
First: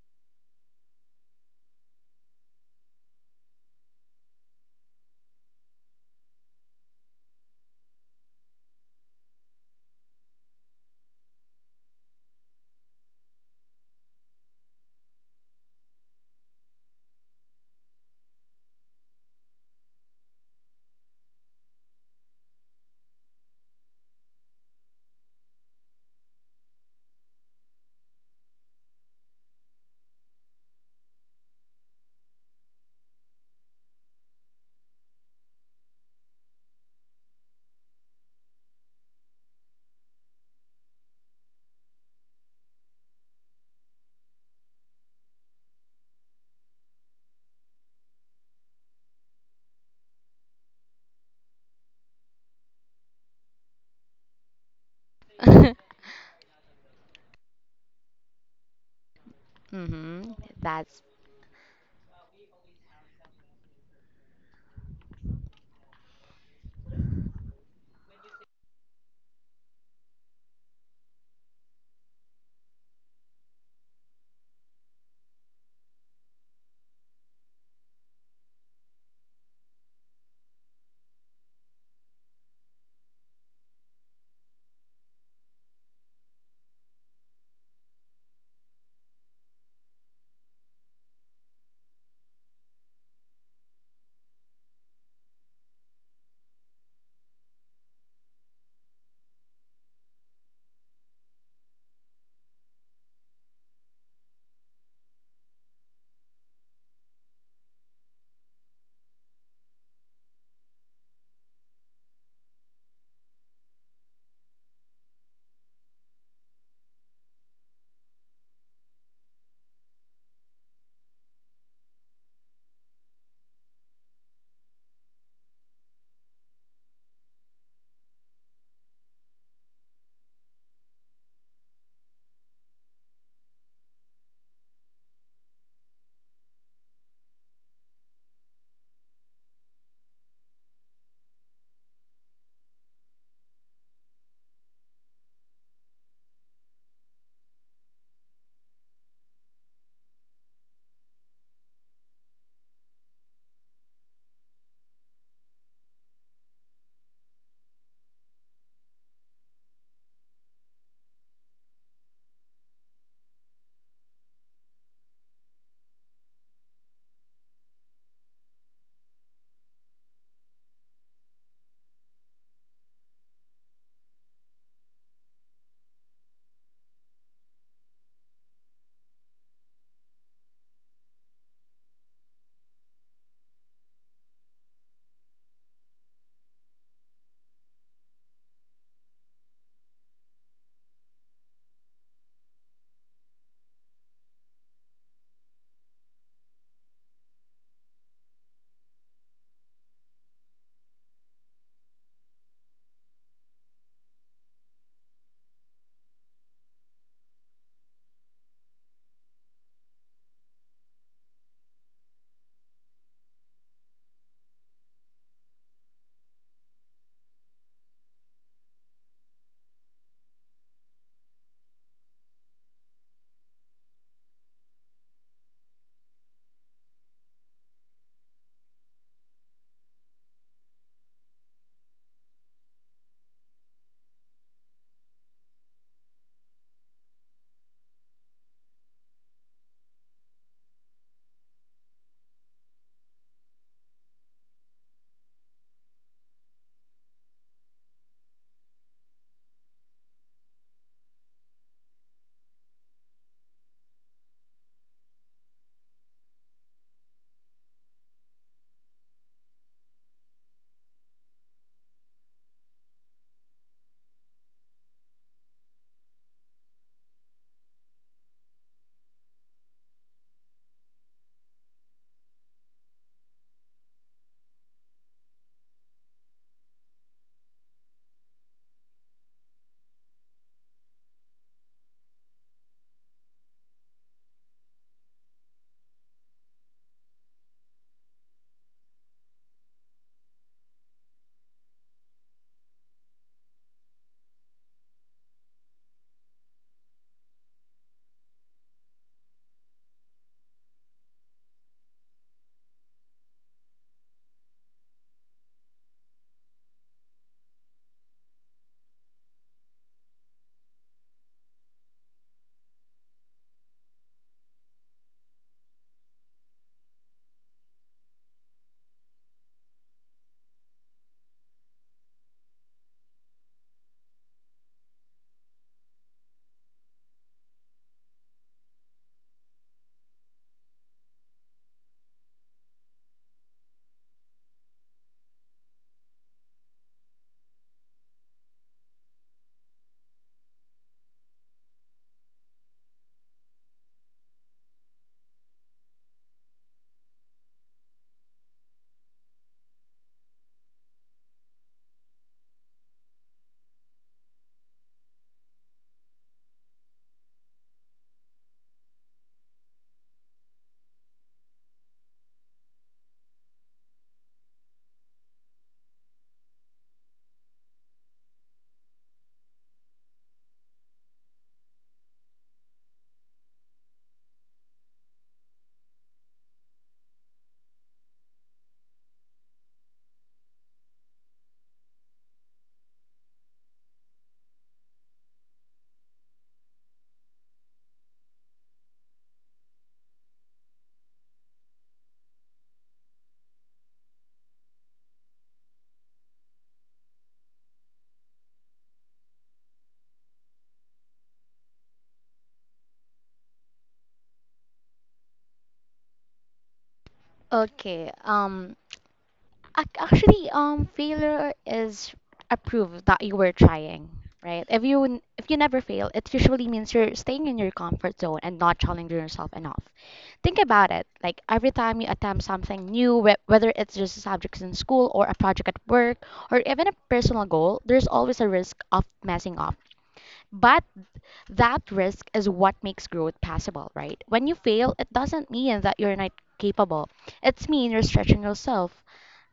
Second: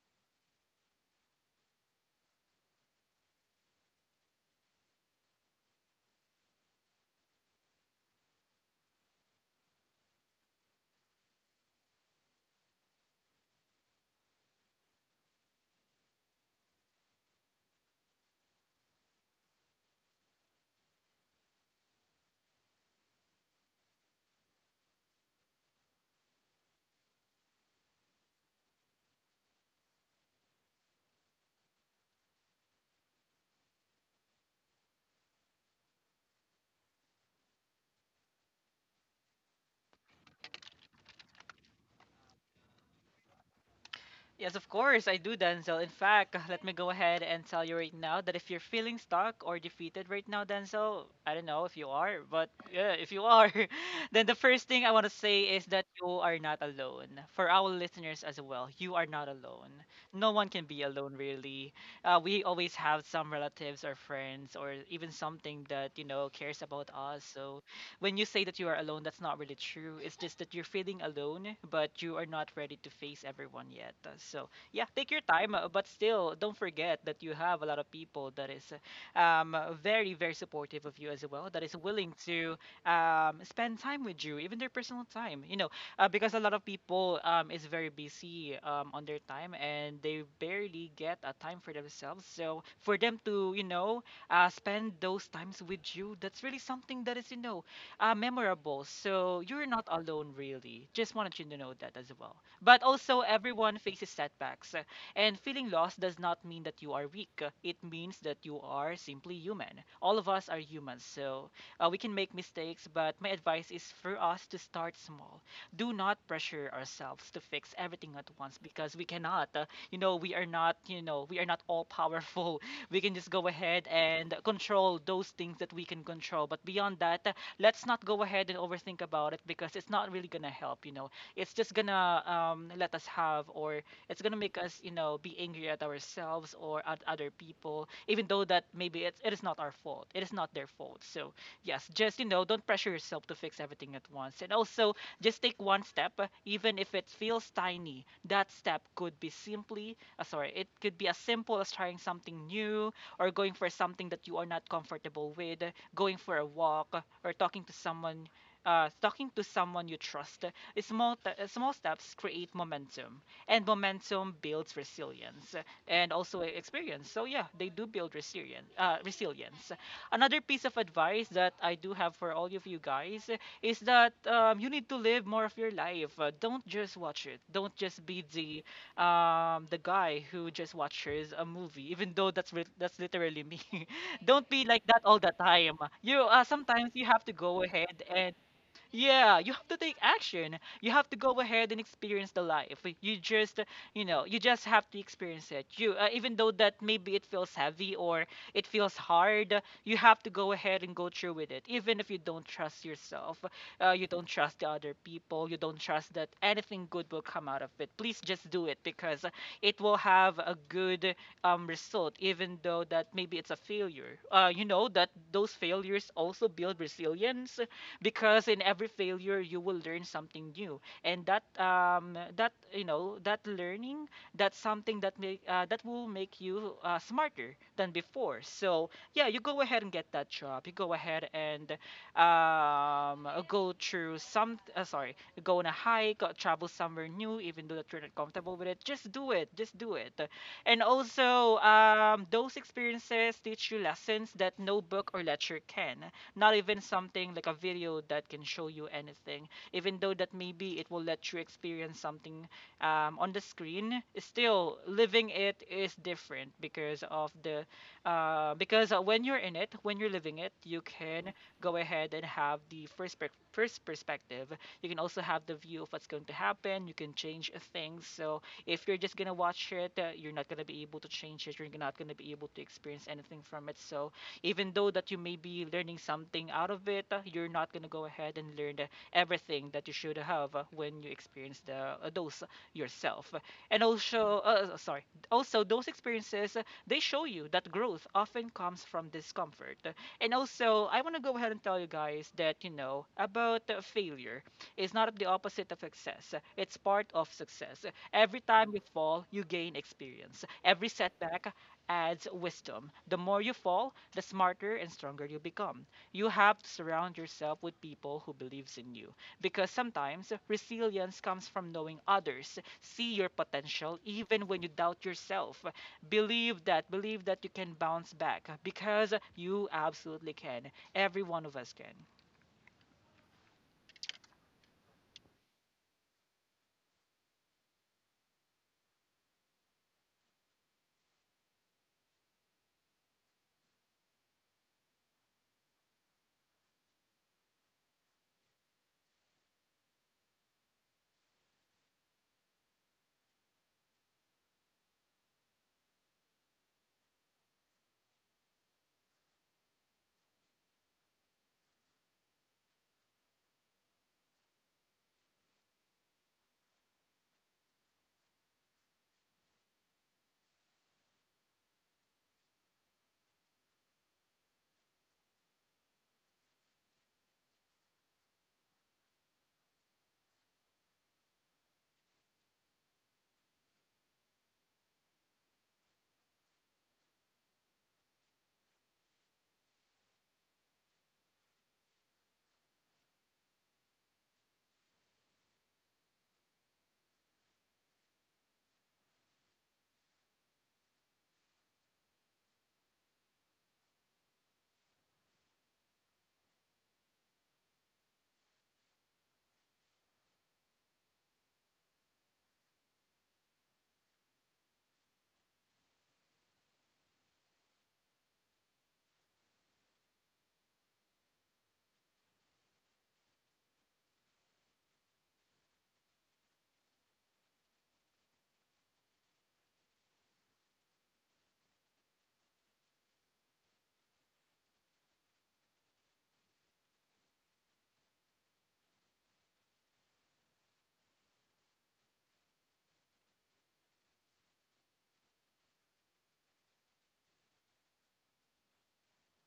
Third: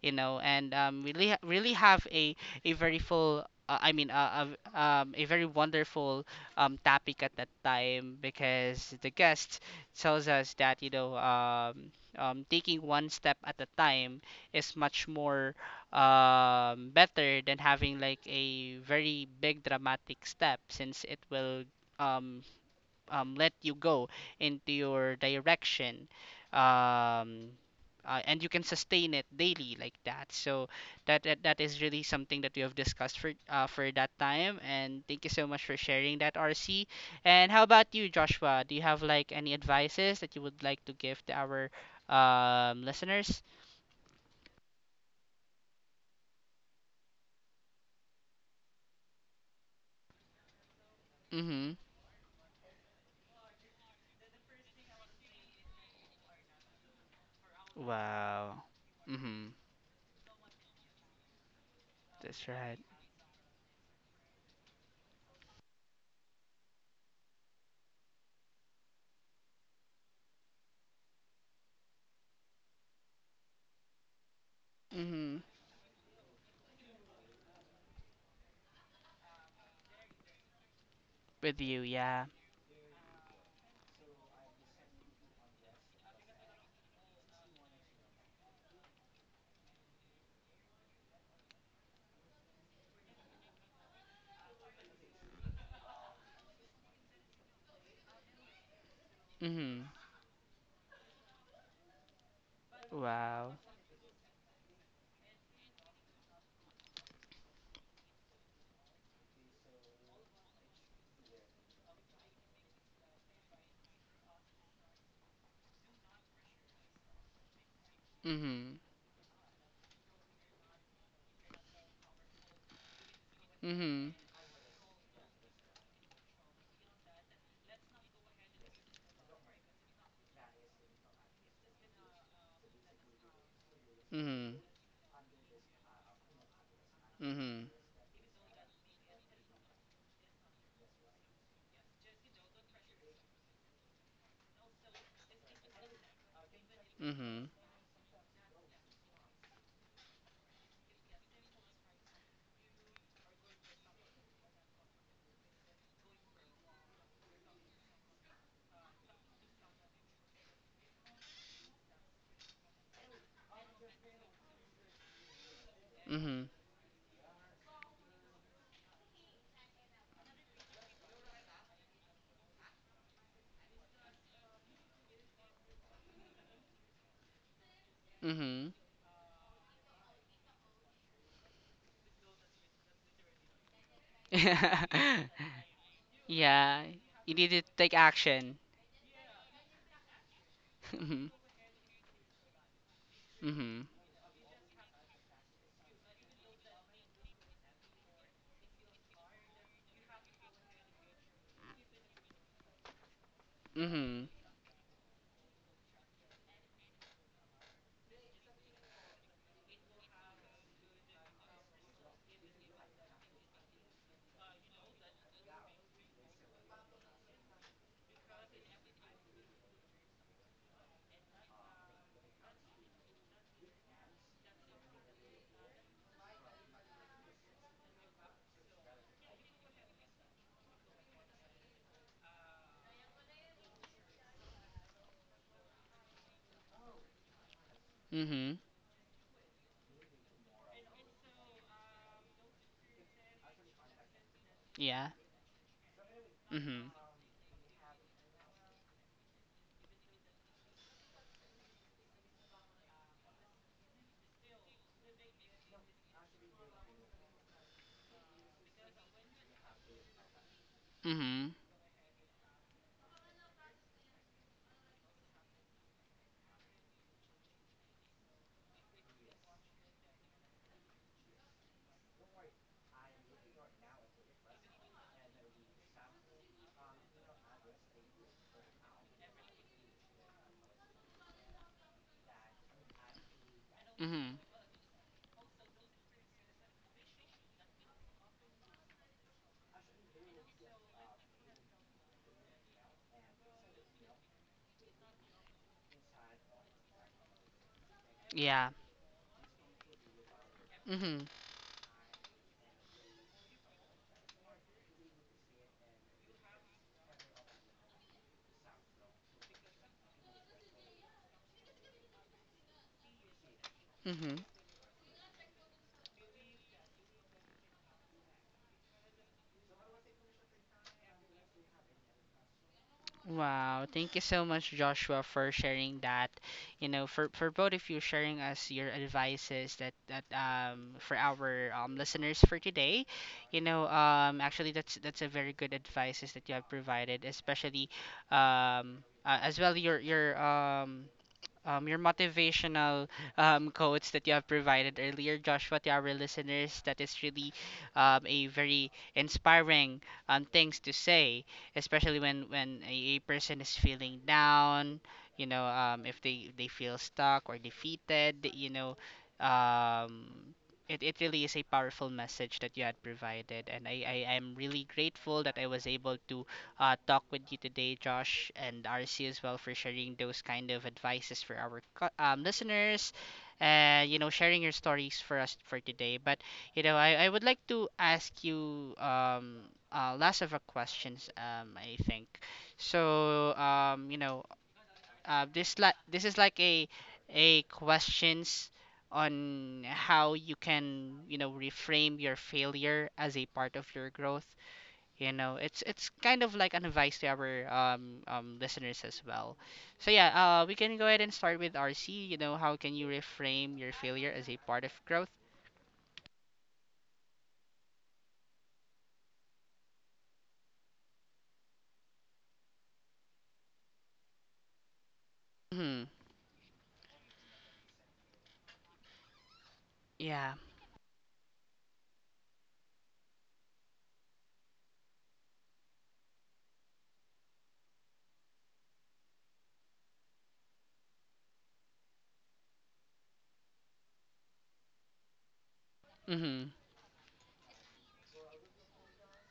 Speaker 1: you know, and really have a very full a very wonderful topic at that time because the guest tells us that you know taking one step at a time is much more better than having like a very big dramatic step since it will um, let you go into your direction, um, and you can sustain it daily like that. So that is really something that we have discussed for that time, and thank you so much for sharing that, RC. And how about you, Joshua? Do you have like any advices that you would like to give to our listeners?
Speaker 2: Yes, of course, I do, Denzel. In fact, let me go ahead and tell you right now that if you're feeling stuck or defeated right now, Denzel, I don't know if
Speaker 1: Mm-hmm.
Speaker 2: you are, but yeah, if you are, then the first thing I want to say is that you are not alone. For our listeners as
Speaker 1: Wow.
Speaker 2: well, you are not
Speaker 1: Mm-hmm.
Speaker 2: alone. No
Speaker 3: Mhm.
Speaker 2: one can be
Speaker 3: That's
Speaker 2: alone, really. We
Speaker 1: That's
Speaker 2: always
Speaker 1: right.
Speaker 2: have some relatives or friends or even something that, you know, cares about us. So when you say that you are alone, that's not really true. It's just that you're feeling alone, but you are not ready to face everyone yet. So yeah, take your
Speaker 1: Mm-hmm.
Speaker 2: time, but still, don't forget that you have a lot of people that is very, very supportive of you as well.
Speaker 1: With
Speaker 2: That is
Speaker 1: you,
Speaker 2: willing
Speaker 1: yeah.
Speaker 2: to spend time with you, even their personal time. You know, because a lot of people is very busy on their time and they barely get a time for themselves. So for them to, you know, spend those times with you, that's really something that is, you know, memorable. So you're
Speaker 1: Mm-hmm.
Speaker 2: not alone, really. Just wanted you to know that as well. But also,
Speaker 1: Wow.
Speaker 2: everyone faces setbacks, and feeling lost does not mean that you are weak. It means that you are simply human. All of us are humans, so we can make mistakes. But my advice is for us to start small. Do not pressure ourselves to fix everything at once
Speaker 1: Mm-hmm.
Speaker 2: because we cannot. We are not. We are not all powerful. We can just go ahead
Speaker 1: Mm-hmm.
Speaker 2: and control those things that we can control. But beyond that, let's not go ahead and overthink about it because it's not really gonna help. It's just gonna let us have, or it's gonna make
Speaker 1: Mhm.
Speaker 2: us, be angry at ourselves or at other
Speaker 1: Mhm.
Speaker 2: people, even though that maybe it is not our fault, it is not their fault. So yes, just, don't pressure yourself to fix everything at once, and also just take one step, even if it
Speaker 1: Mhm.
Speaker 2: feels tiny. That step could be simply sorry it could be as simple as trying something new, or going for something that you are not comfortable with, going for a walk, or talking to someone, talking to someone you trust. Small steps create momentum, and momentum builds resilience, and also
Speaker 1: Mhm.
Speaker 2: experience. So yeah, they do build resilience. Resilience. Another piece of advice that I do have for all of you guys is that you need to live more of your life. Don't just watch it. Don't just be
Speaker 1: Mhm.
Speaker 2: the guy who just watches a movie, even though that's literally me. Don't be like that all the time. You,
Speaker 1: Yeah.
Speaker 2: sometimes you have
Speaker 1: You
Speaker 2: to
Speaker 1: need to
Speaker 2: go
Speaker 1: take
Speaker 2: ahead and,
Speaker 1: action.
Speaker 2: yeah, you have to take action. You have to
Speaker 1: Mhm.
Speaker 2: go ahead and experience the life. You just,
Speaker 1: Mhm.
Speaker 2: you just have to experience it. Even though that maybe it feels heavy or it feels hard, you have to go ahead and go through with it. Even if you don't trust yourself, you
Speaker 1: Mhm.
Speaker 2: don't trust the other people, you don't trust that anything good will come out of it, please just do it, because it will have a good result, even though that maybe it's a failure. You know that those failures also build resilience, because in every failure you will learn something new, and that that, that learning, that's something that make that will make you smarter than before. So yeah, you go ahead and get that job, you go ahead and go through some sorry go on a hike, travel somewhere new, even though that you're not
Speaker 1: Mhm.
Speaker 2: comfortable with it, just do it, just do it. And also, those experiences teach you lessons that no
Speaker 1: Yeah.
Speaker 2: book or lecture can, not even
Speaker 1: Mhm.
Speaker 2: something like a video that can show you anything, even though that maybe it will let you experience something on the screen. Still, living it is different, because of the because when you're in it, when you're living it, you can
Speaker 1: Mhm.
Speaker 2: go ahead and have the first perspective. You can also have the view of what's going to happen. You can change things. So if you're just gonna watch it, you're not gonna be able to change it, you're not gonna be able to experience anything from it. So even though that you may be learning something out of it, you're not going to go ahead and learn everything that you should have when you experience the those yourself. And
Speaker 1: Mhm.
Speaker 2: also sorry also those experiences, they show you that growth often comes from discomfort. And also I want to go ahead and tell you guys that, you know, about failure is not the opposite of success, it's part of success. Every
Speaker 1: Yeah.
Speaker 2: time you fall, you gain experience. Every
Speaker 1: Mhm.
Speaker 2: setback adds wisdom. The more you fall, the smarter and stronger you become. You have to surround yourself with people who believes in you, because sometimes resilience comes from knowing others see your potential
Speaker 1: Mhm.
Speaker 2: even when you doubt yourself. Believe that you can bounce back, because you absolutely can. Every one of us can.
Speaker 1: Wow, thank you so much, Joshua, for sharing that. You know, for both of you sharing us your advices that for our listeners for today. You know, actually that's a very good advices that you have provided, especially as well your your motivational quotes that you have provided earlier, Joshua, to our listeners. That is really a very inspiring things to say, especially when a person is feeling down. You know, if they feel stuck or defeated, you know. Um, it really is a powerful message that you had provided, and I am really grateful that I was able to talk with you today, Josh and RC as well, for sharing those kind of advices for our listeners, and you know sharing your stories for us for today. But you know, I would like to ask you last of a questions I think. So you know this is like a questions on how you can you know reframe your failure as a part of your growth. You know, it's kind of like an advice to our listeners as well, so yeah, we can go ahead and start with RC. You know, how can you reframe your failure as a part of growth?
Speaker 3: okay. Actually, failure is a proof that you were trying, right? If you never fail,
Speaker 1: Mm-hmm.
Speaker 3: it usually means you're staying in your comfort zone and not challenging yourself enough.
Speaker 1: Yeah.
Speaker 3: Think about it. Like every time you attempt something new, whether it's just a subject in school or a project at work or even a personal goal, there's always a risk of messing up. But that risk is what makes growth possible, right? When you fail, it doesn't mean that you're not
Speaker 1: Mm-hmm.
Speaker 3: capable. It's mean you're stretching yourself,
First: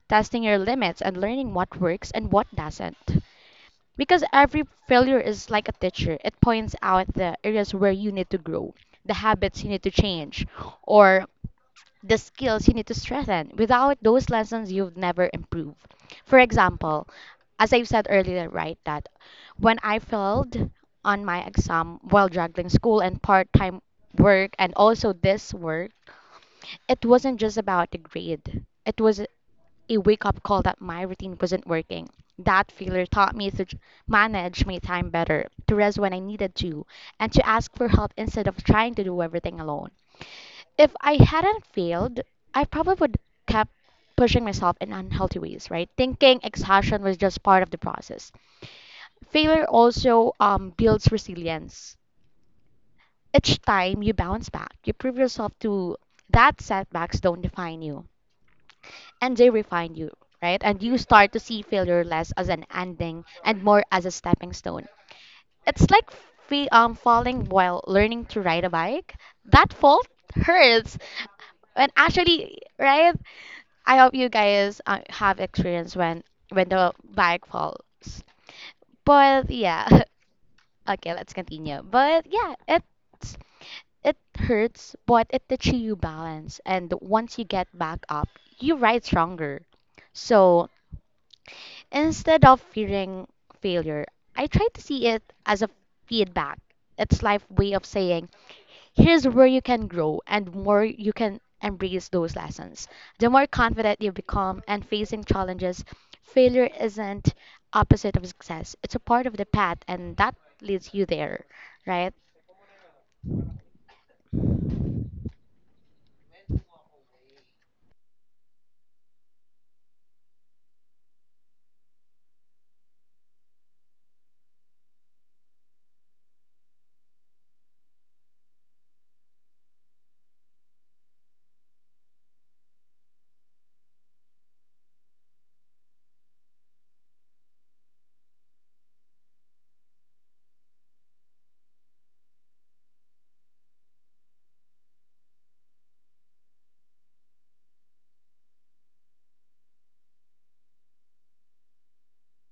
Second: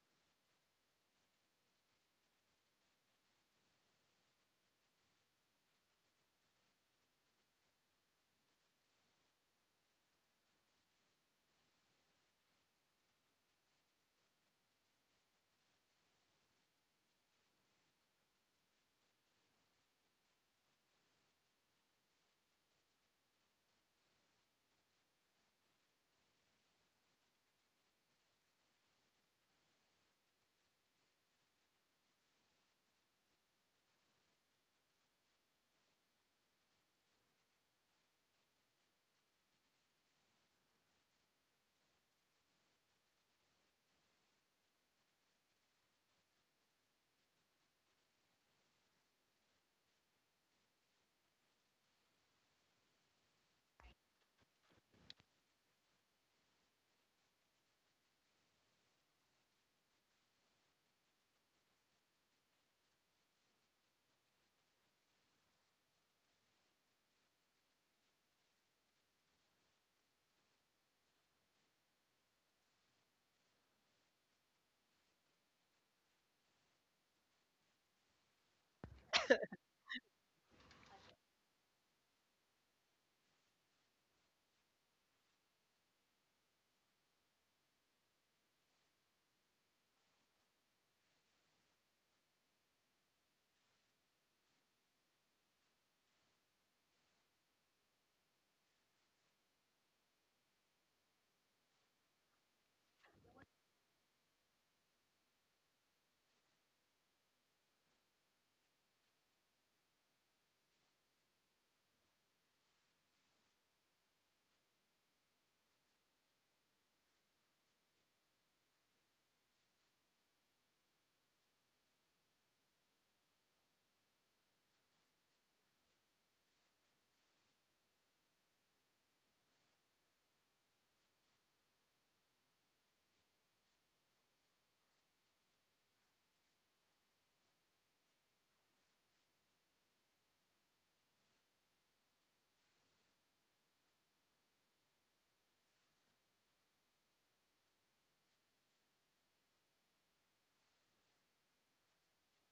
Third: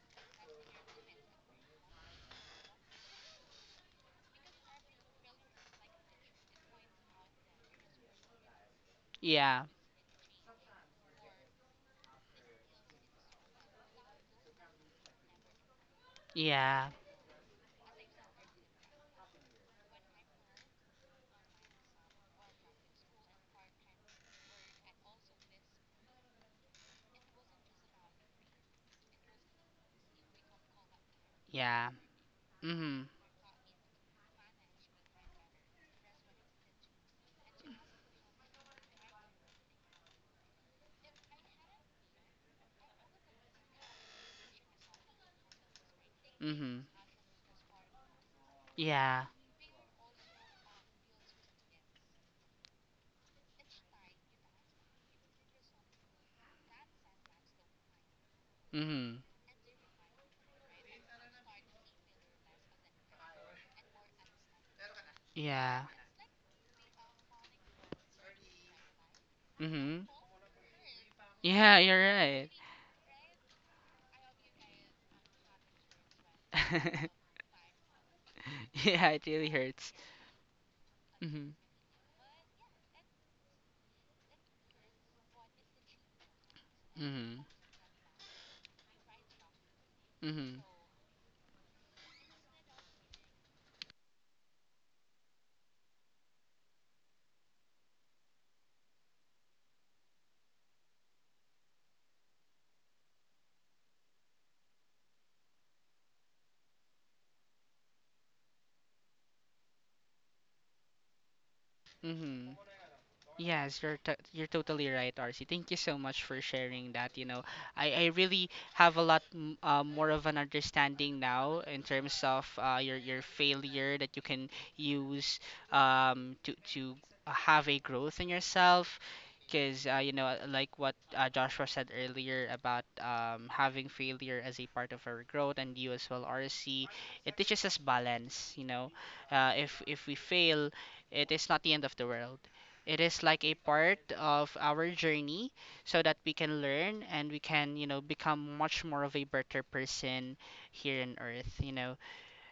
Speaker 3: testing your limits and learning what works and what doesn't. Because every failure is like a teacher, it points out the areas where you need to grow, the habits
Speaker 1: Yeah.
Speaker 3: you need to change, or the skills you need to strengthen. Without those lessons, you've never improved. For
Speaker 1: Yeah.
Speaker 3: example, as I've said earlier, right, that when I failed on my exam while juggling school and part time work and also this work, it wasn't just about the grade. It was a wake up call that my routine wasn't
Speaker 1: Yeah.
Speaker 3: working. That
Speaker 1: Hmm.
Speaker 3: failure taught me to manage my time better, to rest when I needed to, and to ask for help instead of trying to do everything alone. If I hadn't failed, I probably would kept pushing myself in unhealthy ways, right? Thinking
Speaker 1: Hmm.
Speaker 3: exhaustion was just part of the process.
Speaker 1: Yeah.
Speaker 3: Failure also builds resilience. Each time you bounce back, you prove yourself to that setbacks don't define you,
Speaker 1: Hmm.
Speaker 3: and they refine you, right? And you start to see failure less as an ending and more as a stepping stone.
Speaker 1: Yeah.
Speaker 3: It's like falling while learning to ride a bike. That fall
Speaker 1: Hmm.
Speaker 3: hurts,
Speaker 1: Yeah,
Speaker 3: and
Speaker 1: you're right.
Speaker 3: actually, right? I hope you guys have experience when the bike falls.
Speaker 1: Yeah, it really
Speaker 3: But
Speaker 1: hurts.
Speaker 3: yeah, okay, let's
Speaker 1: Mm-hmm.
Speaker 3: continue. But yeah, it hurts, but it teaches you balance, and once
Speaker 1: Mm-hmm.
Speaker 3: you get back up, you ride stronger.
Speaker 1: Hmm.
Speaker 3: So instead of fearing failure, I try to see it as a feedback. It's life way of saying, here's where you can grow, and more you can embrace those lessons. The more confident you become and facing challenges, failure isn't opposite of success. It's a part of the path and that leads you there, right?
Speaker 1: Hmm. Yes, you're totally right, RC. Thank you so much for sharing that. You know, I really have a lot m more of an understanding now in terms of your failure that you can use to have a growth in yourself. Because you know, like what Joshua said earlier about having failure as a part of our growth, and you as well, RC, it teaches us balance. You know, if we fail, it is not the end of the world, it is like a part of our journey so that we can learn and we can, you know, become much more of a better person here on earth, you know.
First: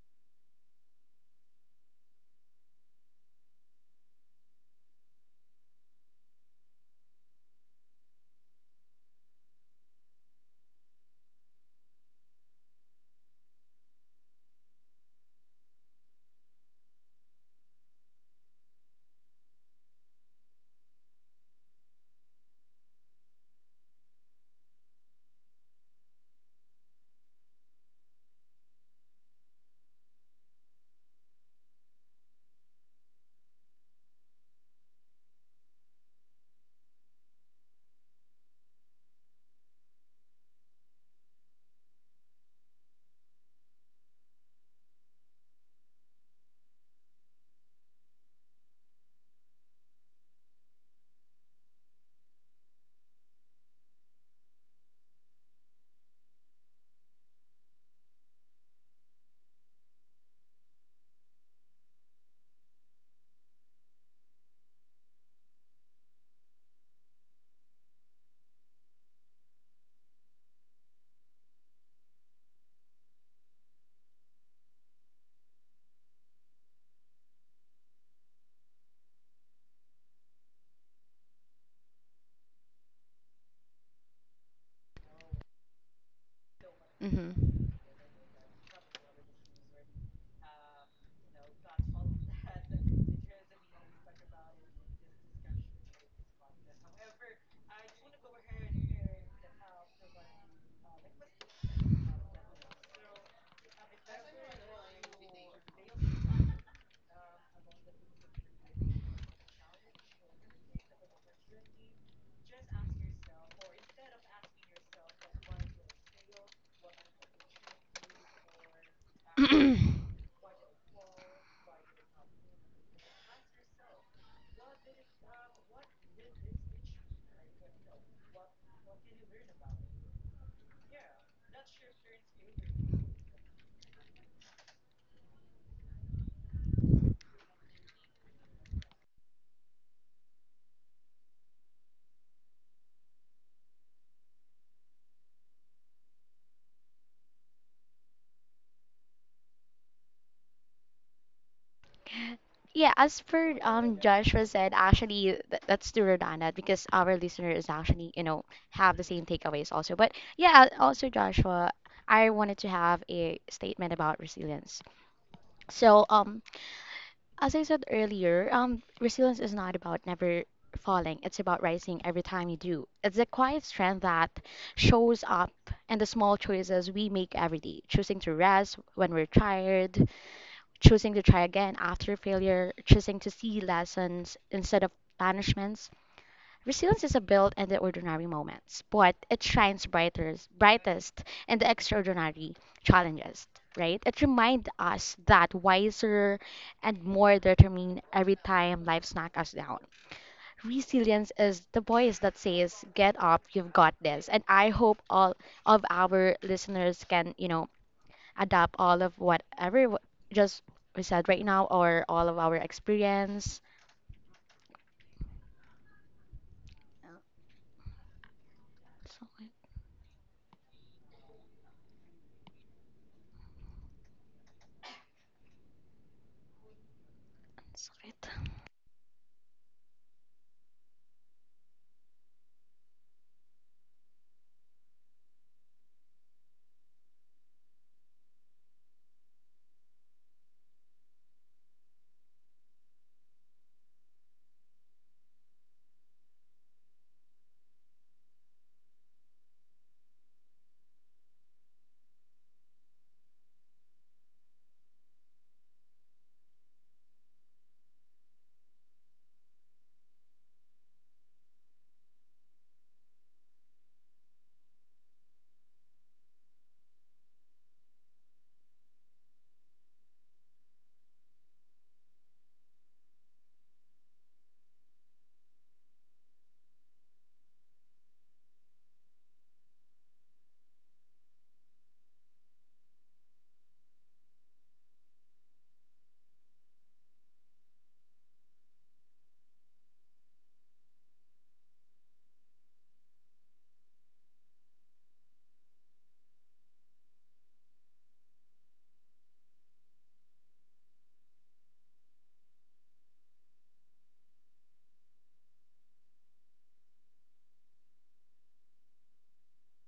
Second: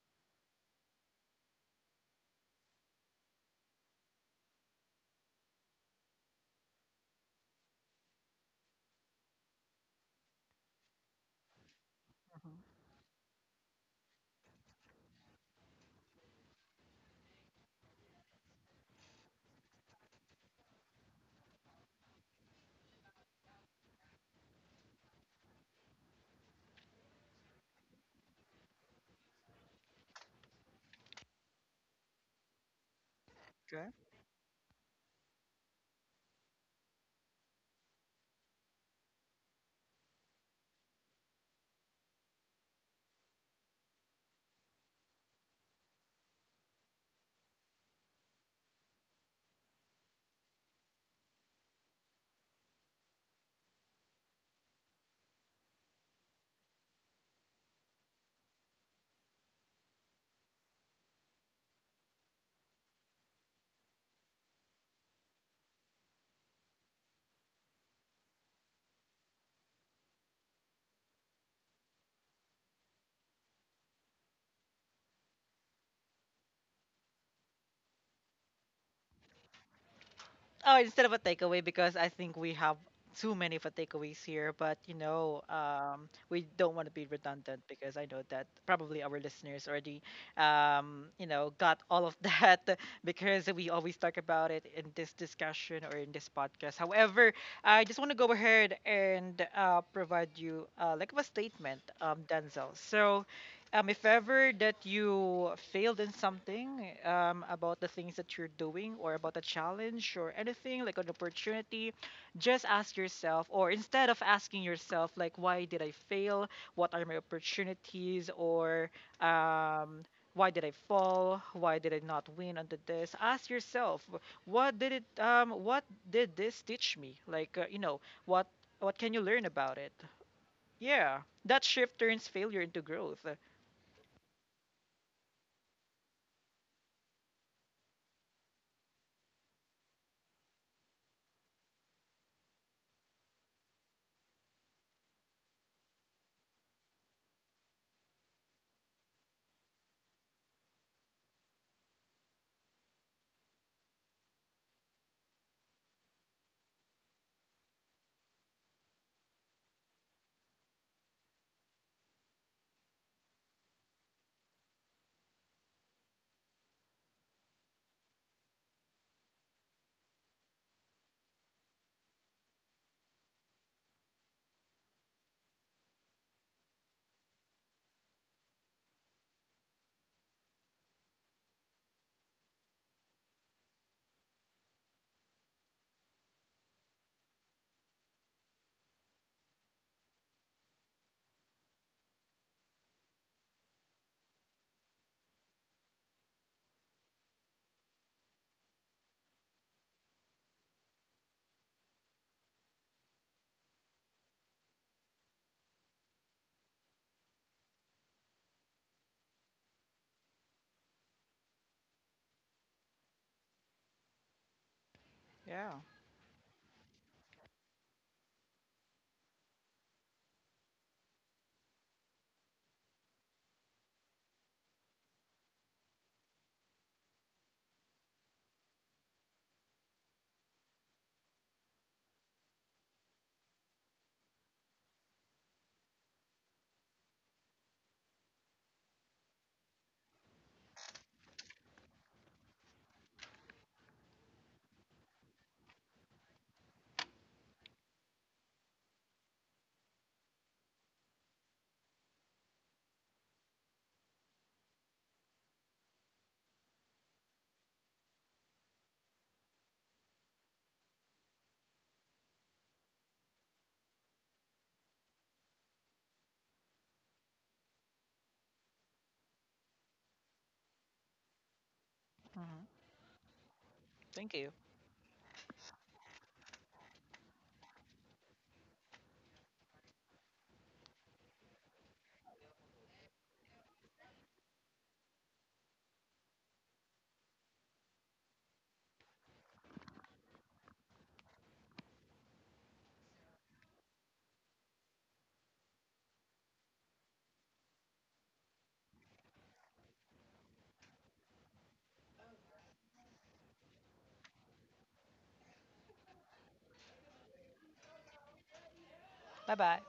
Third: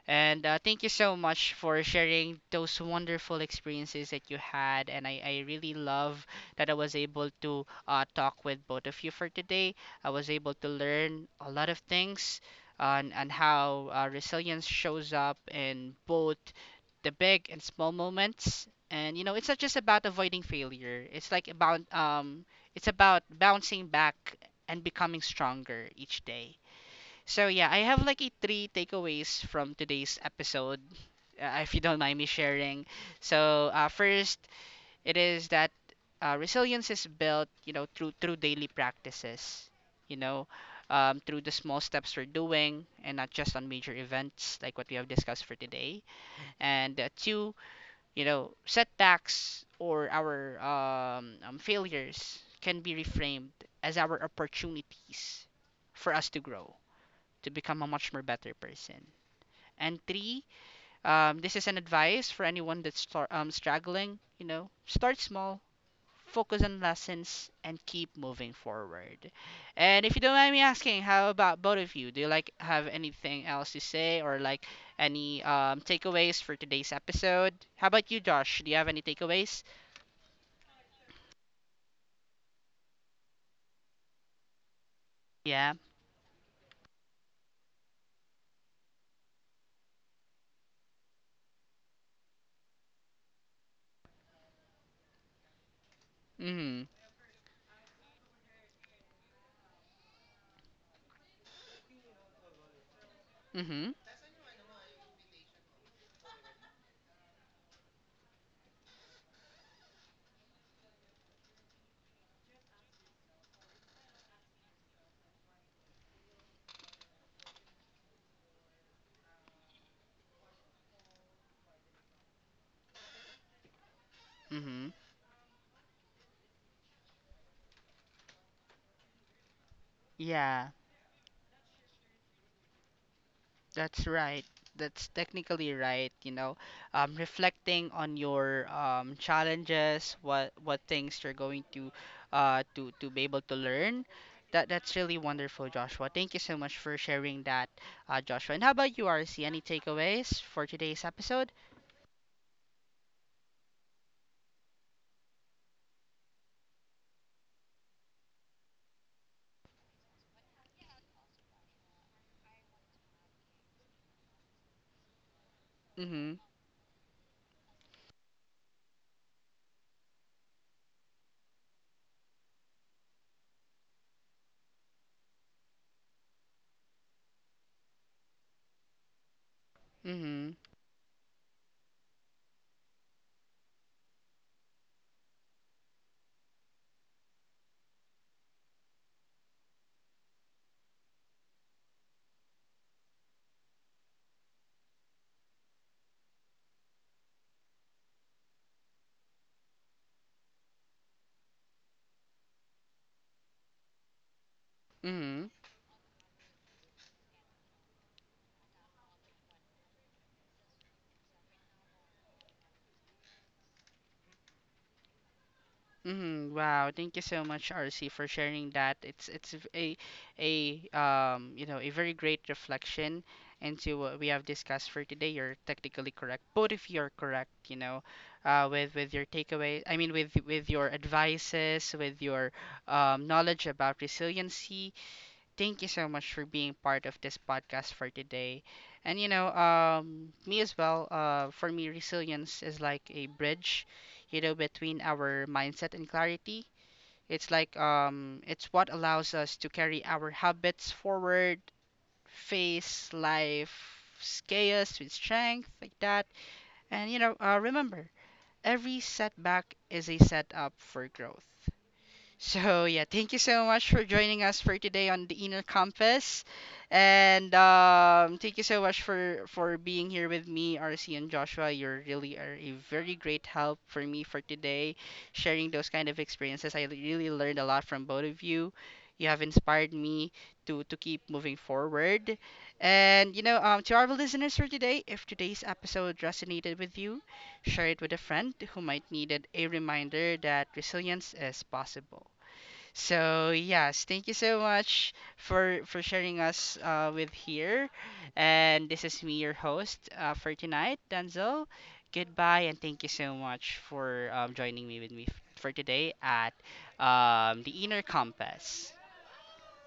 Speaker 1: And thank you so much for sharing those wonderful experiences that you had. And I really love that I was able to talk with both of you for today. I was able to learn a lot of things on how resilience shows up in both the big and small moments. And you know, it's not just about avoiding failure. It's like about it's about bouncing back and becoming stronger each day. So yeah, I have like a three takeaways from today's episode, if you don't mind me sharing. So first, it is that resilience is built, you know, through daily practices. You know, through the small steps we're doing, and not just on major events like what we have discussed for today. And two, you know, setbacks or our failures can be reframed as our opportunities for us to grow, to become a much more better person. And three, this is an advice for anyone that's struggling. You know, start small, focus on lessons, and keep moving forward. And if you don't mind me asking, how about both of you? Do you like have anything else to say or like any takeaways for today's episode? How about you, Josh? Do you have any takeaways?
Speaker 2: Oh, instead of a takeaway, because I think we have too many for takeaways here. But you know,
Speaker 1: Yeah.
Speaker 2: we don't want to be redundant,
Speaker 3: Mm-hmm.
Speaker 2: because I know that probably our listeners already, you know, got all of that because we always talk about it in this discussion or in this podcast.
Speaker 1: Mhm.
Speaker 2: However, I just want to go ahead and provide you like a statement, Denzel. So
Speaker 1: Mhm.
Speaker 2: if ever that you failed in something, about the things that you're doing, or about a challenge, or anything like an opportunity, just ask yourself, or instead of asking yourself, like, why did I fail? What are my opportunities? Or um, why did I fall? Why did I not win under this? Ask yourself, what did
Speaker 1: Mhm.
Speaker 2: it, what did this teach me? Like, you know, what can you learn about it?
Speaker 1: Yeah.
Speaker 2: Yeah, that shift turns failure into growth.
Speaker 1: That's right. That's technically right, you know. Reflecting on your challenges, what things you're going to to be able to learn. That that's really wonderful, Joshua. Thank you so much for sharing that, Joshua. And how about you, RC? Any takeaways for today's episode?
Speaker 3: Yeah, as per Joshua said, actually th that's true, Rodana, because our listener is actually, you know, have the same takeaways also. But yeah, also Joshua, I wanted to have a statement about resilience. So,
Speaker 1: Mm-hmm.
Speaker 3: as I said earlier, resilience is not about never falling. It's about rising every time you do. It's a quiet strength that shows up in the small choices we make every day: choosing to rest when we're tired,
Speaker 1: Mm-hmm.
Speaker 3: choosing to try again after failure, choosing to see lessons instead of punishments. Resilience is a built in the ordinary moments, but it shines brightest, brightest in the extraordinary challenges, right? It reminds us that wiser and more determined every time life knocks us down. Resilience is the voice that says, "Get up, you've got this." And I hope all
Speaker 1: Mm-hmm.
Speaker 3: of our listeners can, you know, adapt all of whatever just we said right now, or all of our experience.
Speaker 2: Yeah.
Speaker 1: Mm, wow, thank you so much, RC, for sharing that. It's a you know a very great reflection into what we have discussed for today. You're technically correct. Both of you are correct, you know, with your takeaway. I mean, with your advices, with your knowledge about resiliency. Thank you so much for being part of this podcast for today. And you know, me as well, for me, resilience is like a bridge, you know, between our mindset and clarity. It's like it's what allows us to carry our habits forward, face life's chaos with strength, like that. And you know, remember, every setback is a setup for growth. So, yeah, thank you so much for joining us for today on the Inner Compass. And thank you so much for being here with me, RC and Joshua. You really are
Speaker 2: Mhm.
Speaker 1: a very great help for me
Speaker 2: Thank
Speaker 1: for
Speaker 2: you.
Speaker 1: today, sharing those kind of experiences. I really learned a lot from both of you. You have inspired me to keep moving forward. And you know, to our listeners for today, if today's episode resonated with you, share it with a friend who might need a reminder that resilience is possible. So yes, thank you so much for sharing us with here. And this is me, your host for tonight, Denzel. Goodbye, and thank you so much for joining me with me for today at the Inner Compass.
Speaker 2: Bye bye.